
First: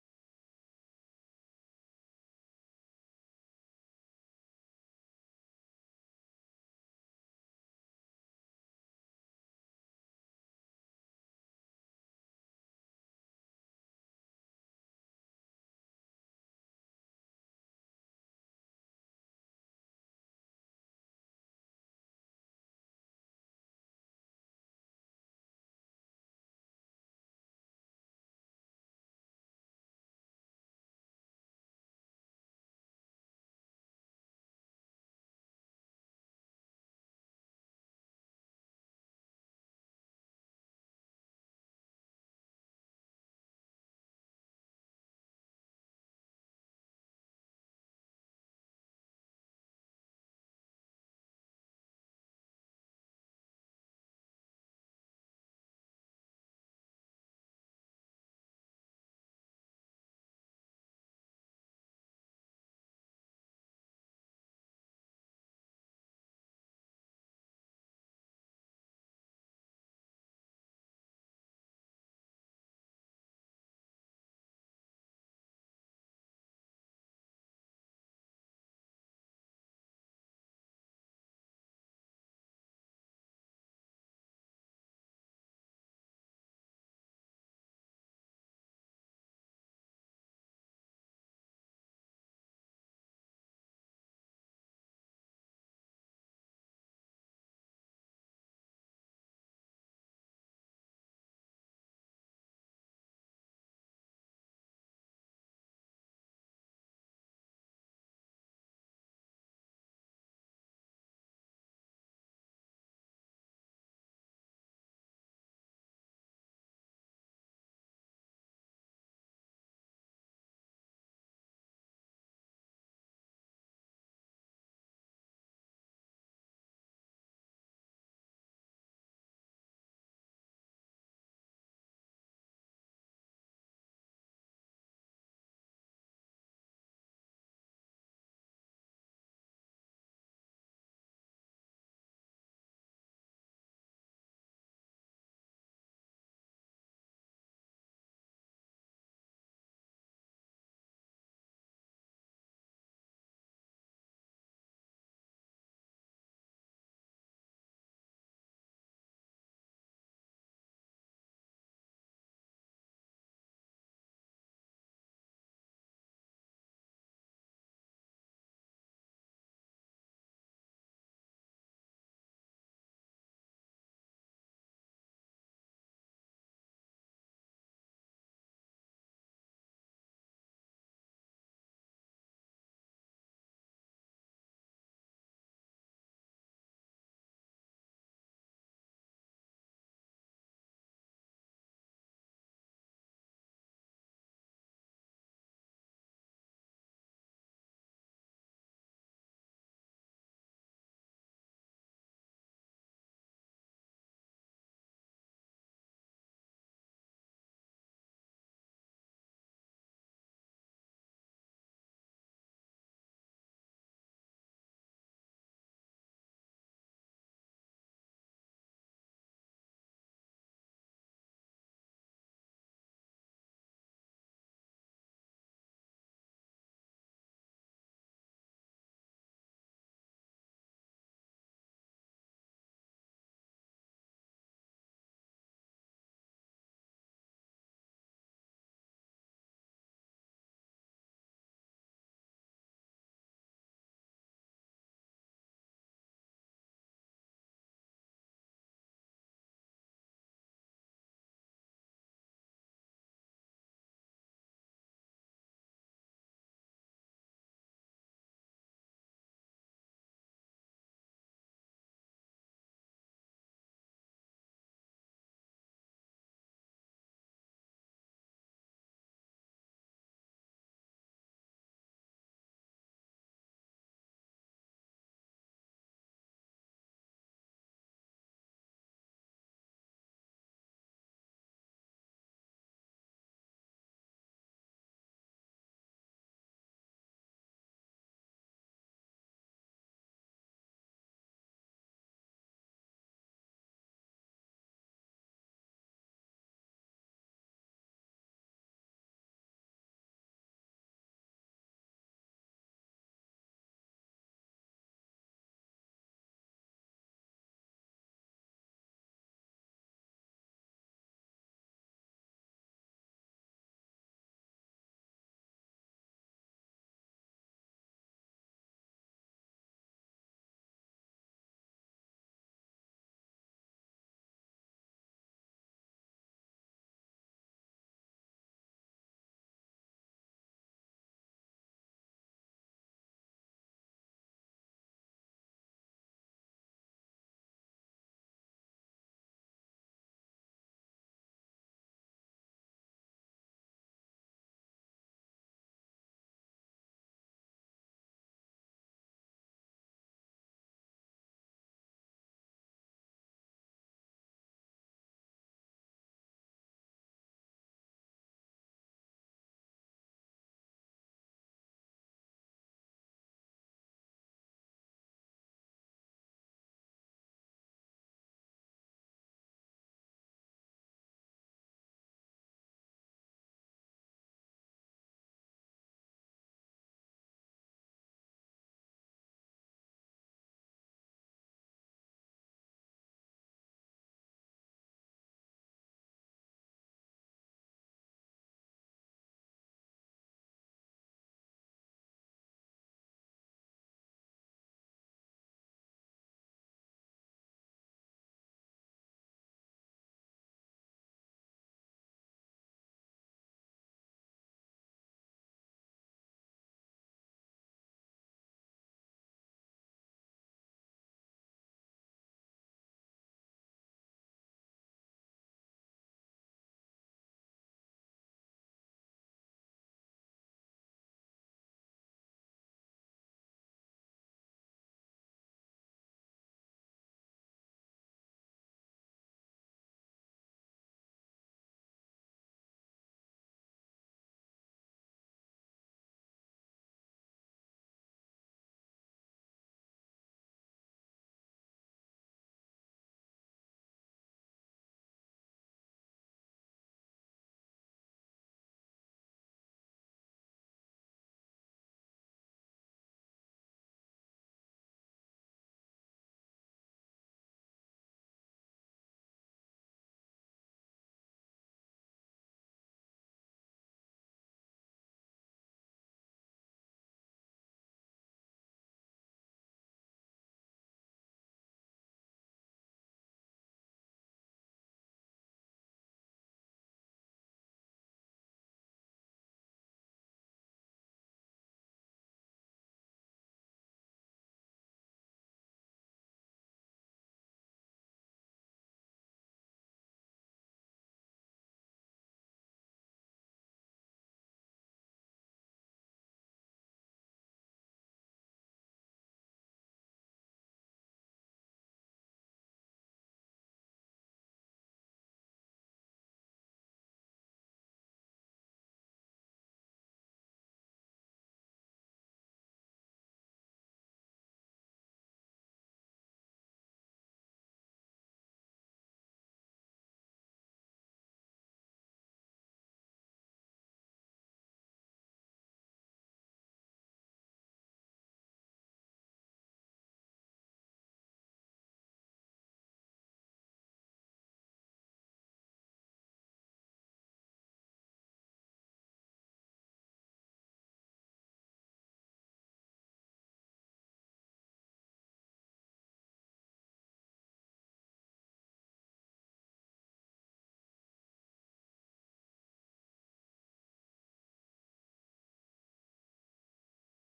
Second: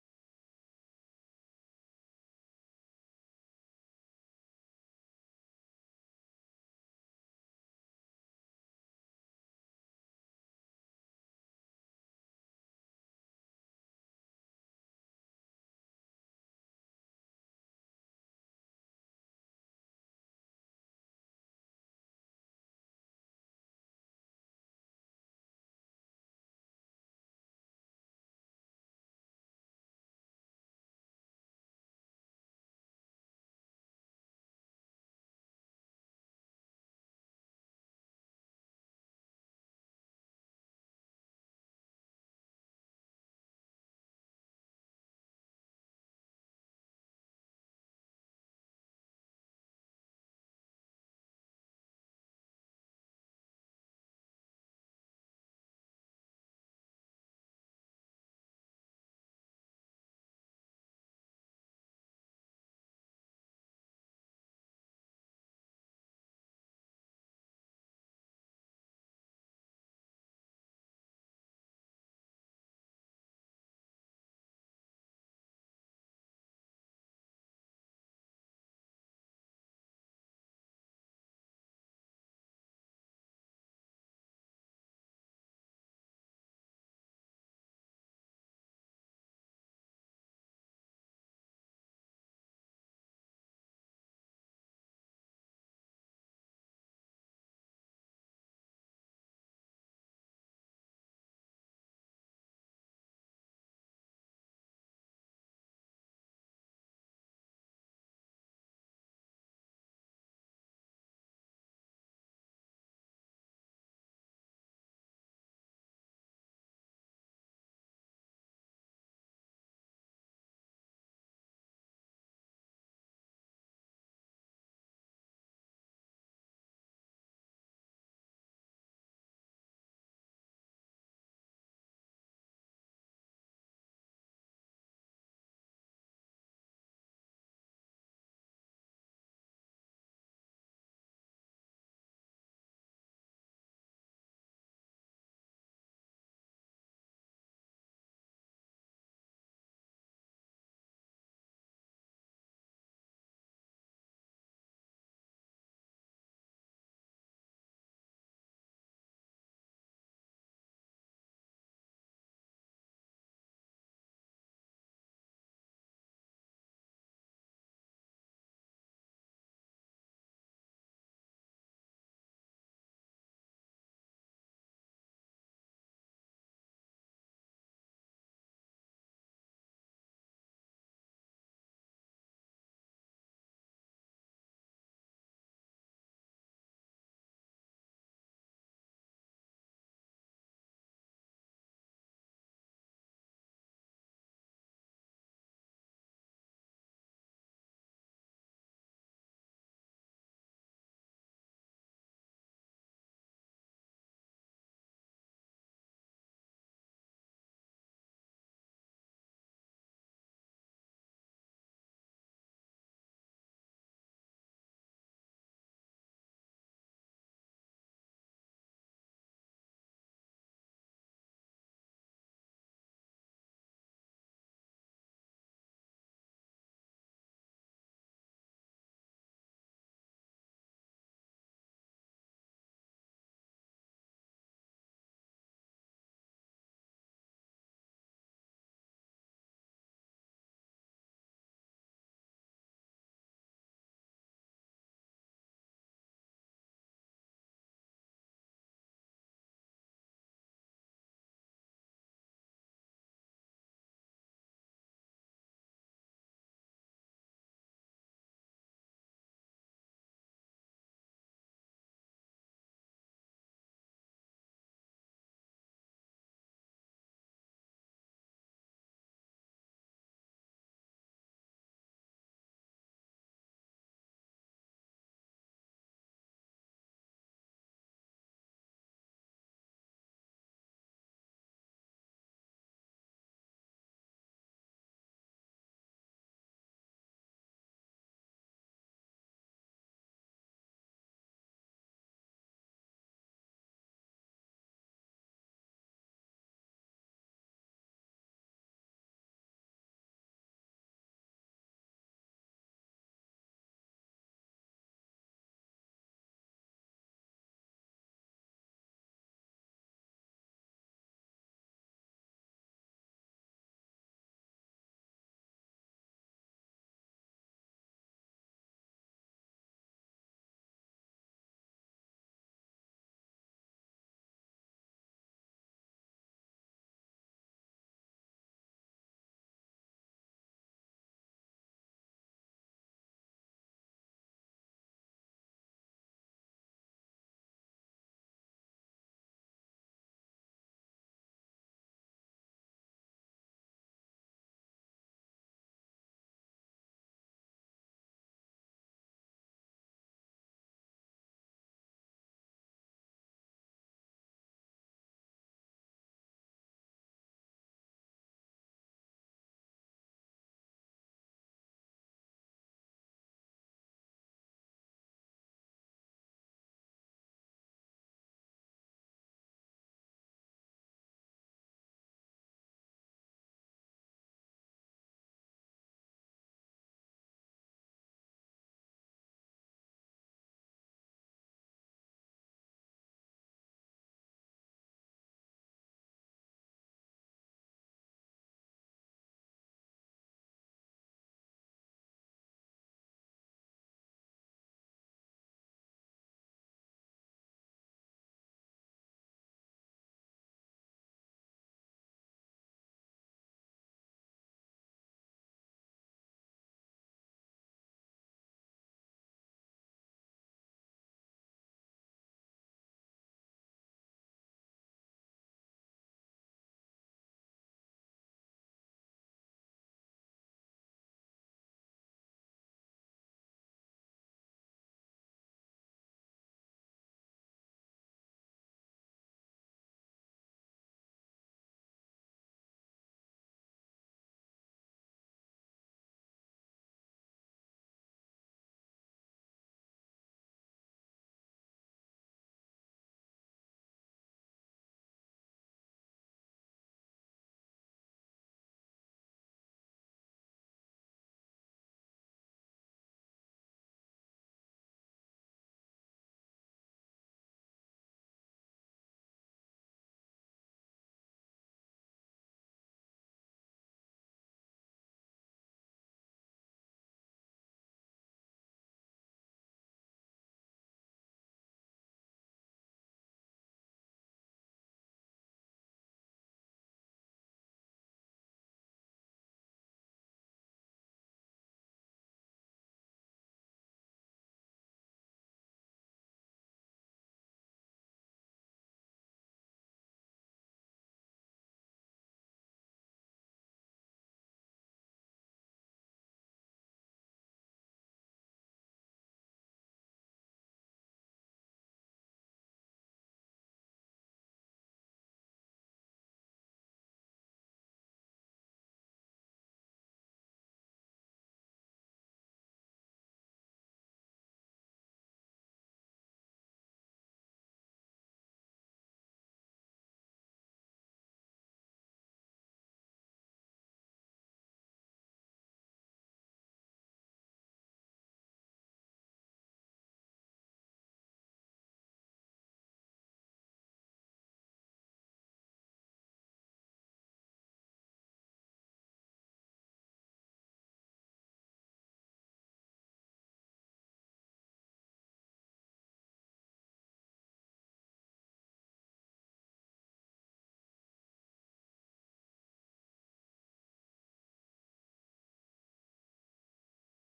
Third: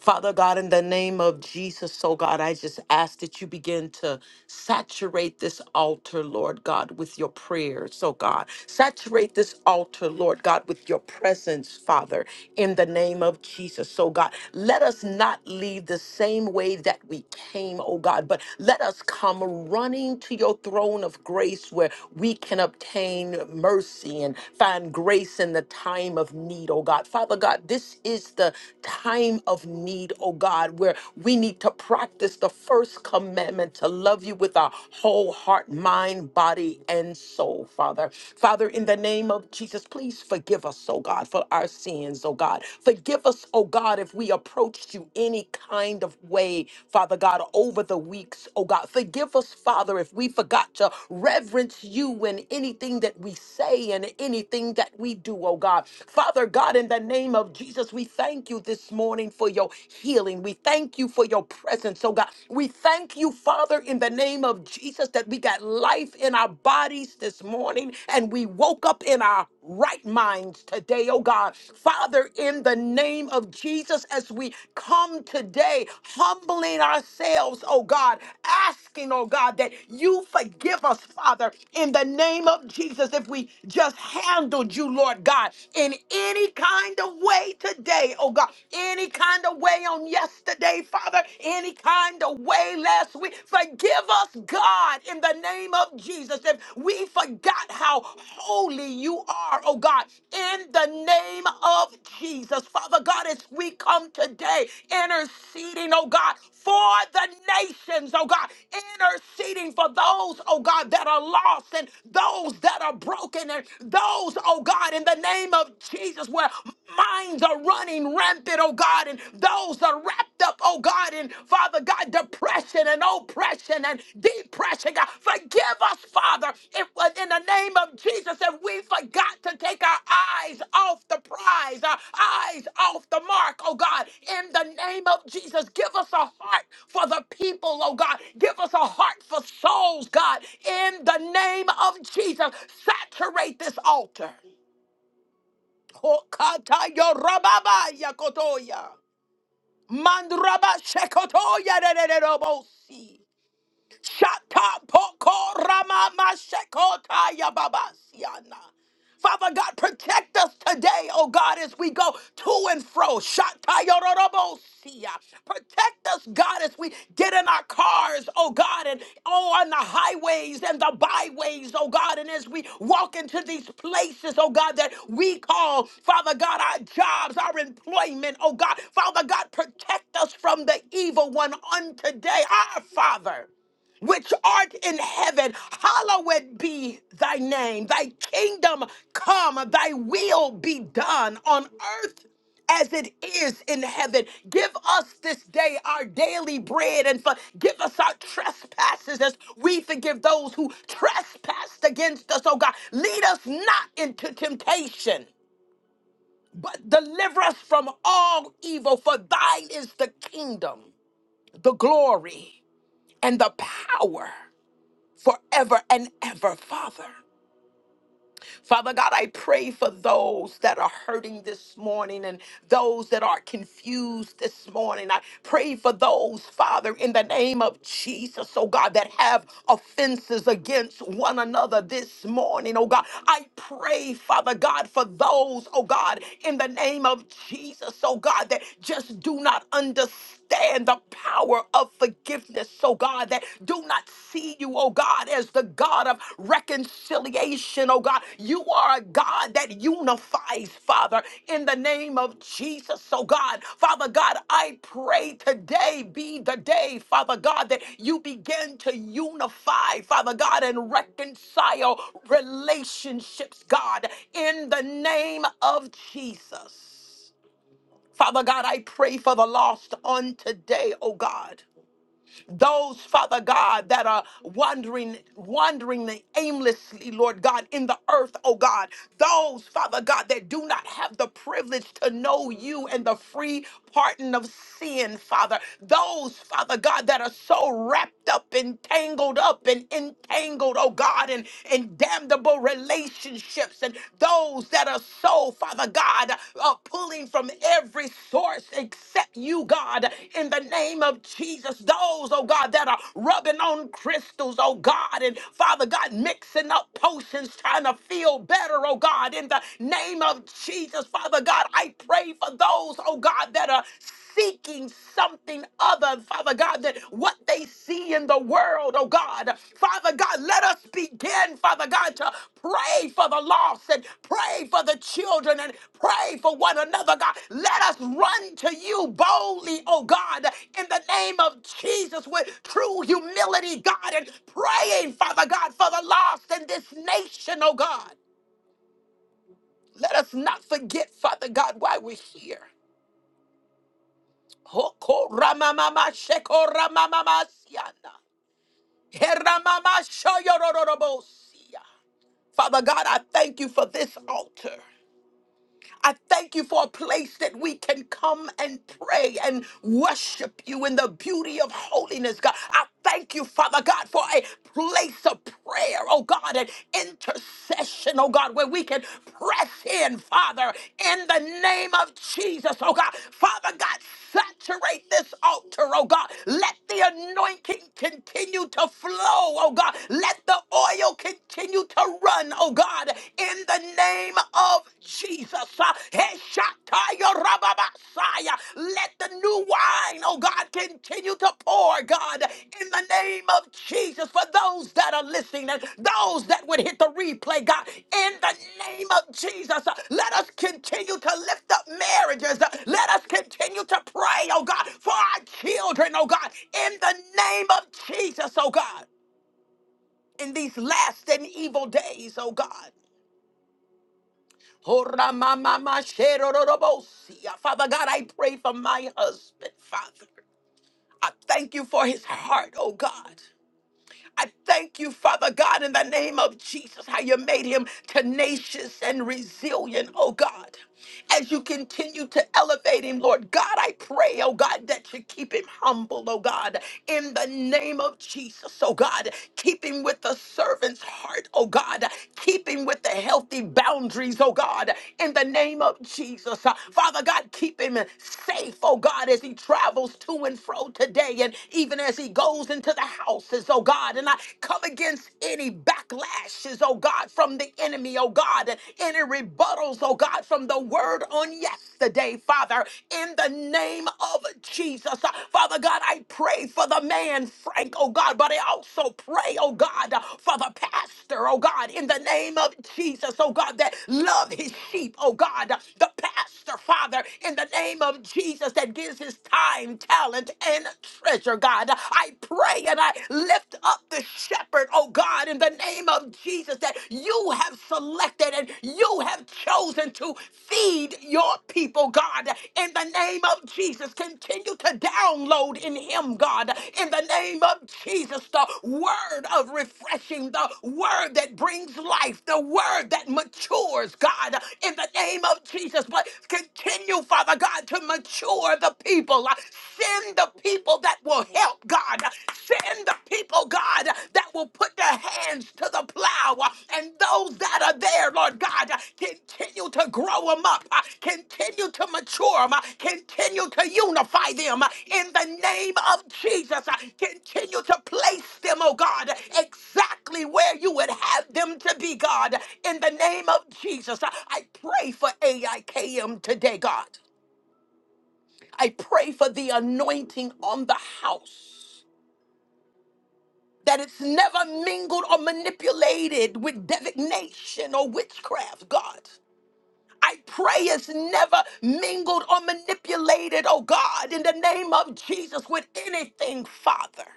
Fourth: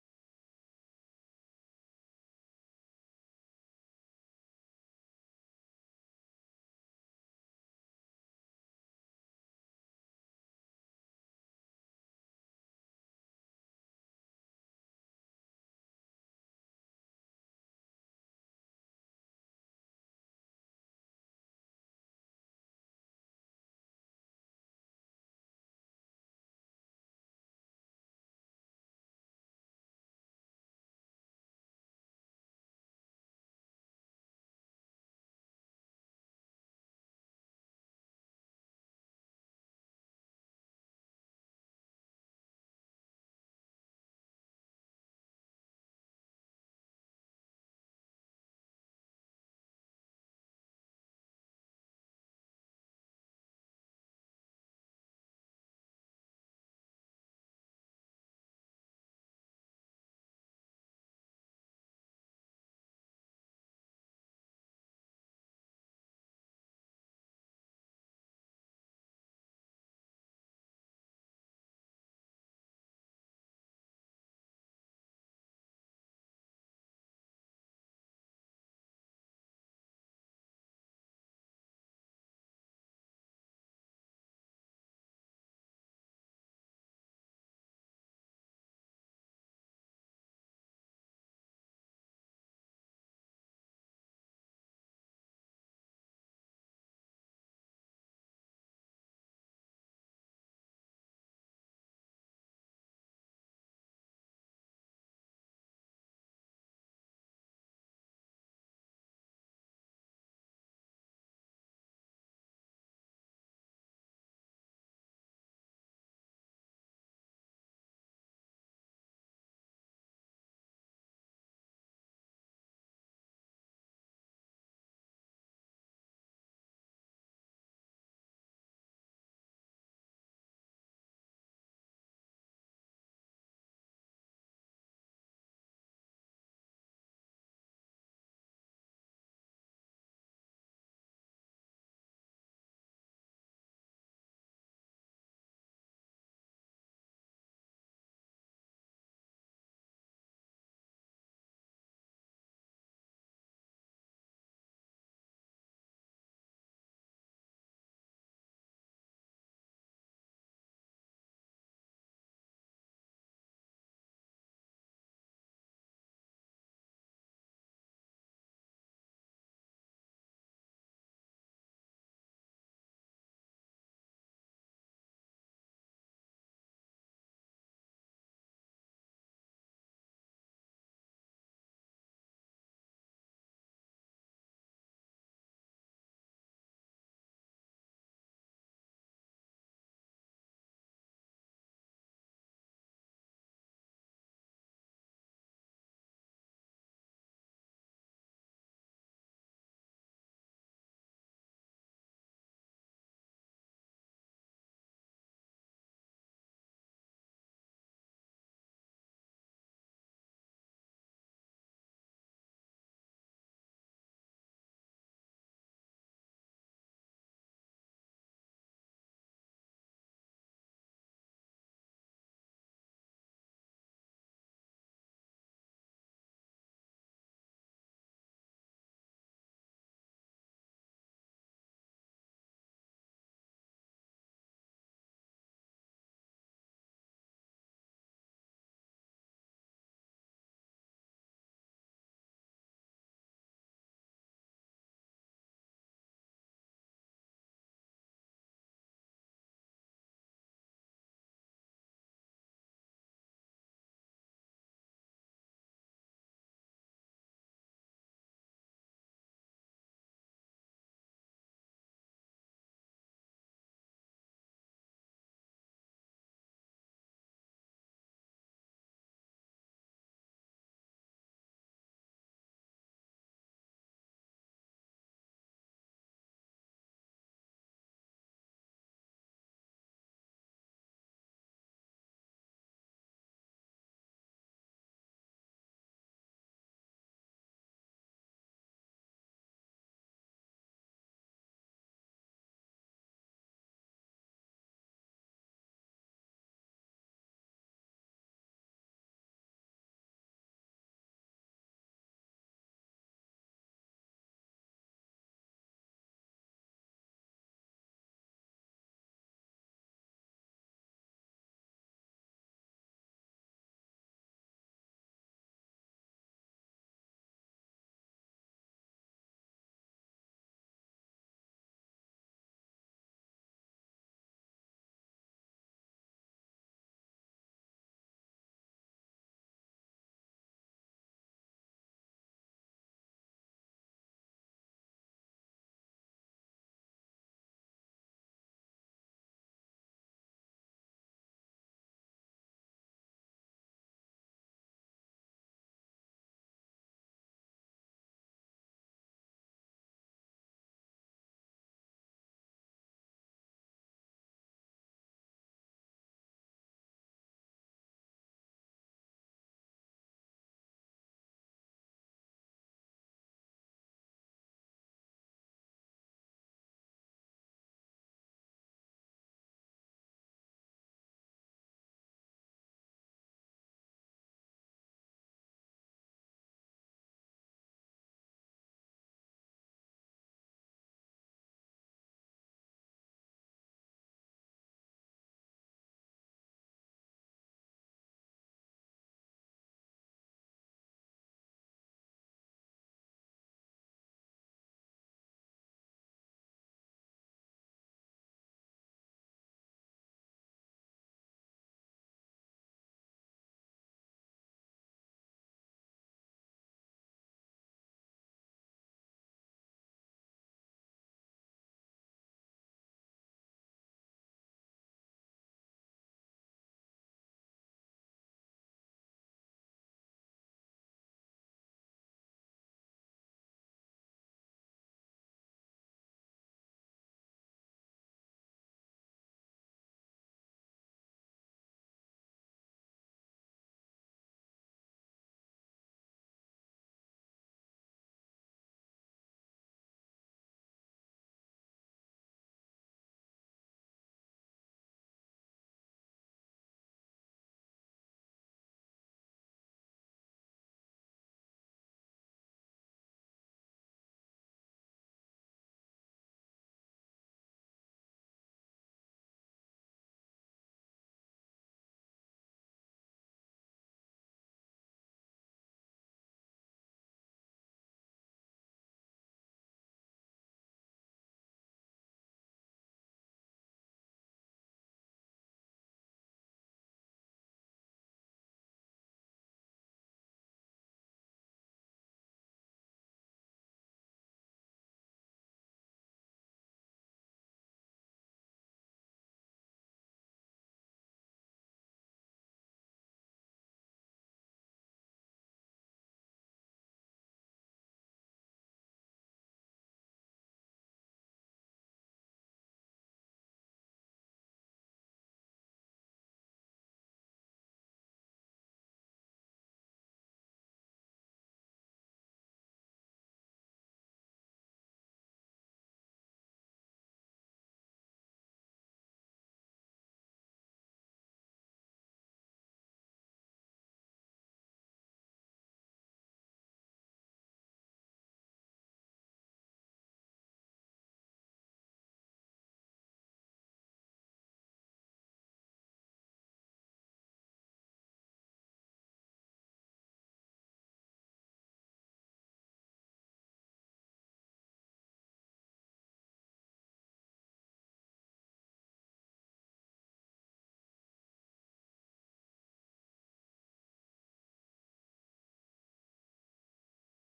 Father God, in the name of Jesus, oh God, I just ask that you begin to saturate this altar, Lord God, with your prayers, oh God. Saturate this altar, Lord God, with your presence, Father, in the name of Jesus, oh God. Let us not leave the same way that we came, oh God, but let us come running to your throne of grace where we can obtain mercy and find grace in the time of need, oh God. Father God, this is the time of need, oh God, where we need to practice the first commandment to love you with our whole heart, mind, body, and soul, Father. Father, in the name of Jesus, please forgive us, oh God, for our sins, oh God. Forgive us, oh God, if we approached you any kind of way, Father God, over the weeks, oh God. Forgive us, Father, if we forgot to reverence you in anything that we say and anything that we do, oh God. Father God, in the name of Jesus, Jesus, we thank you this morning for your healing. We thank you for your presence, oh God. We thank you, Father, in the name of Jesus, that we got life in our bodies this morning and we woke up in our right minds today, oh God. Father, in the name of Jesus, as we come today, humbling ourselves, oh God, asking, oh God, that you forgive us, Father, in the name of Jesus, if we just handled you, Lord God, in any kind of way today, oh God, any kind of way on yesterday, Father, any kind of way last week. Forgive us, God, in the name of Jesus, if we forgot how holy you are, oh God, in the name of Jesus. Father God, as we come today interceding, oh God, for the nations, oh God, interceding for those, oh God, that are lost and those that are broken and those, oh God, in the name of name of Jesus, where minds are running rampant, oh God, and those are wrapped up, oh God, in Father God, depression and oppression and depression. God, forgive us, Father, if uh, in the name of Jesus, if we forgot to take our eyes off the prize, our eyes off the mark, oh God, in the name of Jesus, give us a heart for the people, oh God. Give us a heart for souls, God, in the name of Jesus. Saturate this altar. Pokata yorababa yakotoya. Mandraba shekotoya de de de robosi. Shata poko rama mashekota yababasiana. Father God, protect us today, oh God, as we go to and fro. Shatayororobosia, Protect us, God, as we get in our cars, oh God, and oh on the highways and the byways, oh God, and as we walk into these places, oh God, that we call, Father God, our jobs, our employment, oh God. Father God, protect us from the evil one on today, our Father which art in heaven, hallowed be thy name. Thy kingdom come, thy will be done on earth as it is in heaven. Give us this day our daily bread and forgive us our trespasses as we forgive those who trespass against us, oh God. Lead us not into temptation, but deliver us from all evil, for thine is the kingdom, the glory, and the power forever and ever, Father. Father God, I pray for those that are hurting this morning and those that are confused this morning. I pray for those, Father, in the name of Jesus, oh God, that have offenses against one another this morning, oh God. I pray, Father God, for those, oh God, in the name of Jesus, oh God, that just do not understand the power of forgiveness, oh God, that do not see you, oh God, as the God of reconciliation, oh God. You are a God that unifies, Father, in the name of Jesus, oh God. Father God, I pray today be the day, Father God, that you begin to unify, Father God, and reconcile relationships, God, in the name of Jesus. Father God, I pray for the lost on today, oh God. Those, Father God, that are wandering, wandering aimlessly, Lord God, in the earth, oh God. Those, Father God, that do not have the privilege to know you and the free pardon of sin, Father. Those, Father God, that are so wrapped up and tangled up and entangled, oh God, in, in damnable relationships. And those those that are so, Father God, uh, pulling from every source except you, God, in the name of Jesus. Those, oh God, that are rubbing on crystals, oh God, and Father God, mixing up potions, trying to feel better, oh God, in the name of Jesus, Father God, I pray for those, oh God, that are seeking something other, Father God, than what they see in the world, oh God. Father God, let us begin, Father God, to pray for the lost and pray for the children and pray for one another, God. Let us run to you boldly, oh God, in the name of Jesus with true humility, God, and praying, Father God, for the lost in this nation, oh God. Let us not forget, Father God, why we're here. Hoko ramamama sheko ramamama siana. Heramama shoyorororobosia. Father God, I thank you for this altar. I thank you for a place that we can come and pray and worship you in the beauty of holiness, God. I thank you, Father God, for a place of prayer, oh God, and intercession, oh God, where we can press in, Father, in the name of Jesus, oh God. Father God, saturate this altar, oh God. Let the anointing continue to flow, oh God. Let the oil continue to run, oh God, in the name of Jesus. Uh, Heshataya rababasaya. Let the new wine, oh God, continue to pour, God, in the name of Jesus for those that are listening and those that would hit the replay, God, in the name of Jesus. uh, Let us continue to lift up marriages. Uh, Let us continue to pray, oh God, for our children, oh God, in the name of Jesus, oh God in these last and evil days, oh God. Horamamamasherororobosia. Father God, I pray for my husband, Father. I thank you for his heart, oh God. I thank you, Father God, in the name of Jesus, how you made him tenacious and resilient, oh God. As you continue to elevate him, Lord God, I pray, oh God, that you keep him humble, oh God, in the name of Jesus, oh God. Keep him with the servant's heart, oh God. Keep him with the healthy boundaries, oh God, in the name of Jesus. Uh, Father God, keep him safe, oh God, as he travels to and fro today and even as he goes goes into the houses, oh God. And I come against any backlashes, oh God, from the enemy, oh God, and any rebuttals, oh God, from the word on yesterday, Father, in the name of Jesus. Uh, Father God, I pray for the man, Frank, oh God, but I also pray, oh God, uh, for the pastor, oh God, in the name of Jesus, oh God, that love his sheep, oh God, uh, the pastor, Father, in the name of Jesus, that gives his time, talent, and hidden treasure, God. I pray and I lift up the shepherd, oh God, in the name of Jesus, that you have selected and you have chosen to feed your people, God. In the name of Jesus, continue to download in him, God. In the name of Jesus, the word of refreshing, the word that brings life, the word that matures, God. In the name of Jesus, but continue, Father God, to mature the people. Uh, Send the people that will help, God. Uh, Send the people, God, uh, that will put their hands to the plow. uh, And those that are there, Lord God, uh, continue to grow them up, uh, continue to mature them, continue to unify them uh, in the name of Jesus. uh, Continue to place them, oh God, exactly where you would have them to be, God. In the name of Jesus, Uh, I pray for AIKM today, God. I pray for the anointing on the house. That it's never mingled or manipulated with divination or witchcraft, God. I pray it's never mingled or manipulated, oh God, in the name of Jesus, with anything, Father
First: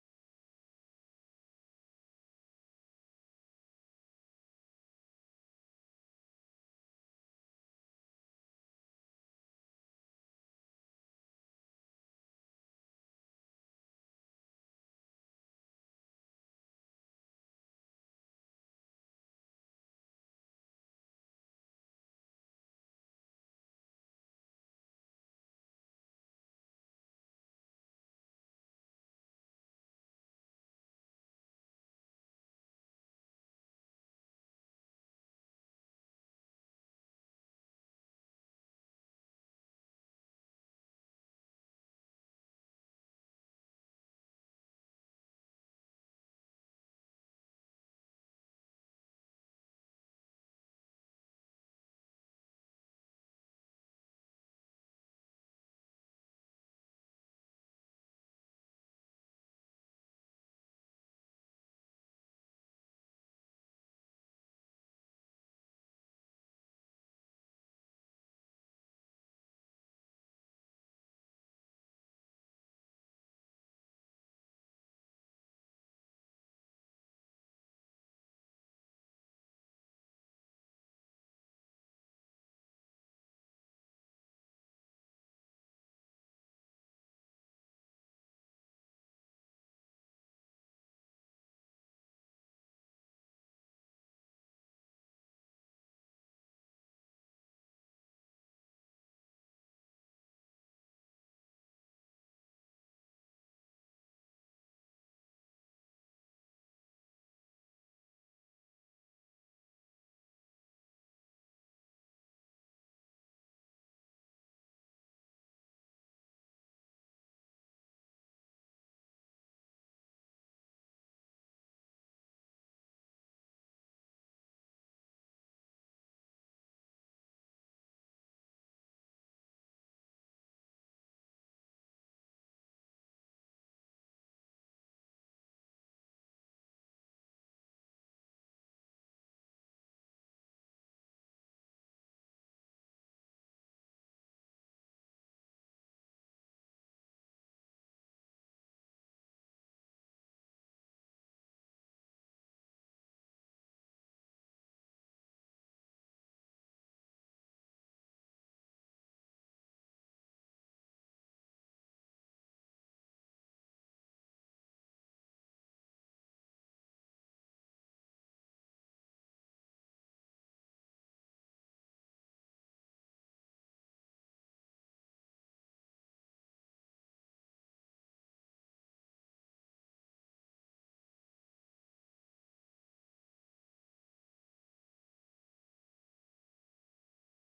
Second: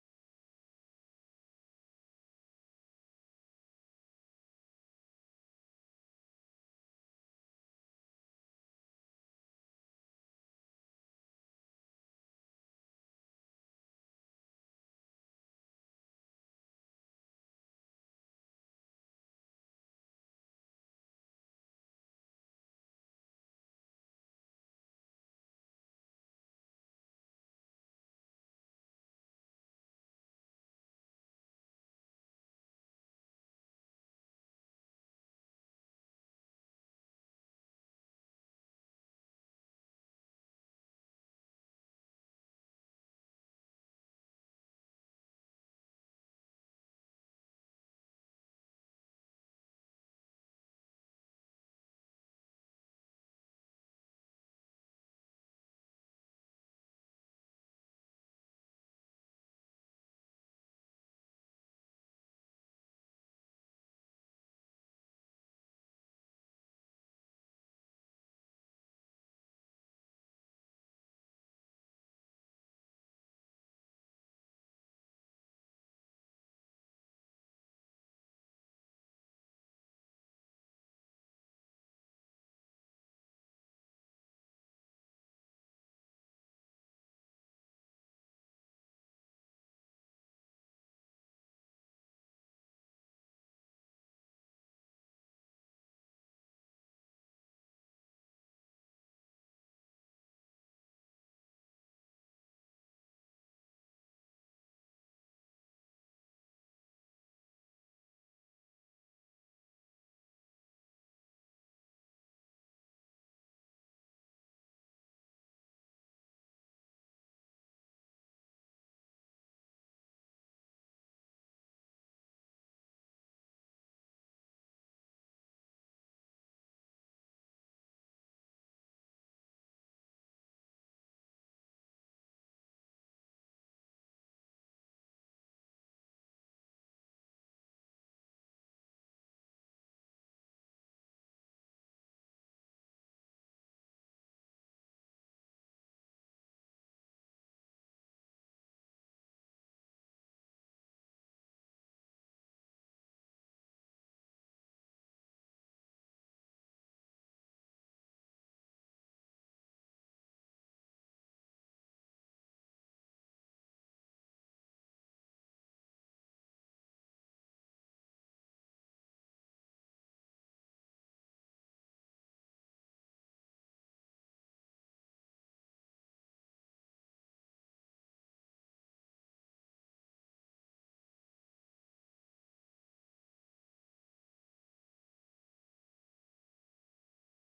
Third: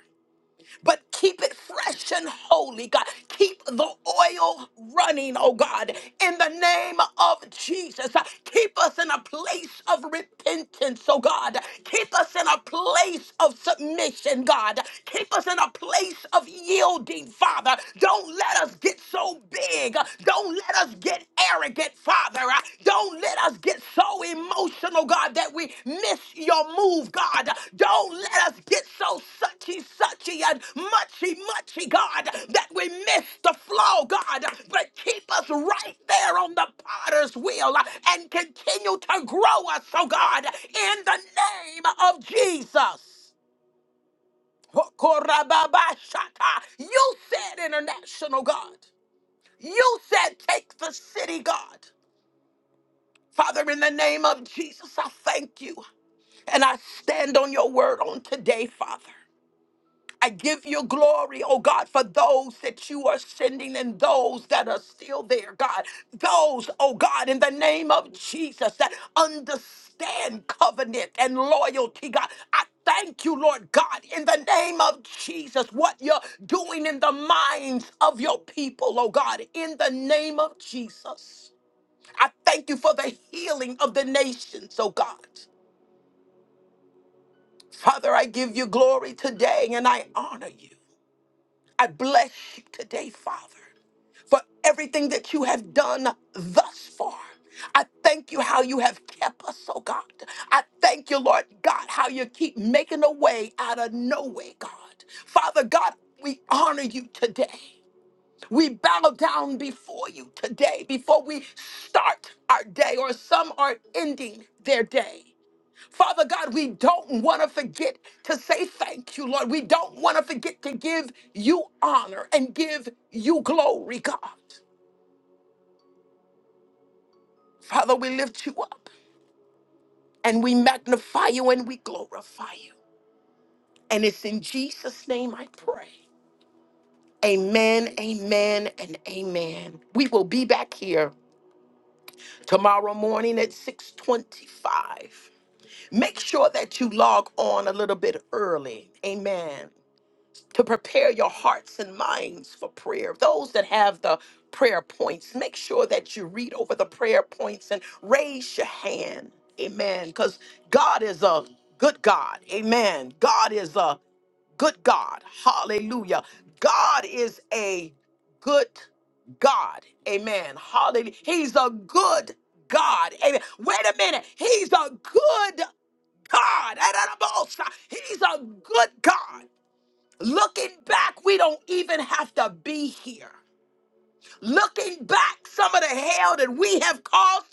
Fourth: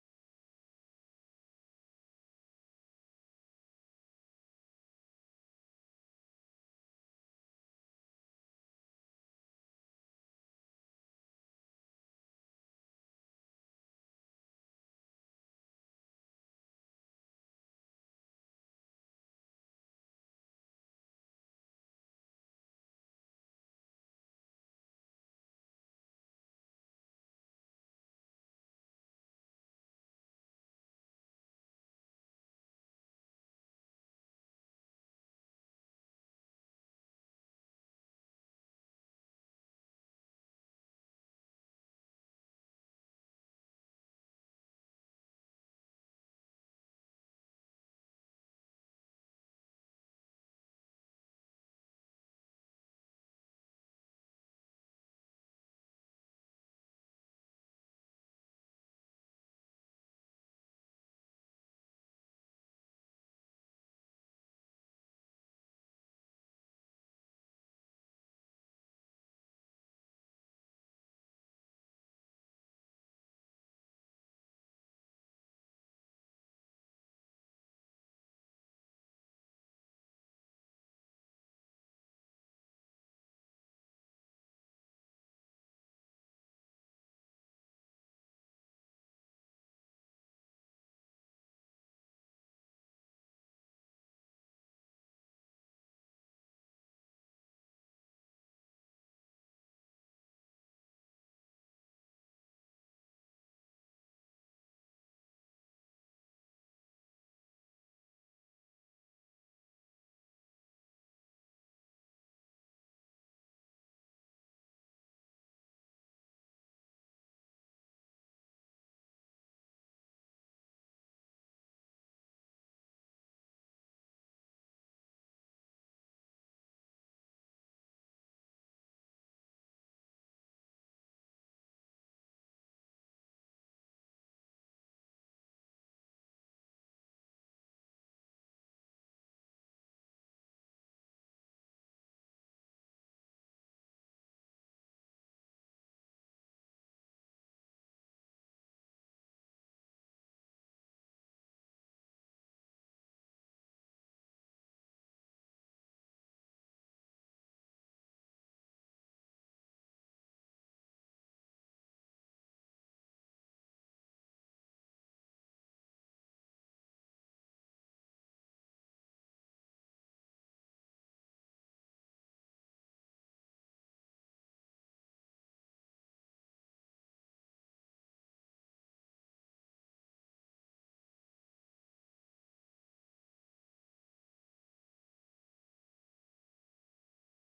but keep it fresh and holy, God. Keep the oil running, oh God, in the name of Jesus. Keep us in a place of repentance, oh God. Keep us in a place of submission, God. Keep us in a place of yielding, Father. Don't let us get so big. Don't let us get arrogant, Father, uh, don't let us get so emotional, God, that we miss your move, God. Don't let us get so suchy, suchy, and muchy, muchy, God, that we miss the flow, God. But keep us right there on the potter's wheel uh, and continue to grow us, oh God, in the name of Jesus. Hokorababashata. You said international, God. You said take the city, God. Father, in the name of Jesus, I thank you. And I stand on your word on today, Father. I give you glory, oh God, for those that you are sending and those that are still there, God. Those, oh God, in the name of Jesus, that understand covenant and loyalty, God. I thank you, Lord God, in the name of Jesus, what you're doing in the minds of your people, oh God, in the name of Jesus. I thank you for the healing of the nations, oh God. Father, I give you glory today and I honor you. I bless you today, Father, for everything that you have done thus far. I thank you how you have kept us, oh God. I thank you, Lord God, how you keep making a way out of no way, God. Father God, we honor you today. We bow down before you today, before we start our day, or some are ending their day. Father God, we don't want to forget to say thank you, Lord. We don't want to forget to give you honor and give you glory, God. Father, we lift you up and we magnify you and we glorify you. And it's in Jesus' name I pray. Amen, amen, and amen. We will be back here tomorrow morning at 625. Make sure that you log on a little bit early. Amen. to prepare your hearts and minds for prayer. Those that have the prayer points, make sure that you read over the prayer points and raise your hand. Amen. Because God is a good God. Amen. God is a good God. Hallelujah. God is a good God. Amen. Hallelujah. He's a good God. Amen. Wait a minute. He's a good God. He's a good God. Looking back, we don't even have to be here. Looking back, some of the hell that we have caused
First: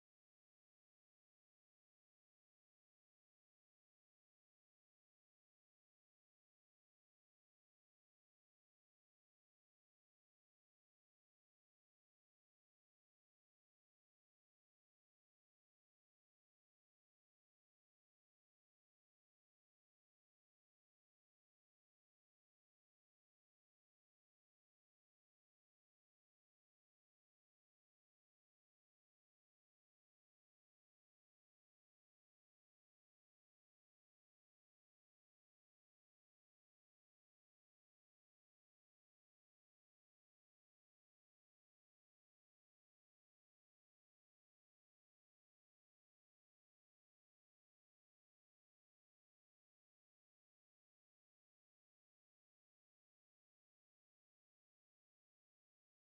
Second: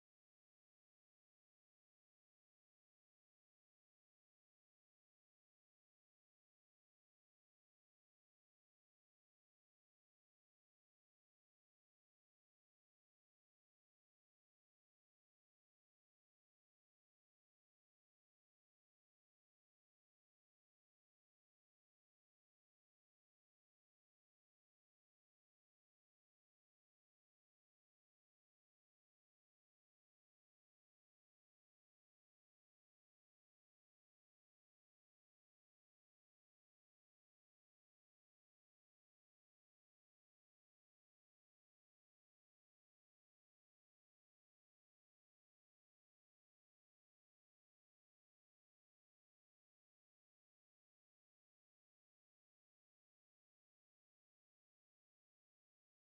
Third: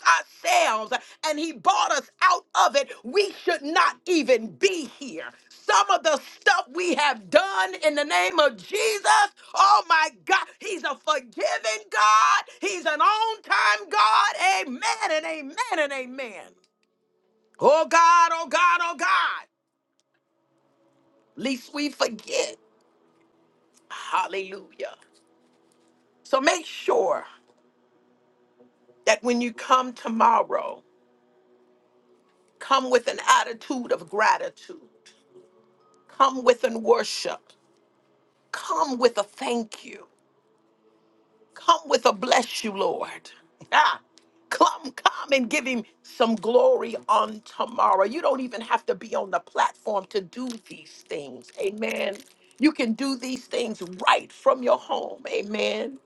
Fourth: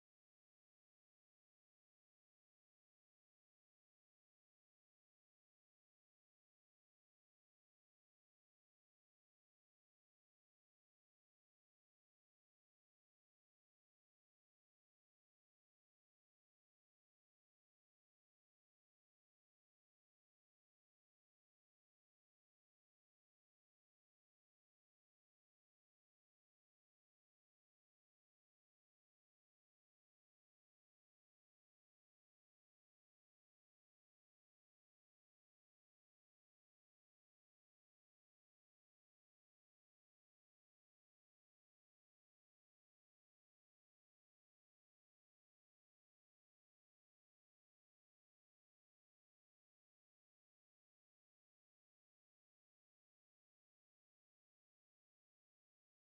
ourselves and He bought us out of it, we should not even be here. Some of the stuff we have done in the name of Jesus, oh my God, He's a forgiving God. He's an on time God. Amen and amen and amen. Oh God, oh God, oh God, least we forget. Hallelujah. So make sure. that when you come tomorrow, come with an attitude of gratitude, come with an worship, come with a thank you, come with a bless you, Lord. Ah, come, come and give him some glory on tomorrow. You don't even have to be on the platform to do these things. Amen. You can do these things right from your home. Amen.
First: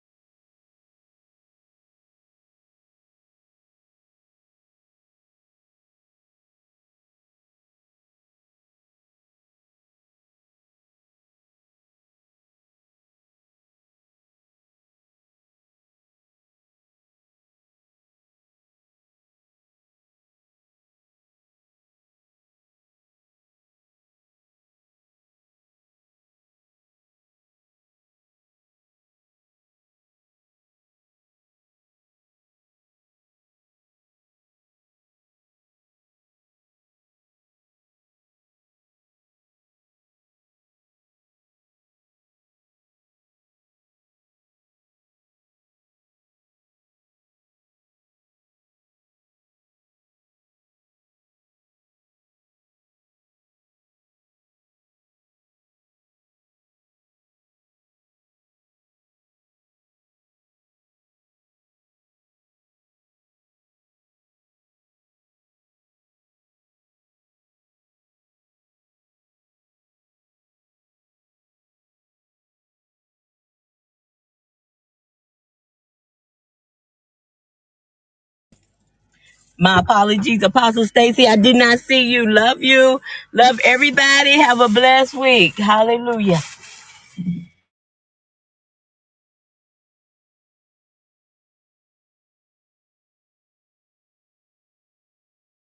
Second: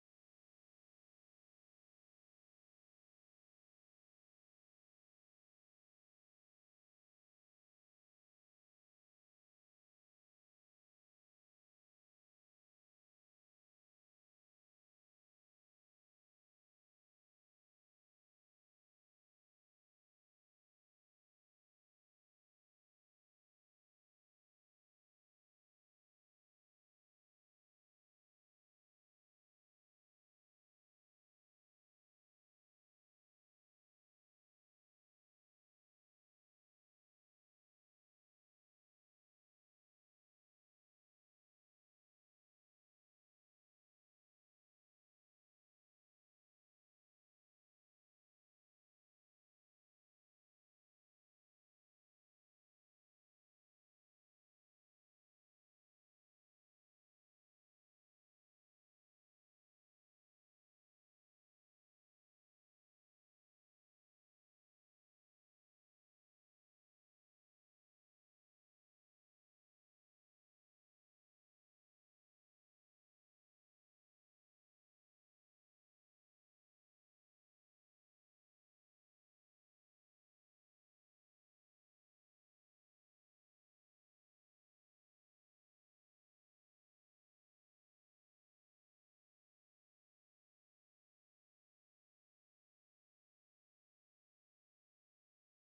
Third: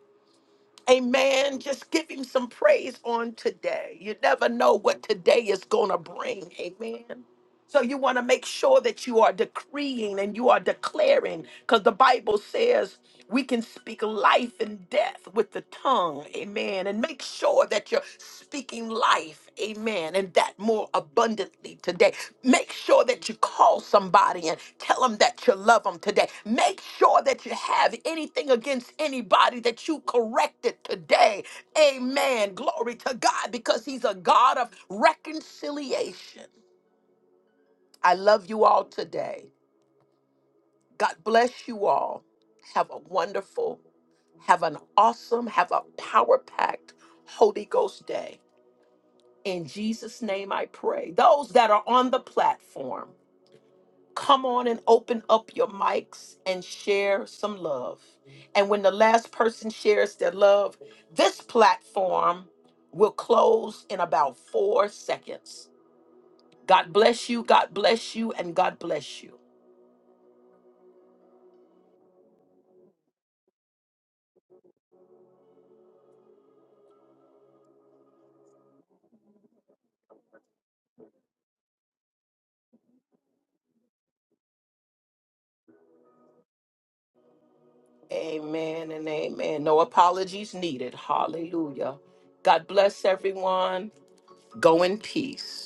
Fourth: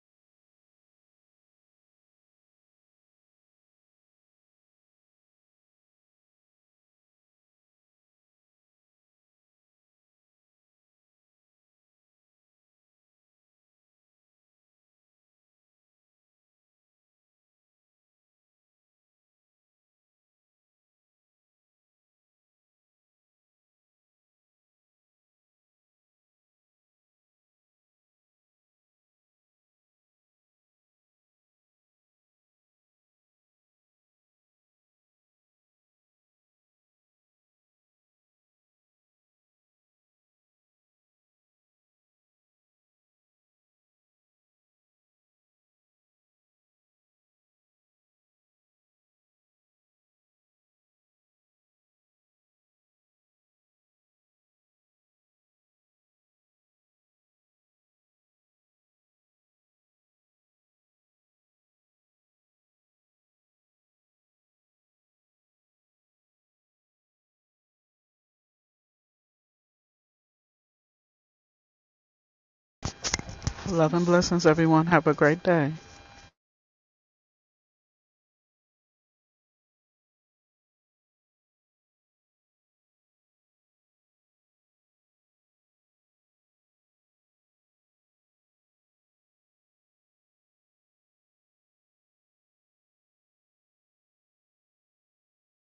Amen. Just give him some praise on today. You never know what today is going to bring. Amen. So you want to make sure that you are decreeing and you are declaring, because the Bible says we can speak life and death with the tongue. Amen. And make sure that you're speaking life. Amen. And that more abundantly today. Make sure that you call somebody and tell them that you love them today. Make sure that you have anything against anybody that you corrected today. Amen. Glory to God because He's a God of reconciliation. I love you all today. God bless you all. Have a wonderful, have an awesome, have a power packed Holy Ghost day. In Jesus' name I pray. Those that are on the platform, come on and open up your mics and share some love. And when the last person shares their love, this platform will close in about four seconds. God bless you, God bless you, and God bless you. Love and blessings, everyone. Have a great day. My apologies, Apostle Stacy. I did not see you. Love you. Love everybody. Have a blessed week. Hallelujah. Amen and amen. No apologies needed. Hallelujah. God bless everyone. Go in peace.